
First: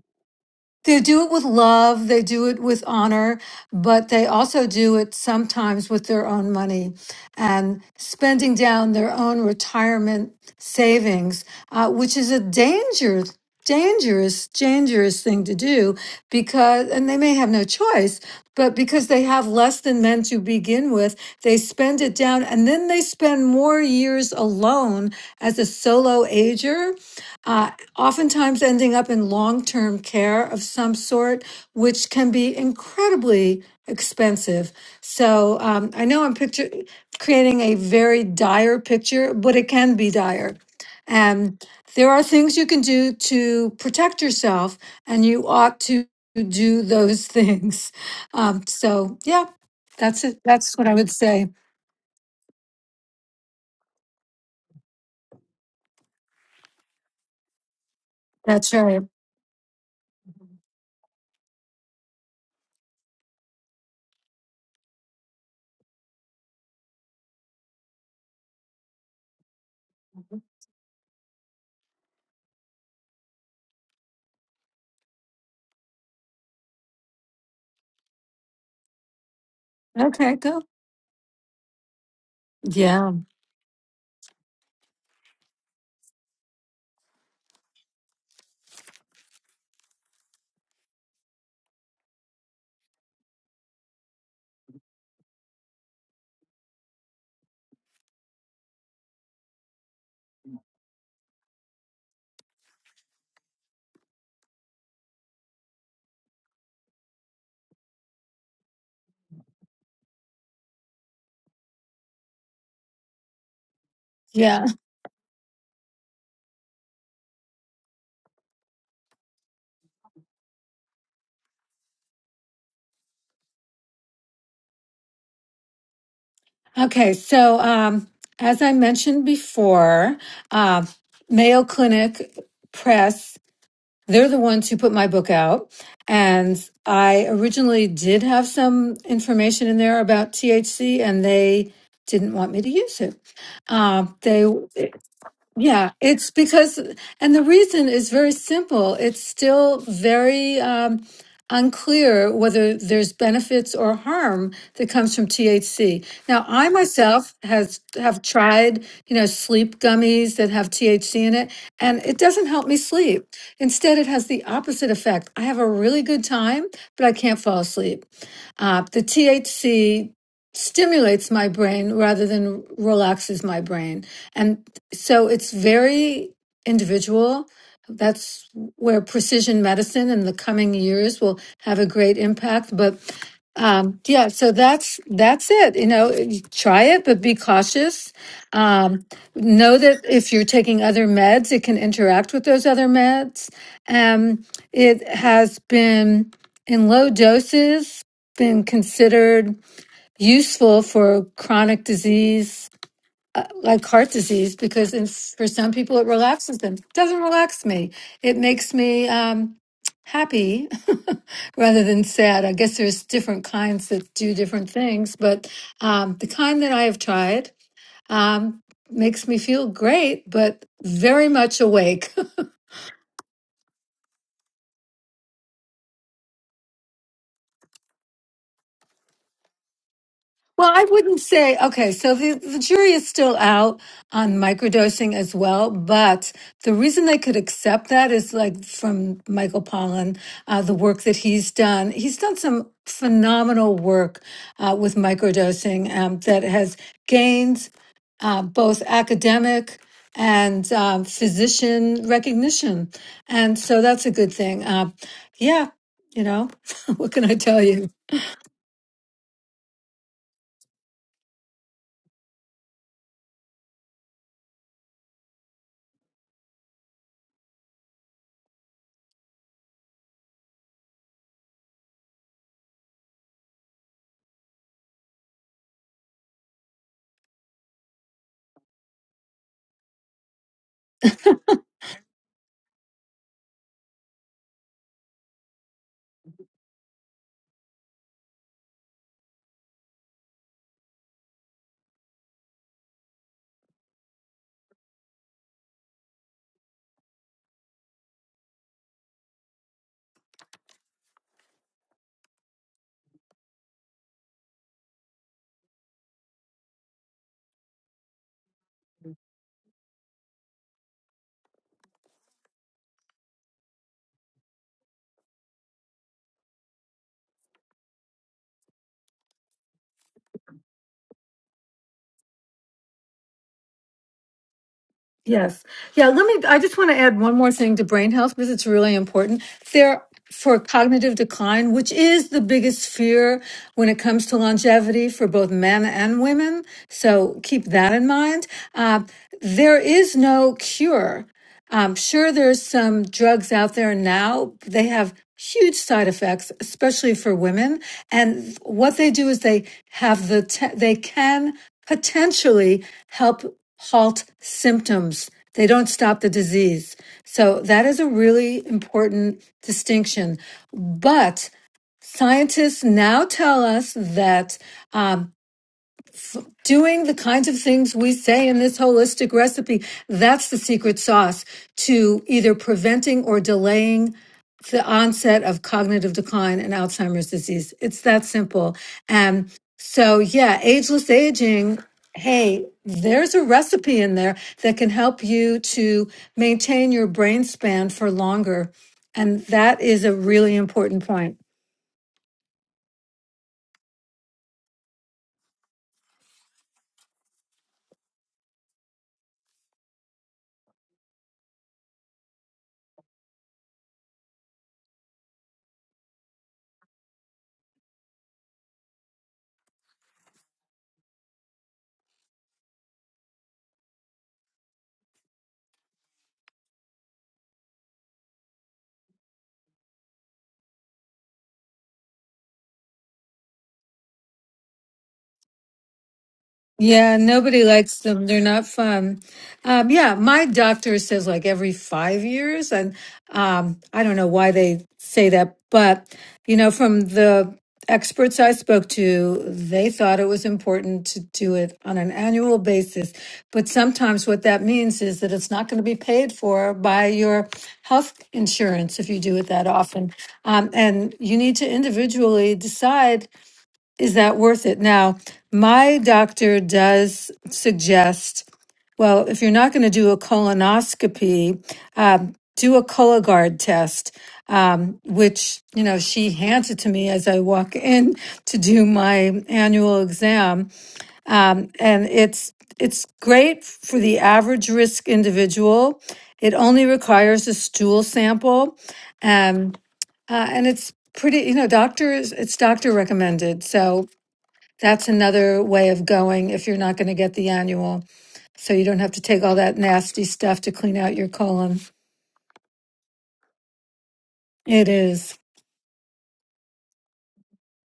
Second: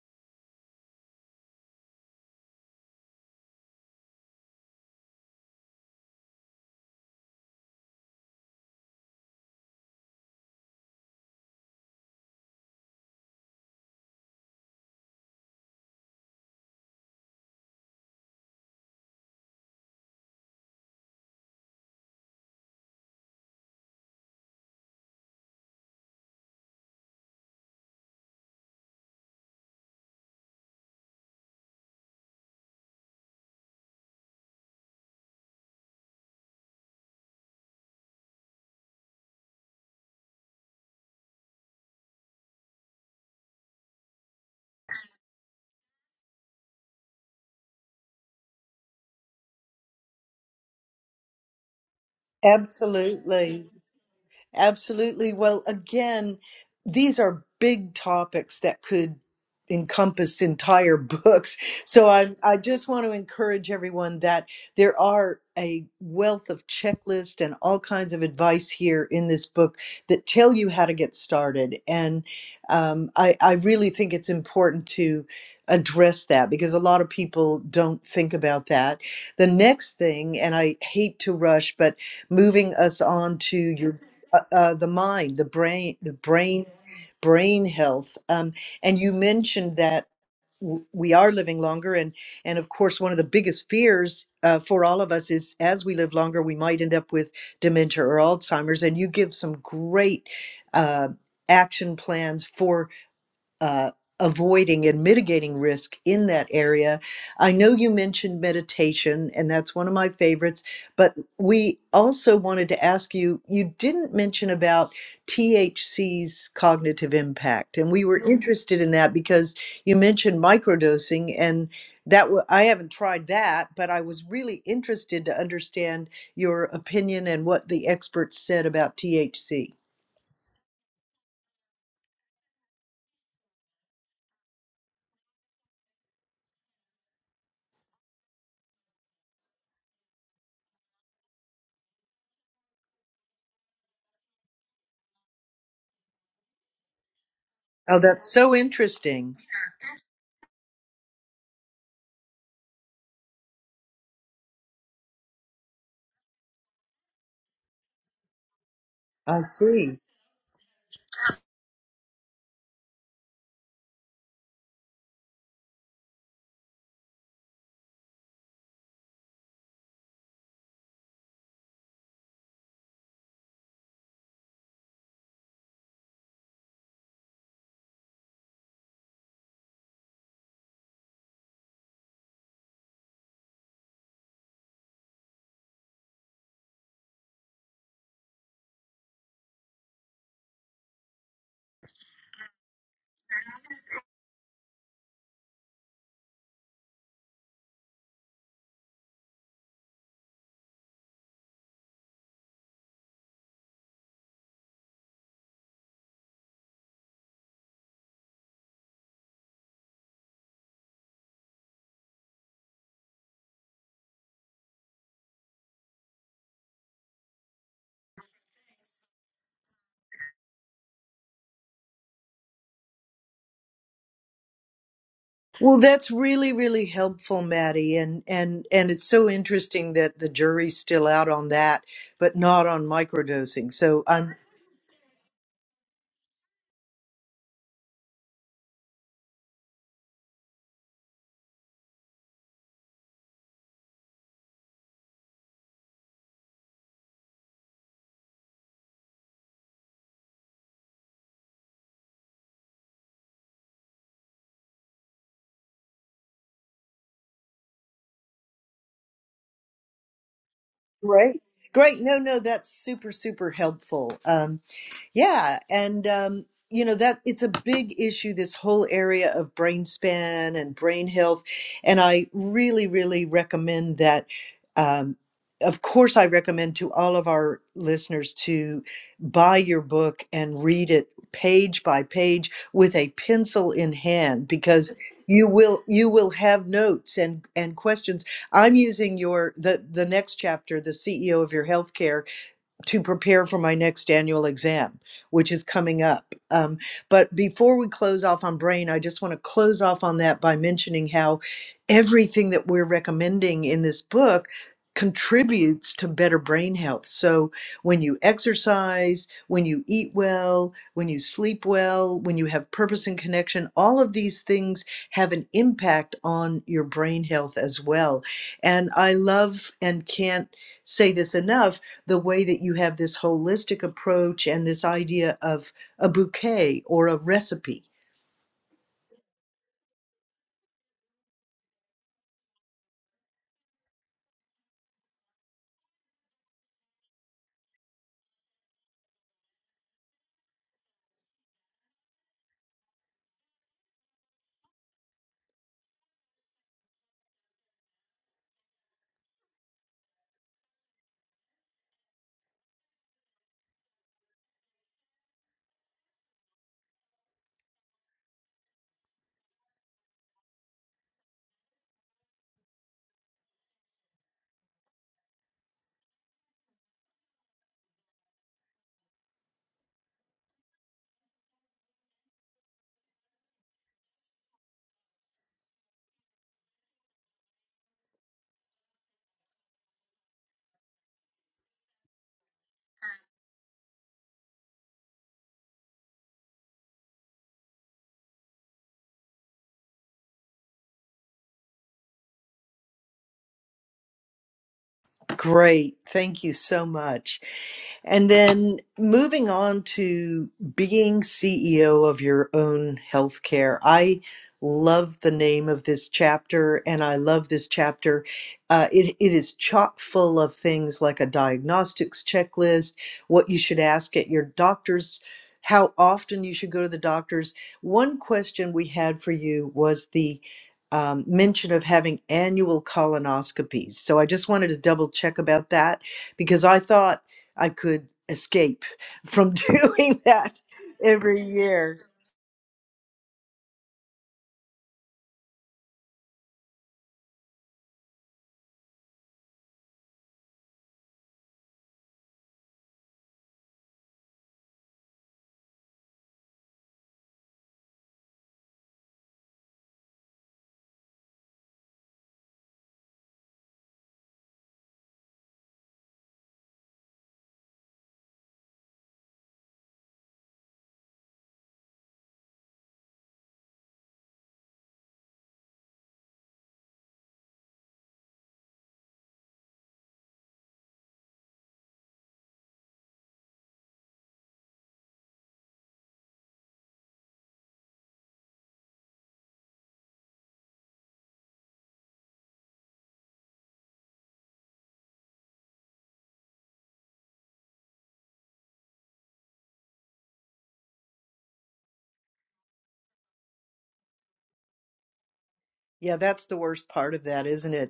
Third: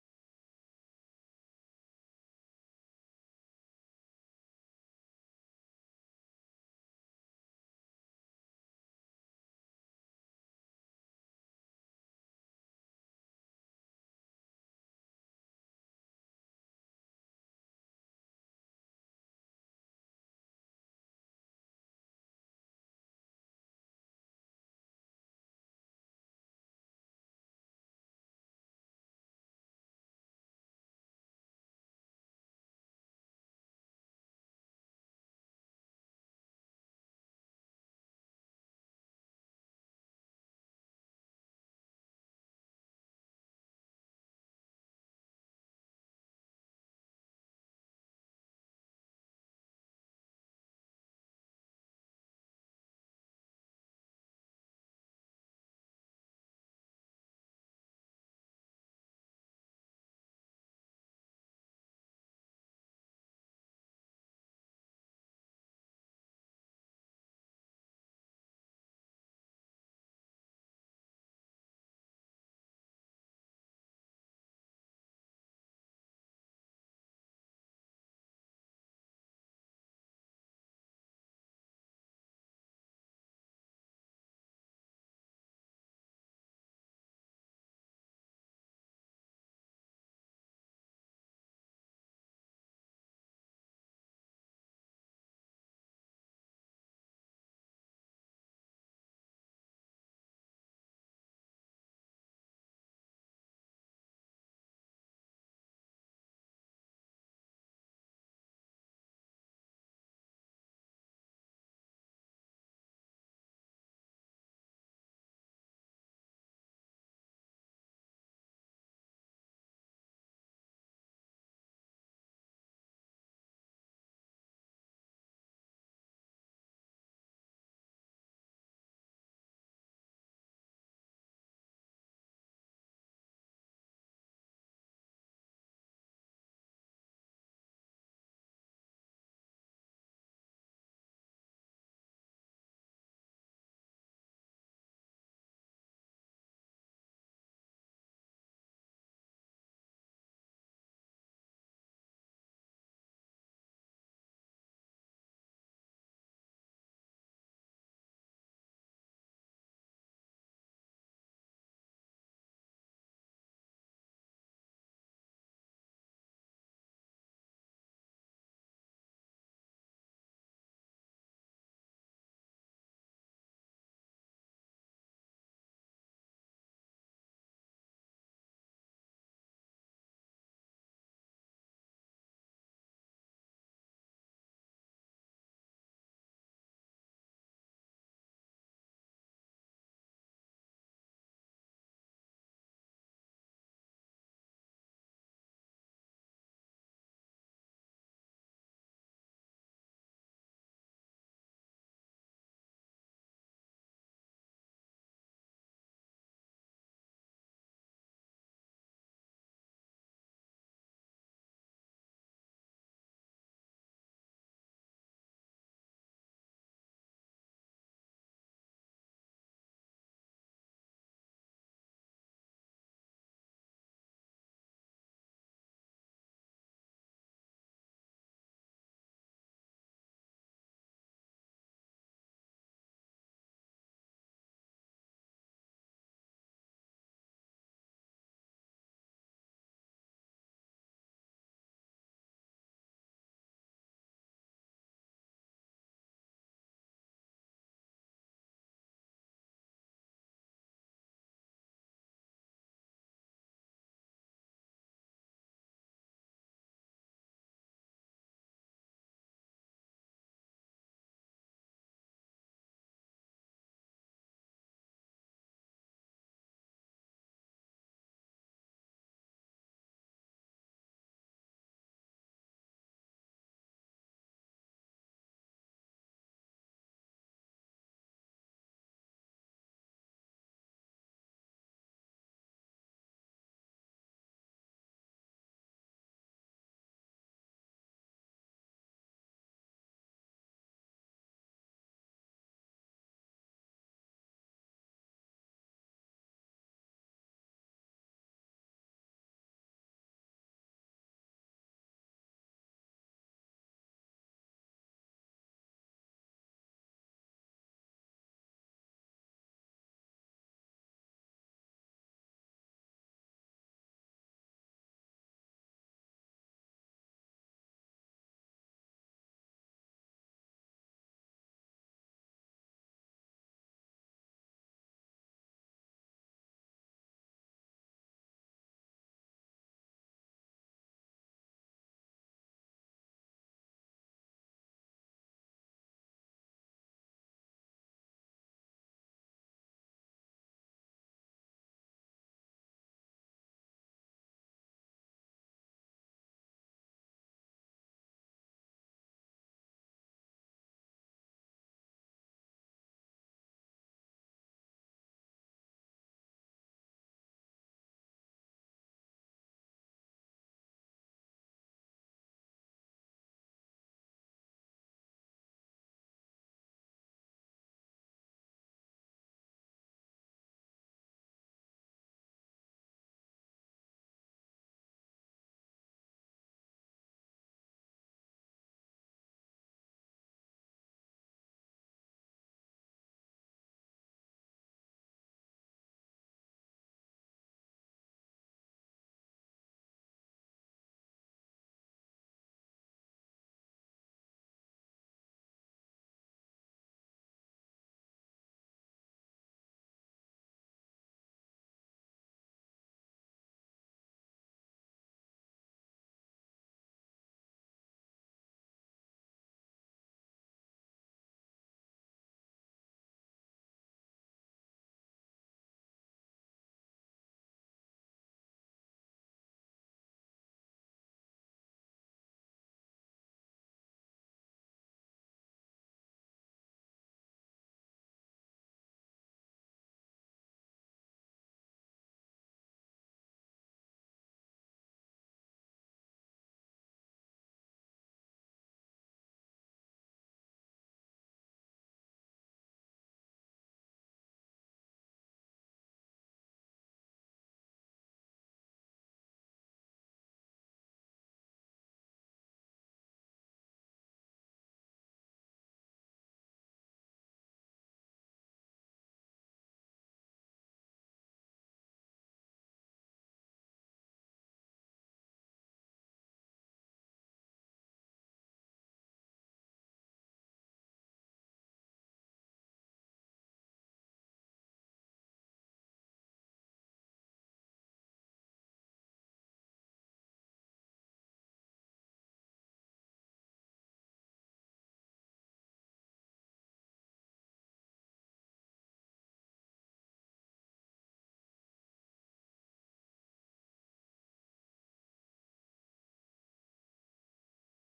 They do it with love, they do it with honor, but they also do it sometimes with their own money and spending down their own retirement savings, uh, which is a danger, dangerous, dangerous thing to do because, and they may have no choice, but because they have less than men to begin with, they spend it down and then they spend more years alone as a solo ager. Uh, oftentimes ending up in long term care of some sort, which can be incredibly expensive. So um, I know I'm picture creating a very dire picture, but it can be dire. And there are things you can do to protect yourself, and you ought to do those things. Um, so yeah, that's it. That's what I would say. Absolutely. Absolutely. Well, again, these are big topics That's that right. could encompass entire books. So I, I just want to encourage everyone that there are a wealth of checklists and all kinds of advice here in this book that tell you how to get started. And um, I, I really think it's important to address that because a lot of people don't think about that. The next Okay, thing, and go. I hate to rush, but moving us Yeah. on to your uh, uh, the mind, the brain, the brain, brain health. Um, and you mentioned that w- we are living longer, and and of course, one of the biggest fears uh, for all of us is as we live longer, we might end up with dementia or Alzheimer's. And you give some great. Uh, action plans for uh, avoiding and mitigating risk in that area. I know you mentioned meditation, and that's one of my favorites, but we also wanted to ask you you didn't mention Yeah. about THC's cognitive impact, and we were Mhm. interested in that because you mentioned microdosing and that w- I haven't tried that, but I was really interested to understand your Okay, opinion and so what the um, experts as said I about mentioned THC. before, uh, Mayo Clinic Press, they're the ones who put my book out. And I originally did have some information in there about THC, and they didn't want me to use it. Um, they yeah, it's because, and the reason Oh, is that's very so simple. It's interesting. still very um, unclear whether there's benefits or harm that comes from THC. Now, I myself has have tried, you know, I sleep see. gummies that have THC in it, and it doesn't help me sleep. Instead, it has the opposite effect. I have a really good time, but I can't fall asleep. Uh, the THC stimulates my brain rather than relaxes my brain. And so it's very individual. That's where precision medicine in the coming years will have a great impact. But um, yeah, so that's that's it. You know, you try it, but be cautious. Um, know that if you're taking other meds, it can interact with those other meds. Um, it has been in low doses been considered useful for chronic disease uh, like heart disease because in, for some people it relaxes them doesn't relax me it makes me um, happy rather than sad i guess there's different kinds that do different things but um, the kind that i have tried um, makes me feel great but very much awake Well, that's really, really helpful, Maddie, and and and it's so interesting that the Well, jury's I still wouldn't out on say, that, okay, so the, but the not on jury is still microdosing. out So on I'm microdosing as well, but the reason they could accept that is like from Michael Pollan, uh, the work that he's done. He's done some phenomenal work uh, with microdosing um, that has gained uh, both academic and um, physician recognition. And so that's a good thing. Uh, yeah, you know, what can I tell you? great, great. No, no, that's super, super helpful. Um, Yeah, and um, you know that it's a big issue, this whole area of brain span and brain health, and I really, really recommend that. Um, of course, I recommend to all of our listeners to buy your book and read it page by page with a pencil in hand because you will you will have notes and and questions. I'm using your the the next chapter, the CEO of your healthcare to prepare for my next annual exam, which is coming up. Um, but before we close off on brain, I just want to close off on that by mentioning how everything that we're recommending in this book contributes to better brain health. So when you exercise, when you eat well, when you sleep well, when you have purpose and connection, all of these things have an impact on your brain health as well. And I love and can't say this enough the way that you have this holistic approach and this idea Yes. of Yeah. a Let me, I just bouquet want to or a add one more thing recipe to brain health because it's really important. There, for cognitive decline, which is the biggest fear when it comes to longevity for both men and women. So keep that in mind. Uh, there is no cure I'm sure there's some drugs out there now. They have huge side effects, especially for women. And what they do is they have the, te- they can potentially help halt symptoms. They don't stop the disease. So that is a really important distinction. But scientists now tell us that um, doing the kinds of things we say in this holistic recipe. That's the secret sauce to either preventing or delaying the onset of cognitive decline and Alzheimer's disease. It's that simple. Um, so, yeah, ageless aging. Hey, there's a recipe in there that can help you to maintain your brain span for longer. And that is a really important point. Great. Thank you so much. And then moving on to being CEO of your own healthcare. I love the name of this chapter and I love this chapter. Uh, it, it is chock full of things like a diagnostics checklist, what you should ask at your doctor's, how often you should go to the doctor's. One question we had for you was the um, mention of having annual colonoscopies. So I just wanted to double check about that because I Yeah, thought nobody I likes could them. They're not escape fun. from Um, yeah, doing my that doctor says every like every year. five years, and um, I don't know why they say that, but you know, from the experts I spoke to, they thought it was important to do it on an annual basis. But sometimes what that means is that it's not going to be paid for by your health insurance if you do it that often. Um, and you need to individually decide is that worth it? Now, my doctor does suggest, well, if you're not going to do a colonoscopy, um, do a Cologuard test, um, which, you know, she hands it to me as I walk in to do my annual exam. Um, and it's, it's great for the average risk individual. It only requires a stool sample. Um, uh, and it's pretty, you know, doctors, it's doctor recommended. So, that's another way of going if you're not going to get the annual. So you don't have to take all that nasty stuff to clean out your colon. It is. Yeah, that's the worst part of that, isn't it?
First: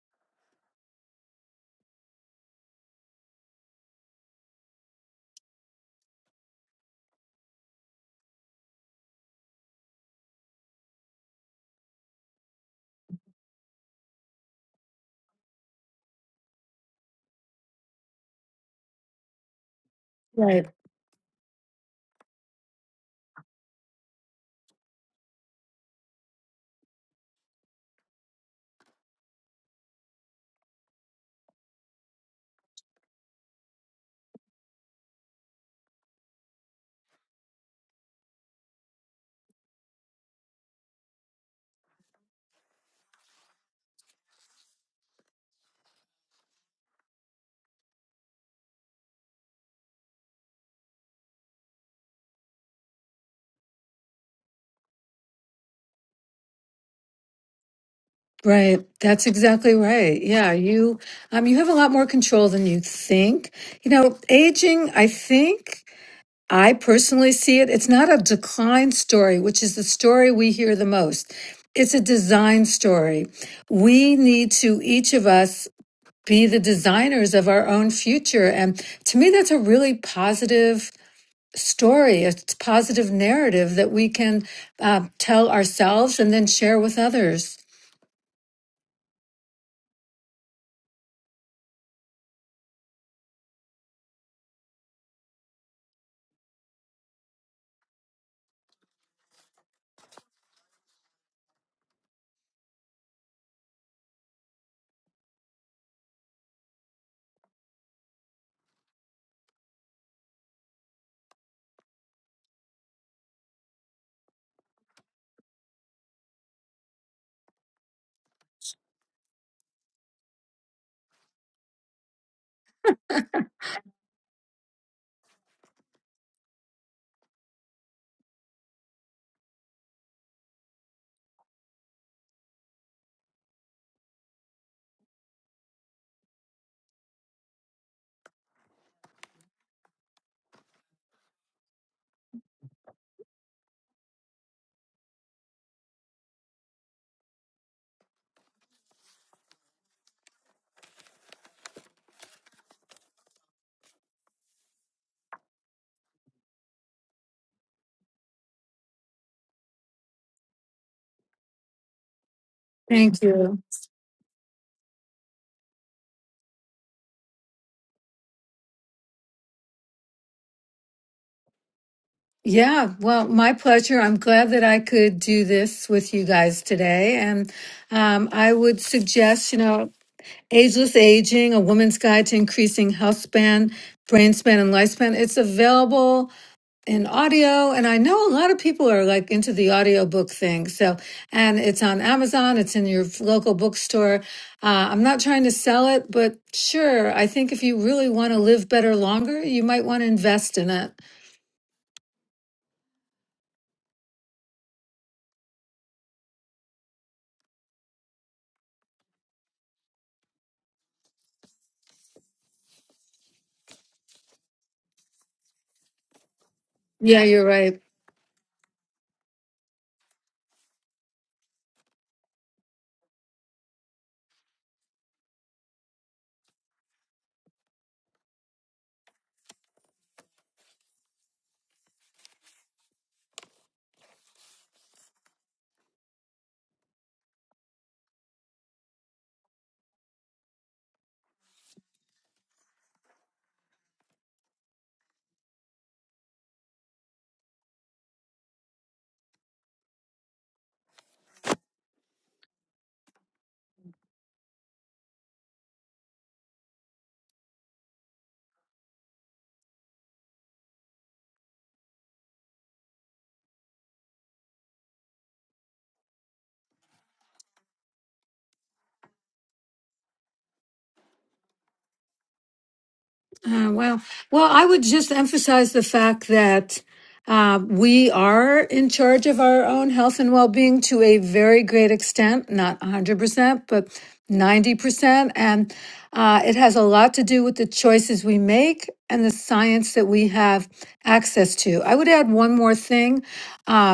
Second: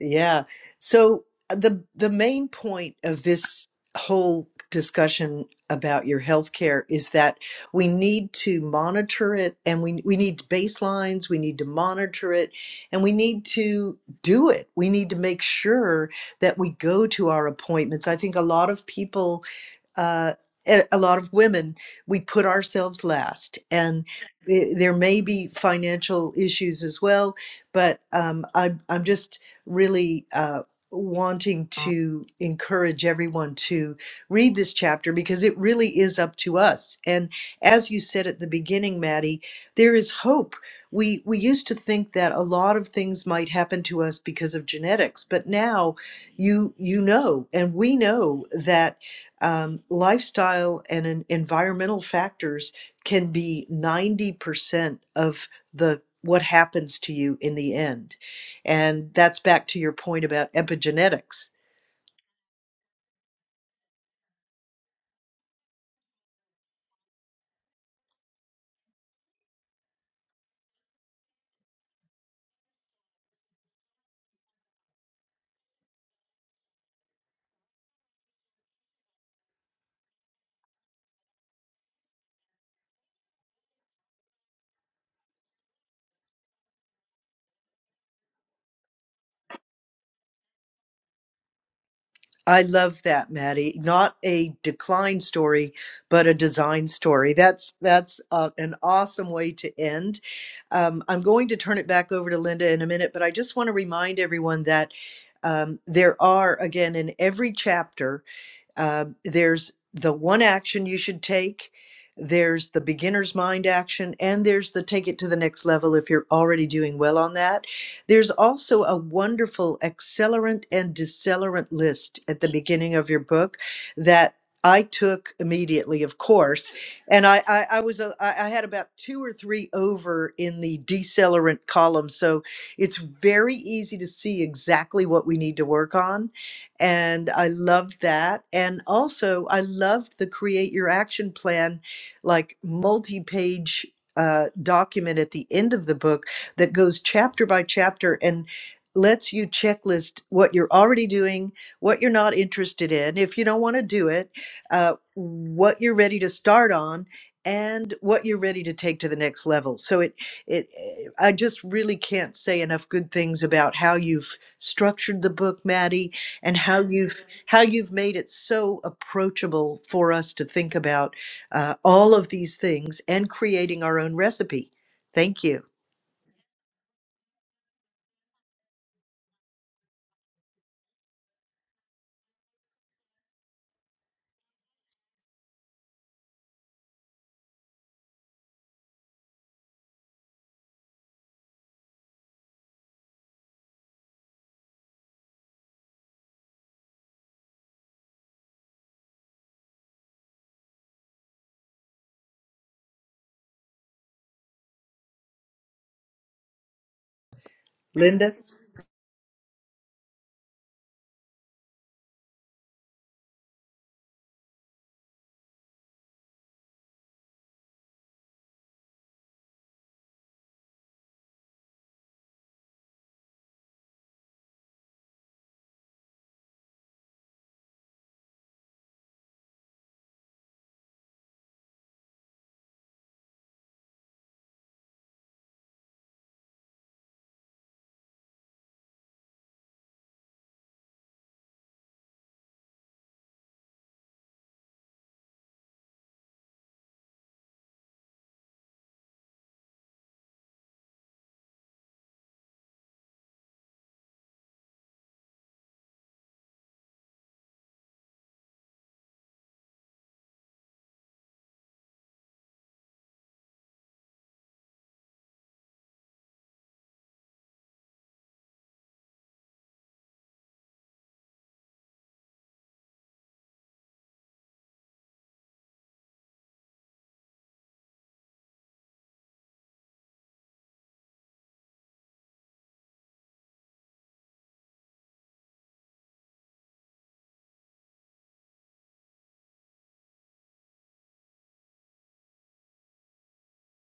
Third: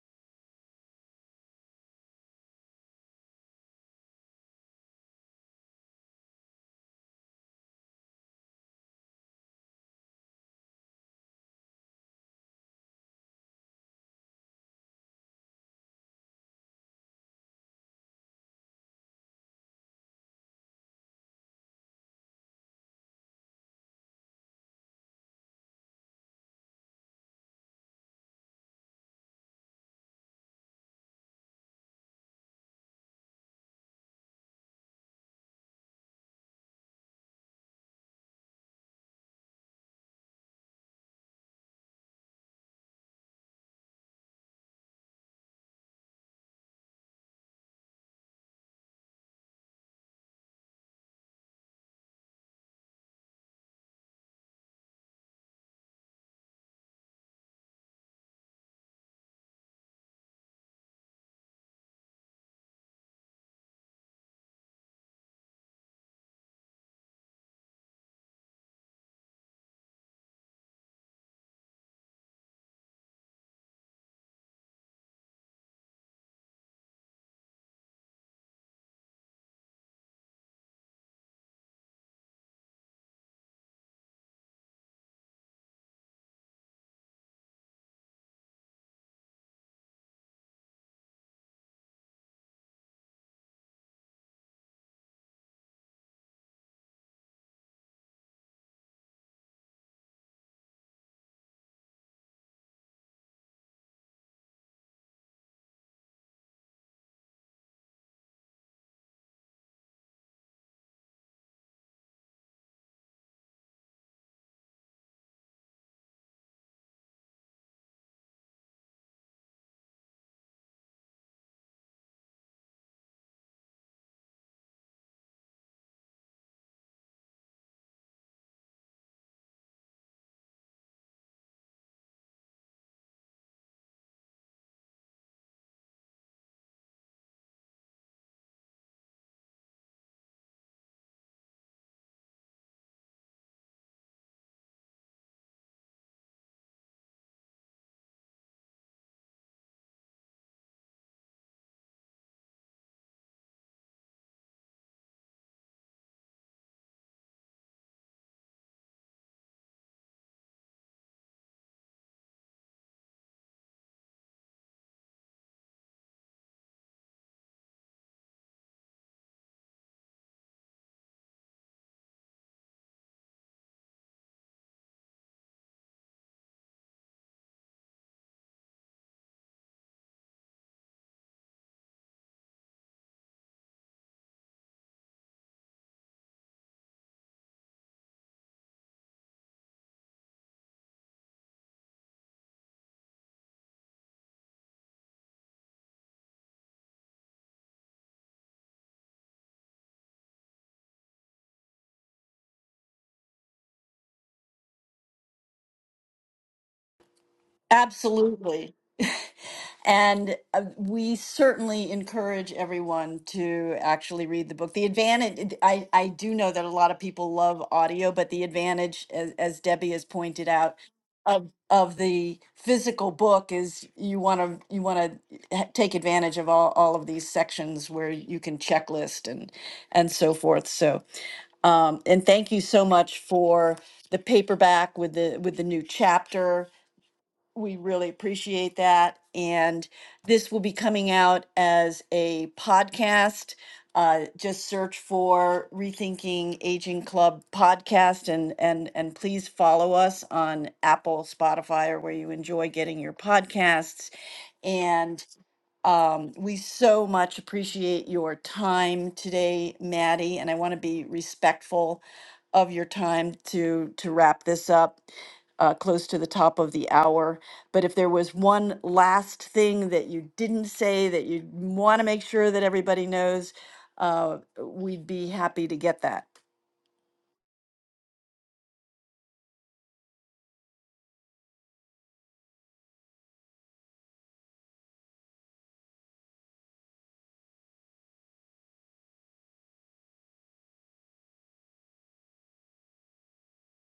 Yeah. So uh, the the main point of this whole discussion about your healthcare is that we need to monitor it and we we need baselines, we need to monitor it and we need to do it. We need to make sure that we go to our appointments. I think a lot of people uh, Right. a a lot of women, we put ourselves last. And i- there may be financial issues as well, but um, I'm, I'm just really uh, wanting to encourage everyone to read this chapter because it really is up to us. And as you said at the beginning, Maddie, there is hope. We, we used to think that a lot of things might happen to us because of genetics, but now you you know and we know that um, lifestyle and en- environmental factors can be 90% of the what happens to you in the end Right. and That's that's back exactly to your right. point about Yeah. You, um, epigenetics you have a lot more control than you think. You know, aging, I think I personally see it. It's not a decline story, which is the story we hear the most. It's a design story. We need to, each of us, be the designers of our own future. And to me, that's a really positive story. a positive narrative that we can uh, tell ourselves and then share with others. i love that maddie not a decline story but a design story that's that's uh, an awesome way to end um, i'm going to turn it back over to linda in a minute but i just want to remind everyone that um, there are again in every chapter Uh, there's the one action you should take, there's the beginner's mind action, and there's the take it to the next level if you're already doing well on that. There's also a wonderful accelerant and decelerant list at the beginning of your book that I took immediately, of course, and I I, I was a, I I had about two or three over in the decelerant column, so it's very easy to see exactly what we need to work on and I loved that. And also, I loved the create your action plan, like multi page uh, document at the end of the book that goes chapter by chapter and lets you checklist what you're already doing, what you're not interested in, if you don't want to do it, uh, what you're ready to start on. And what you're ready to take to the next level. So it, it, eh, I just really can't say enough good Thank things you. about how you've structured the book, Maddie, and how you've how you've made it so approachable for us to think about uh, all of these Yeah, things well, and my creating pleasure. our own I'm glad that recipe. I could do Thank you, this with you guys today. And um, I would suggest, you know, Ageless Aging, A Woman's Guide to Increasing Health Span, Brain Span, and Lifespan. It's available in audio and i know a lot of people are like into the audiobook thing so and it's on amazon it's in your local bookstore uh, i'm not trying to sell it but sure i think if you really want to live better longer you might want to invest in it Linda. Absolutely. And uh, we certainly encourage everyone to actually read the book. The advantage, I, I do know that a lot of yeah people you're love right audio, but the advantage, as, as Debbie has pointed out, of of the physical book is you want to you want to take advantage of all, all of these sections where you can checklist and and so forth. So um, and thank you so much for the paperback with the with the new chapter we really appreciate that. And this will be coming out as a podcast. Uh, just search for Rethinking Aging Club podcast and, and, and please follow us on Apple, Spotify, or where you enjoy getting your podcasts. And um, we so much appreciate your time today, Maddie, and I want to be respectful of your time to to wrap this up uh, close to the top of the hour. But if there was one last thing that you didn't say that you want to make sure that everybody knows, Uh, well, uh, well, I would we'd just be happy emphasize to the get that. fact that uh, we are in charge of our own health and well-being to a very great extent, not 100%, but 90%. And uh, it has a lot to do with the choices we make and the science that we have access to. I would add one more thing. Uh,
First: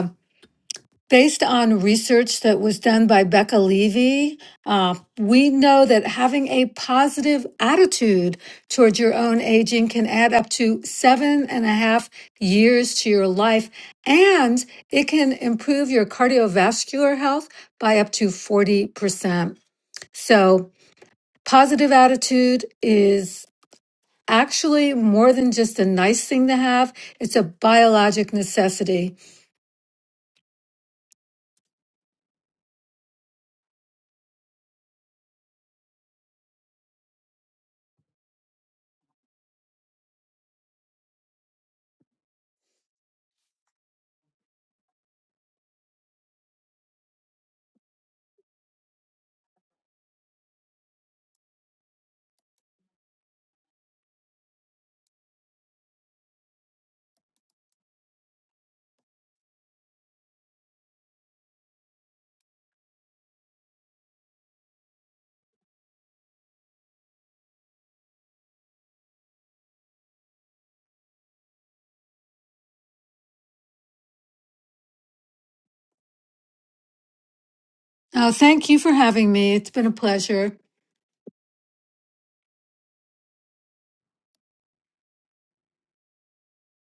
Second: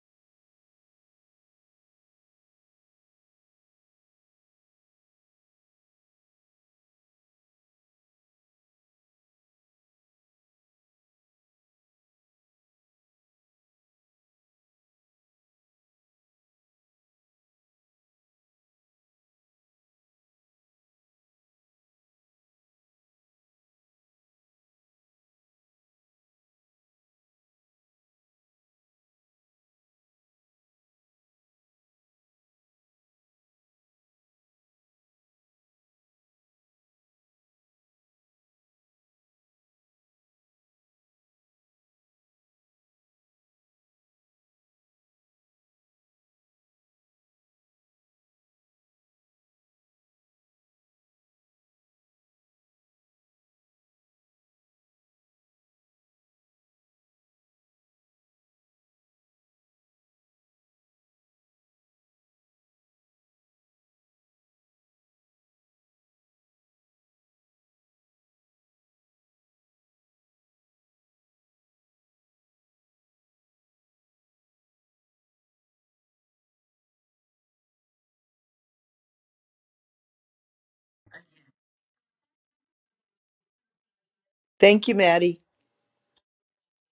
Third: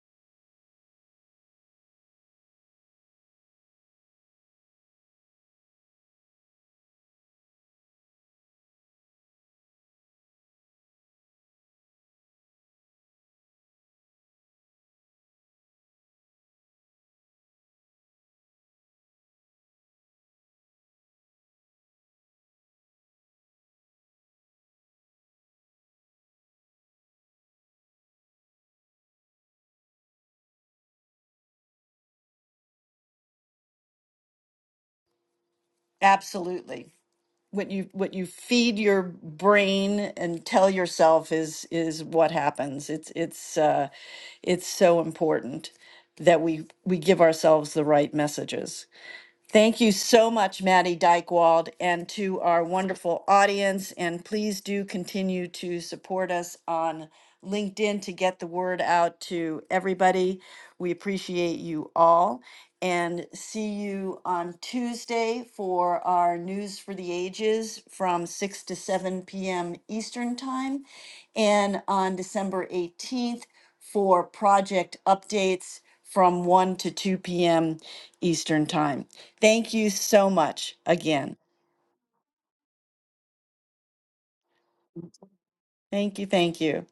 Based on research that was done by Becca Levy, uh, we know that having a positive attitude towards your own aging can add up to seven and a half years to your life, and it can improve your cardiovascular health by up to 40%. So, positive attitude is actually more than just a nice thing to have, it's a biologic necessity. Absolutely. what you what you feed your brain and tell yourself is is what happens it's it's uh it's so important that we we give ourselves the right messages Thank you so much, Maddie Dykewald, and to our wonderful audience. And please do continue to support us on LinkedIn to get the word out to everybody. We appreciate you all. And see you on Tuesday for our News for the Ages from 6 to 7 p.m. Eastern Time. And on December 18th, for project updates from 1 to 2 p.m. Uh, Eastern thank you for Time. having me. It's Thank been you a so pleasure. much again. Thank you, Maddie. Thank you. Thank you.